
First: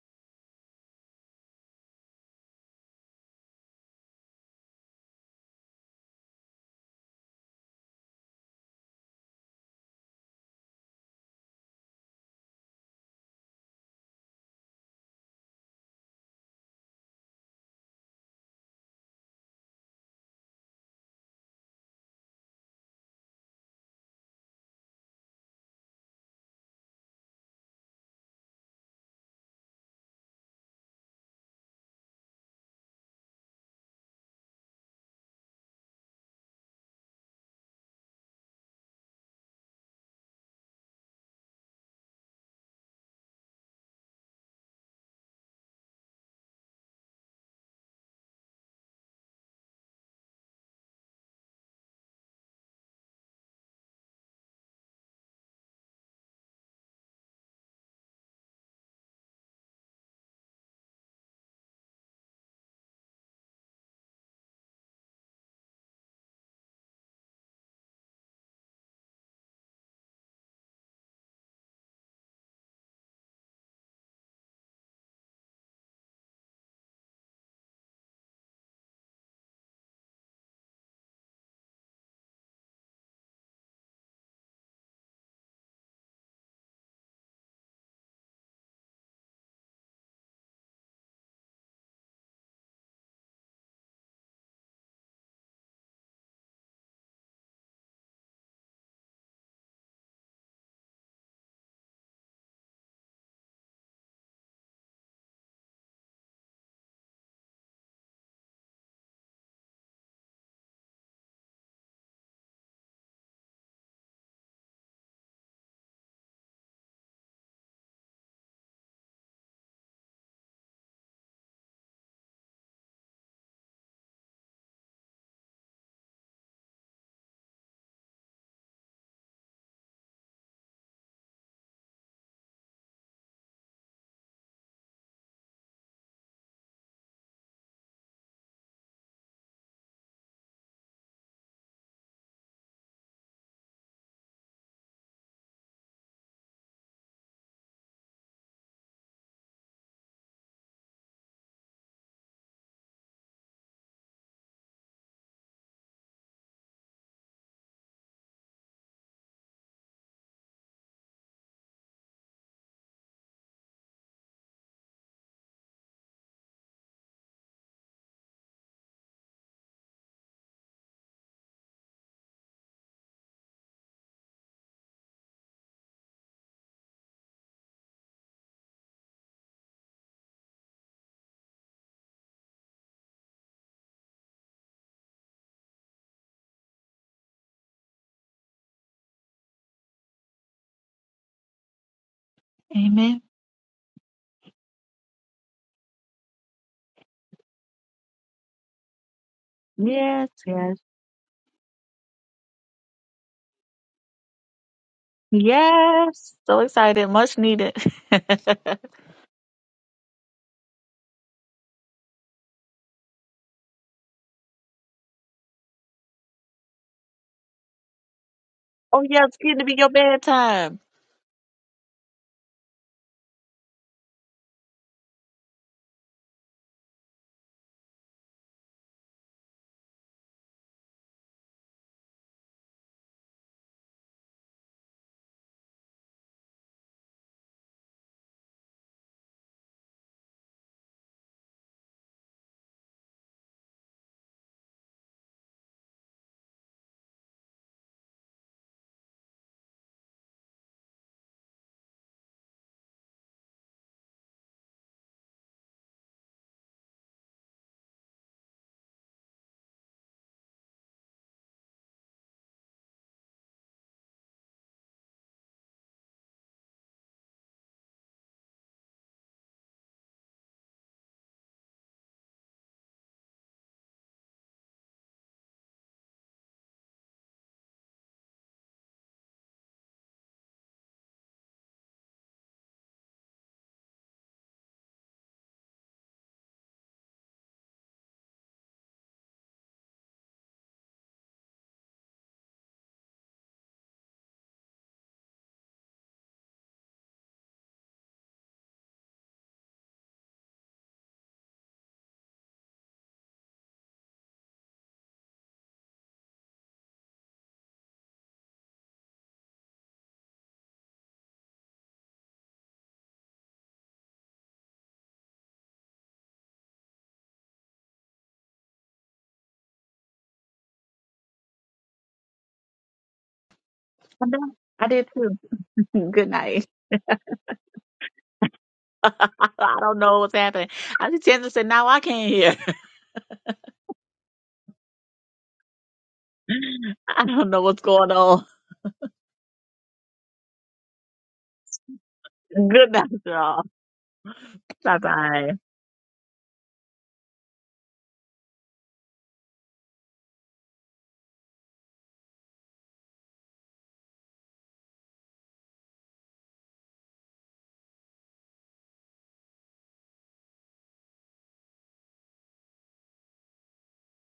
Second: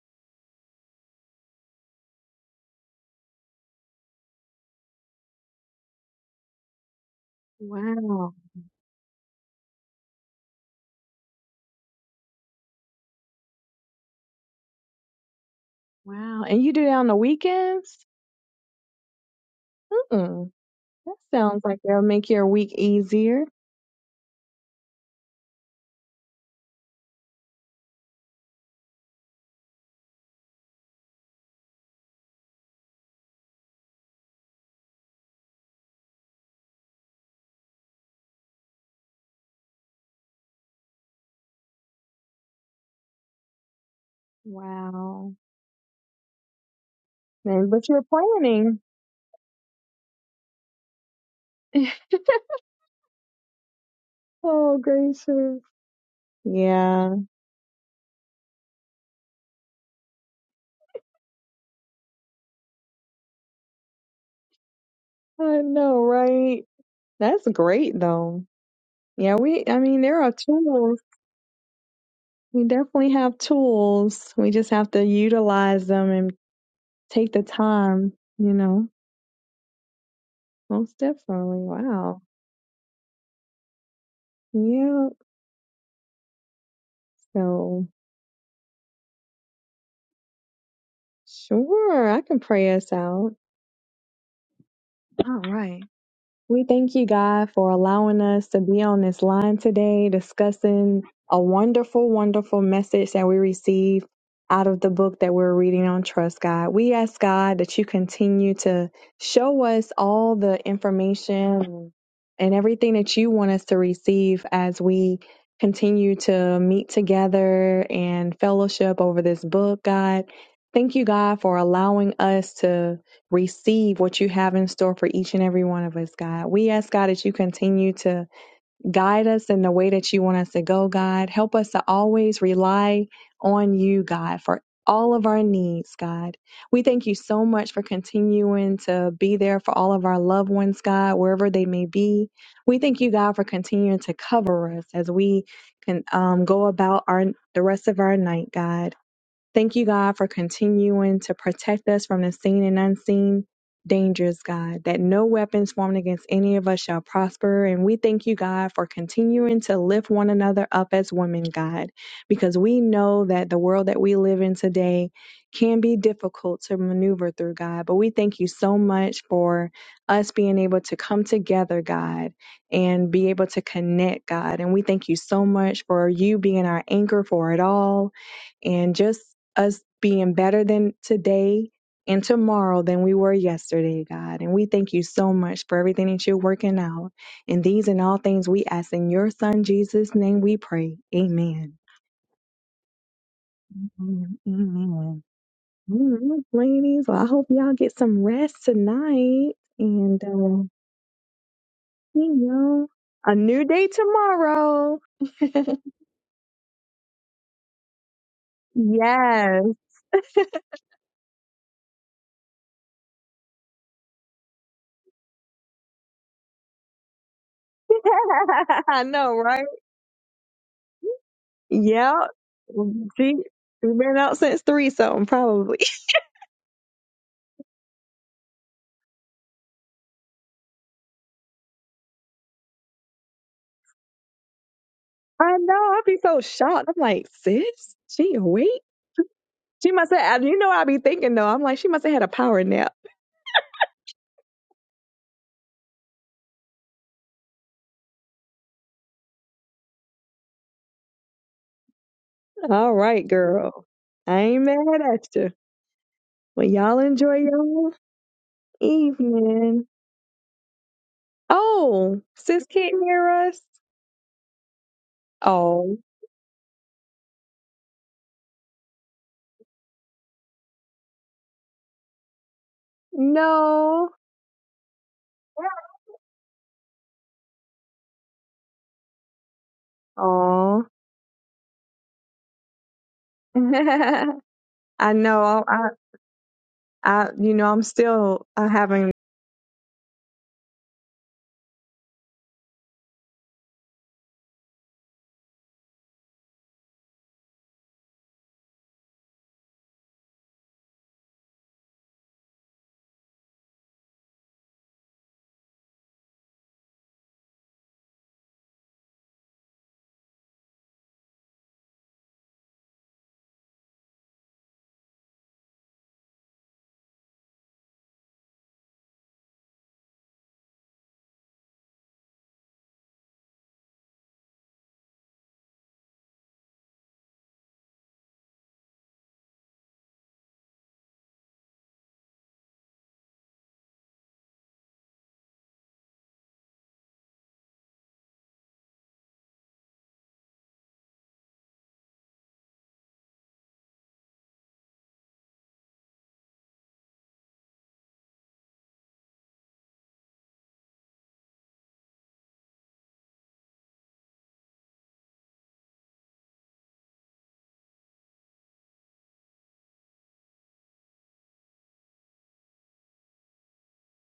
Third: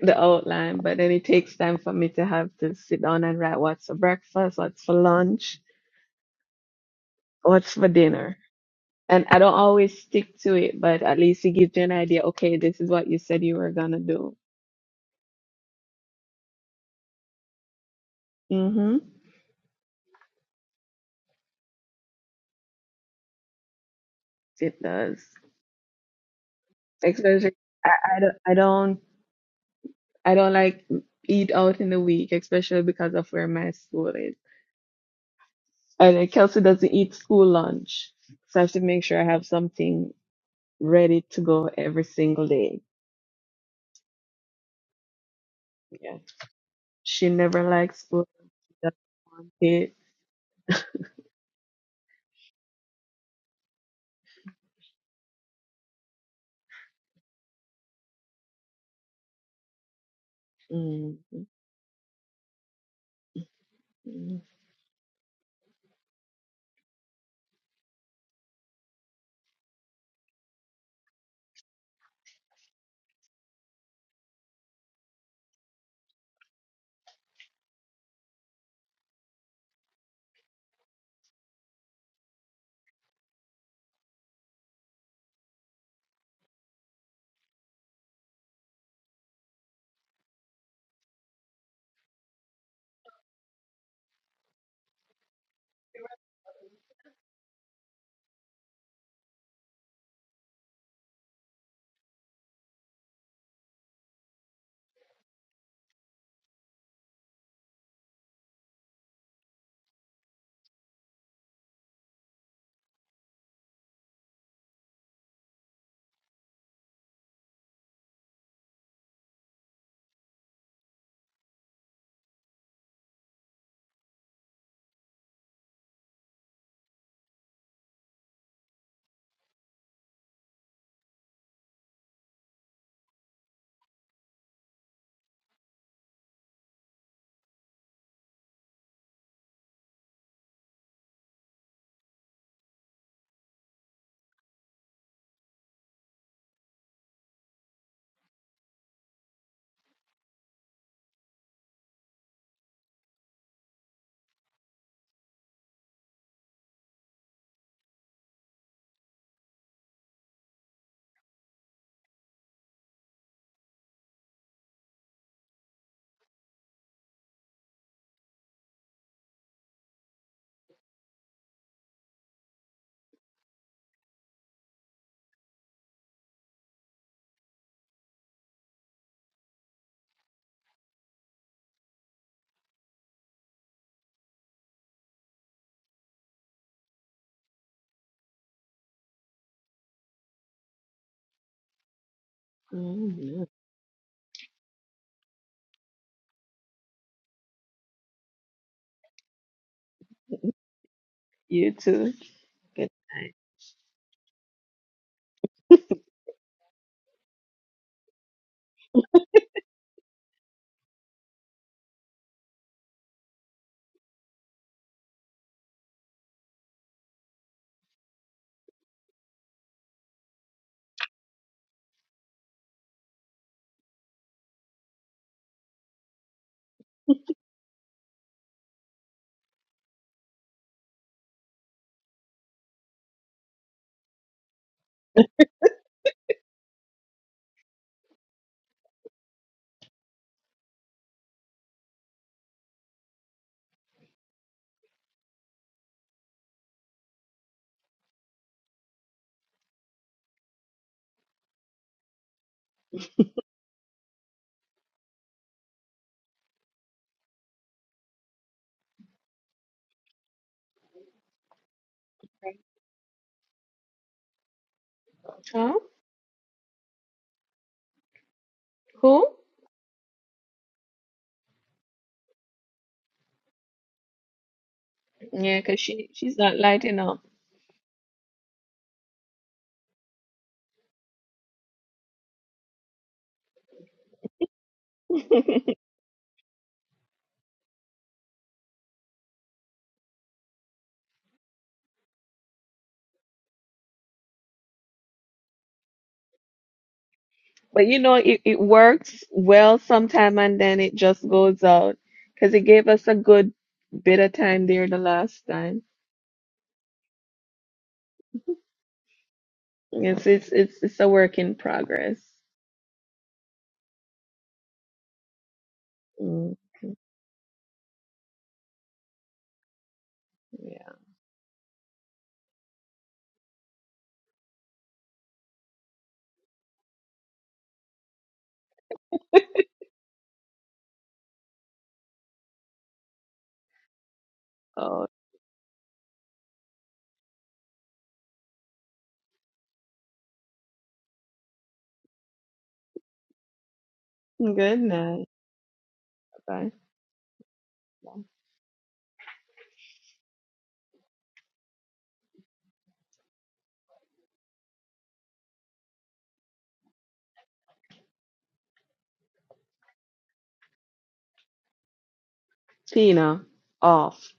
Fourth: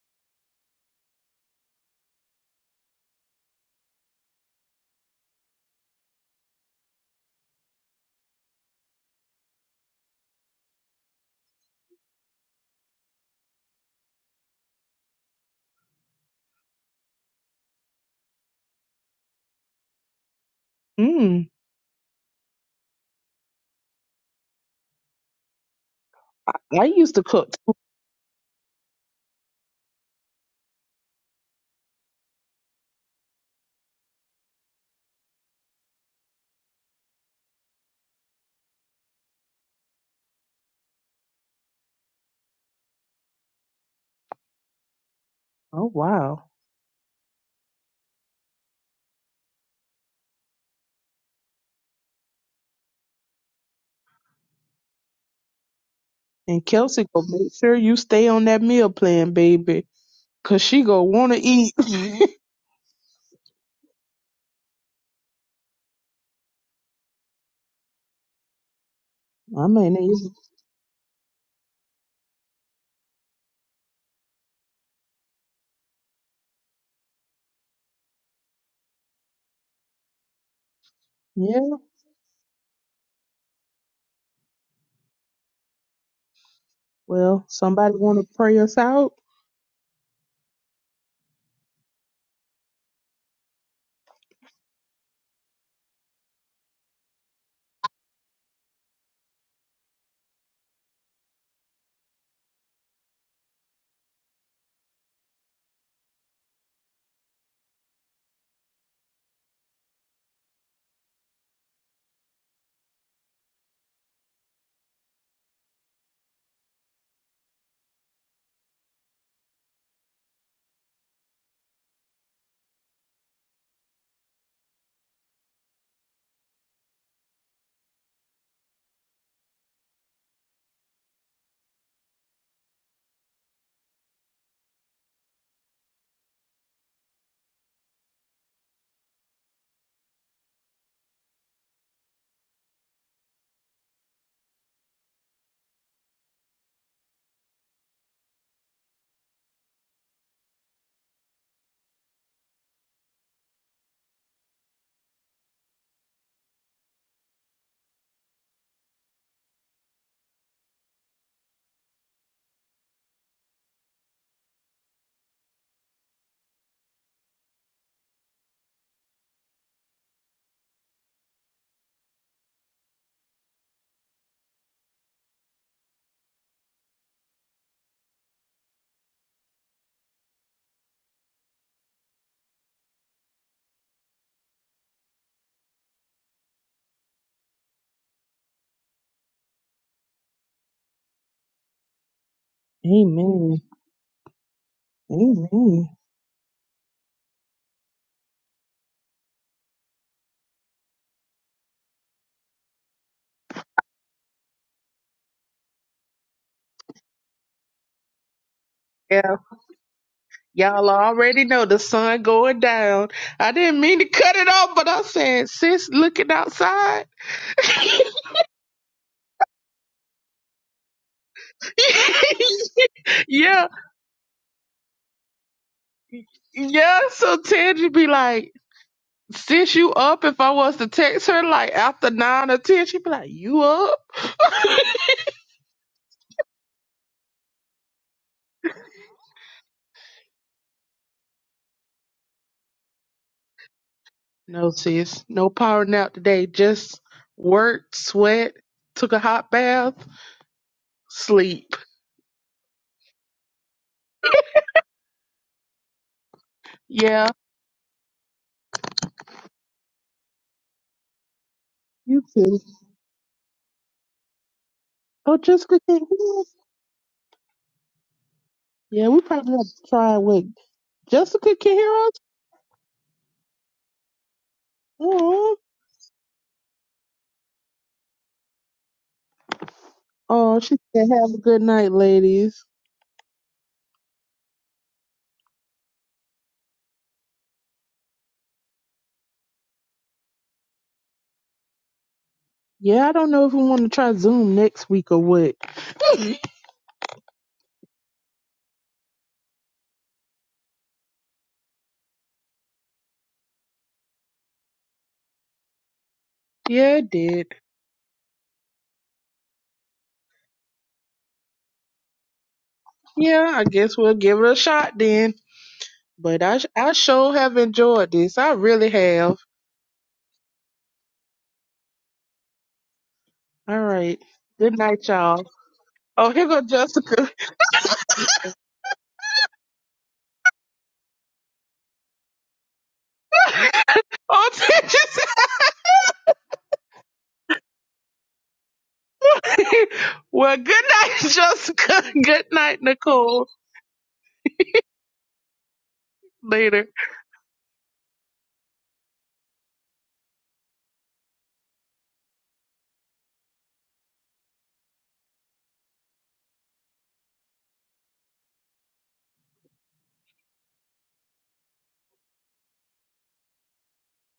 S3: the outline. But then it takes time for me to have to sit down and write what's for breakfast, what's for lunch, what's for
S2: wow.
S3: dinner. And I don't always stick to it, but at least it gives you an idea. Okay, this is what you said you were gonna do.
S2: Wow. And you do that on the weekends?
S3: hmm
S2: Mm-mm. That
S1: Mm,
S2: sounds like that'll make your week easier.
S3: It does.
S1: I, I used to
S3: Especially,
S1: cook.
S3: I, I don't, I don't, I don't like eat out in the week, especially because of where my school is. And then Kelsey doesn't eat school lunch, so I have to make sure I have something ready to go every single day.
S2: Wow.
S1: Oh
S3: Yeah.
S1: wow!
S3: She never
S2: And- But
S3: likes
S2: you're
S3: school. She
S2: planning.
S3: doesn't want it.
S2: oh, gracious.
S1: And Kelsey
S2: Yeah,
S1: go make sure you stay on that meal plan, baby, 'cause she go want to
S3: Mm-hmm.
S1: eat. I
S3: Mm-hmm.
S2: I know, right? That's great, though. Yeah, we, I
S1: mean,
S2: mean, there
S1: it's-
S2: are tools. We definitely have tools. We just have to utilize them and take the time, you know. Most definitely.
S1: yeah.
S2: Wow. Yeah.
S1: Well,
S2: So,
S1: somebody want to pray us out?
S2: sure, I can pray us out. All right. We thank you, God, for allowing us to be on this line today discussing a wonderful, wonderful message that we receive out of the book that we're reading on Trust God. We ask God that you continue to show us all the information and everything that you want us to receive as we continue to meet together and fellowship over this book, God. Thank you, God, for allowing us to receive what you have in store for each and every one of us, God. We ask, God, that you continue to guide us in the way that you want us to go, God. Help us to always rely on you, God, for all of our needs, God. We thank you so much for continuing to be there for all of our loved ones, God, wherever they may be. We thank you, God, for continuing to cover us as we can um, go about our the rest of our night, God. Thank you, God, for continuing to protect us from the seen and unseen dangers, God, that no weapons formed against any of us shall prosper. And we thank you, God, for continuing to lift one another up as women, God, because we know that the world that we live in today can be difficult to maneuver through, God. But we thank you so much for us being able to come together, God, and be able to connect, God. And we thank you so much for you being our anchor for it all and just us being better than today and tomorrow than we were yesterday, God. And we thank you so much for everything that you're working out. And these and all things we ask in your son Jesus' name we pray. Amen.
S4: Amen.
S3: Mm-hmm.
S1: Amen.
S2: Amen. Amen.
S1: Amen.
S2: Mm, ladies, well, I hope y'all get some rest tonight. And, uh,
S4: Yes, yes,
S3: You too.
S2: you
S3: Good
S2: know,
S3: night.
S2: a new day tomorrow.
S4: yes. So excited, much needed.
S1: Yeah,
S2: Yes.
S1: y'all already know the sun going down. I didn't mean to cut it off, but I said, sis, looking outside.
S4: oh
S2: I
S4: yeah, it's
S2: know,
S4: getting
S2: right?
S4: to be your bedtime.
S2: Yep. See,
S1: Yeah,
S2: we've been out since three something, probably.
S1: yeah. So Teddy be like, since you up, if I was to text her like after nine or ten, she'd be like, you up?
S2: I know. I'd be so shocked. I'm like, sis, she awake? She must have, you know, what i be thinking though. I'm like, she must have had a power nap.
S1: no, sis, no power nap today. Just work, sweat, took a hot bath, sleep.
S2: All right, girl. I ain't mad at you. Well, y'all
S1: Yeah,
S2: enjoy your evening. Oh,
S1: you too.
S2: sis can't hear us.
S1: Oh,
S3: Huh?
S1: Jessica
S2: Oh,
S1: can't hear us. Yeah, we
S3: Who?
S1: probably have to try with Jessica can hear us.
S2: no.
S1: Oh,
S3: Yeah, because she, she's not lighting up.
S1: oh, she
S2: Oh,
S1: said, have a good night, ladies.
S2: I know. I, I, you know, I'm still uh, having
S1: Yeah, I don't know if we want to try Zoom next week or what.
S3: But you know, it, it works well sometime and then it just goes out because it gave us a good bit of time there the last time.
S1: Yeah, it did.
S3: It's it's it's it's a work in progress.
S1: Yeah, I guess we'll give it a shot then. But
S3: Mm,
S1: I, I sure have enjoyed this. I really have.
S3: yeah.
S1: All right.
S4: I know.
S1: Good
S4: I
S1: night,
S4: did too.
S1: y'all.
S4: Good
S1: Oh, here go
S4: night.
S1: Jessica.
S4: I don't know what's happening. I just tend to say now I can't hear.
S1: oh, did you
S3: Oh,
S1: say-
S4: I don't know what's going on.
S1: well, good night, Jessica. Good night,
S4: Good night,
S1: Nicole.
S4: y'all.
S3: good
S4: Bye
S3: night.
S4: bye.
S3: Bye.
S1: Later.
S3: Tina, off.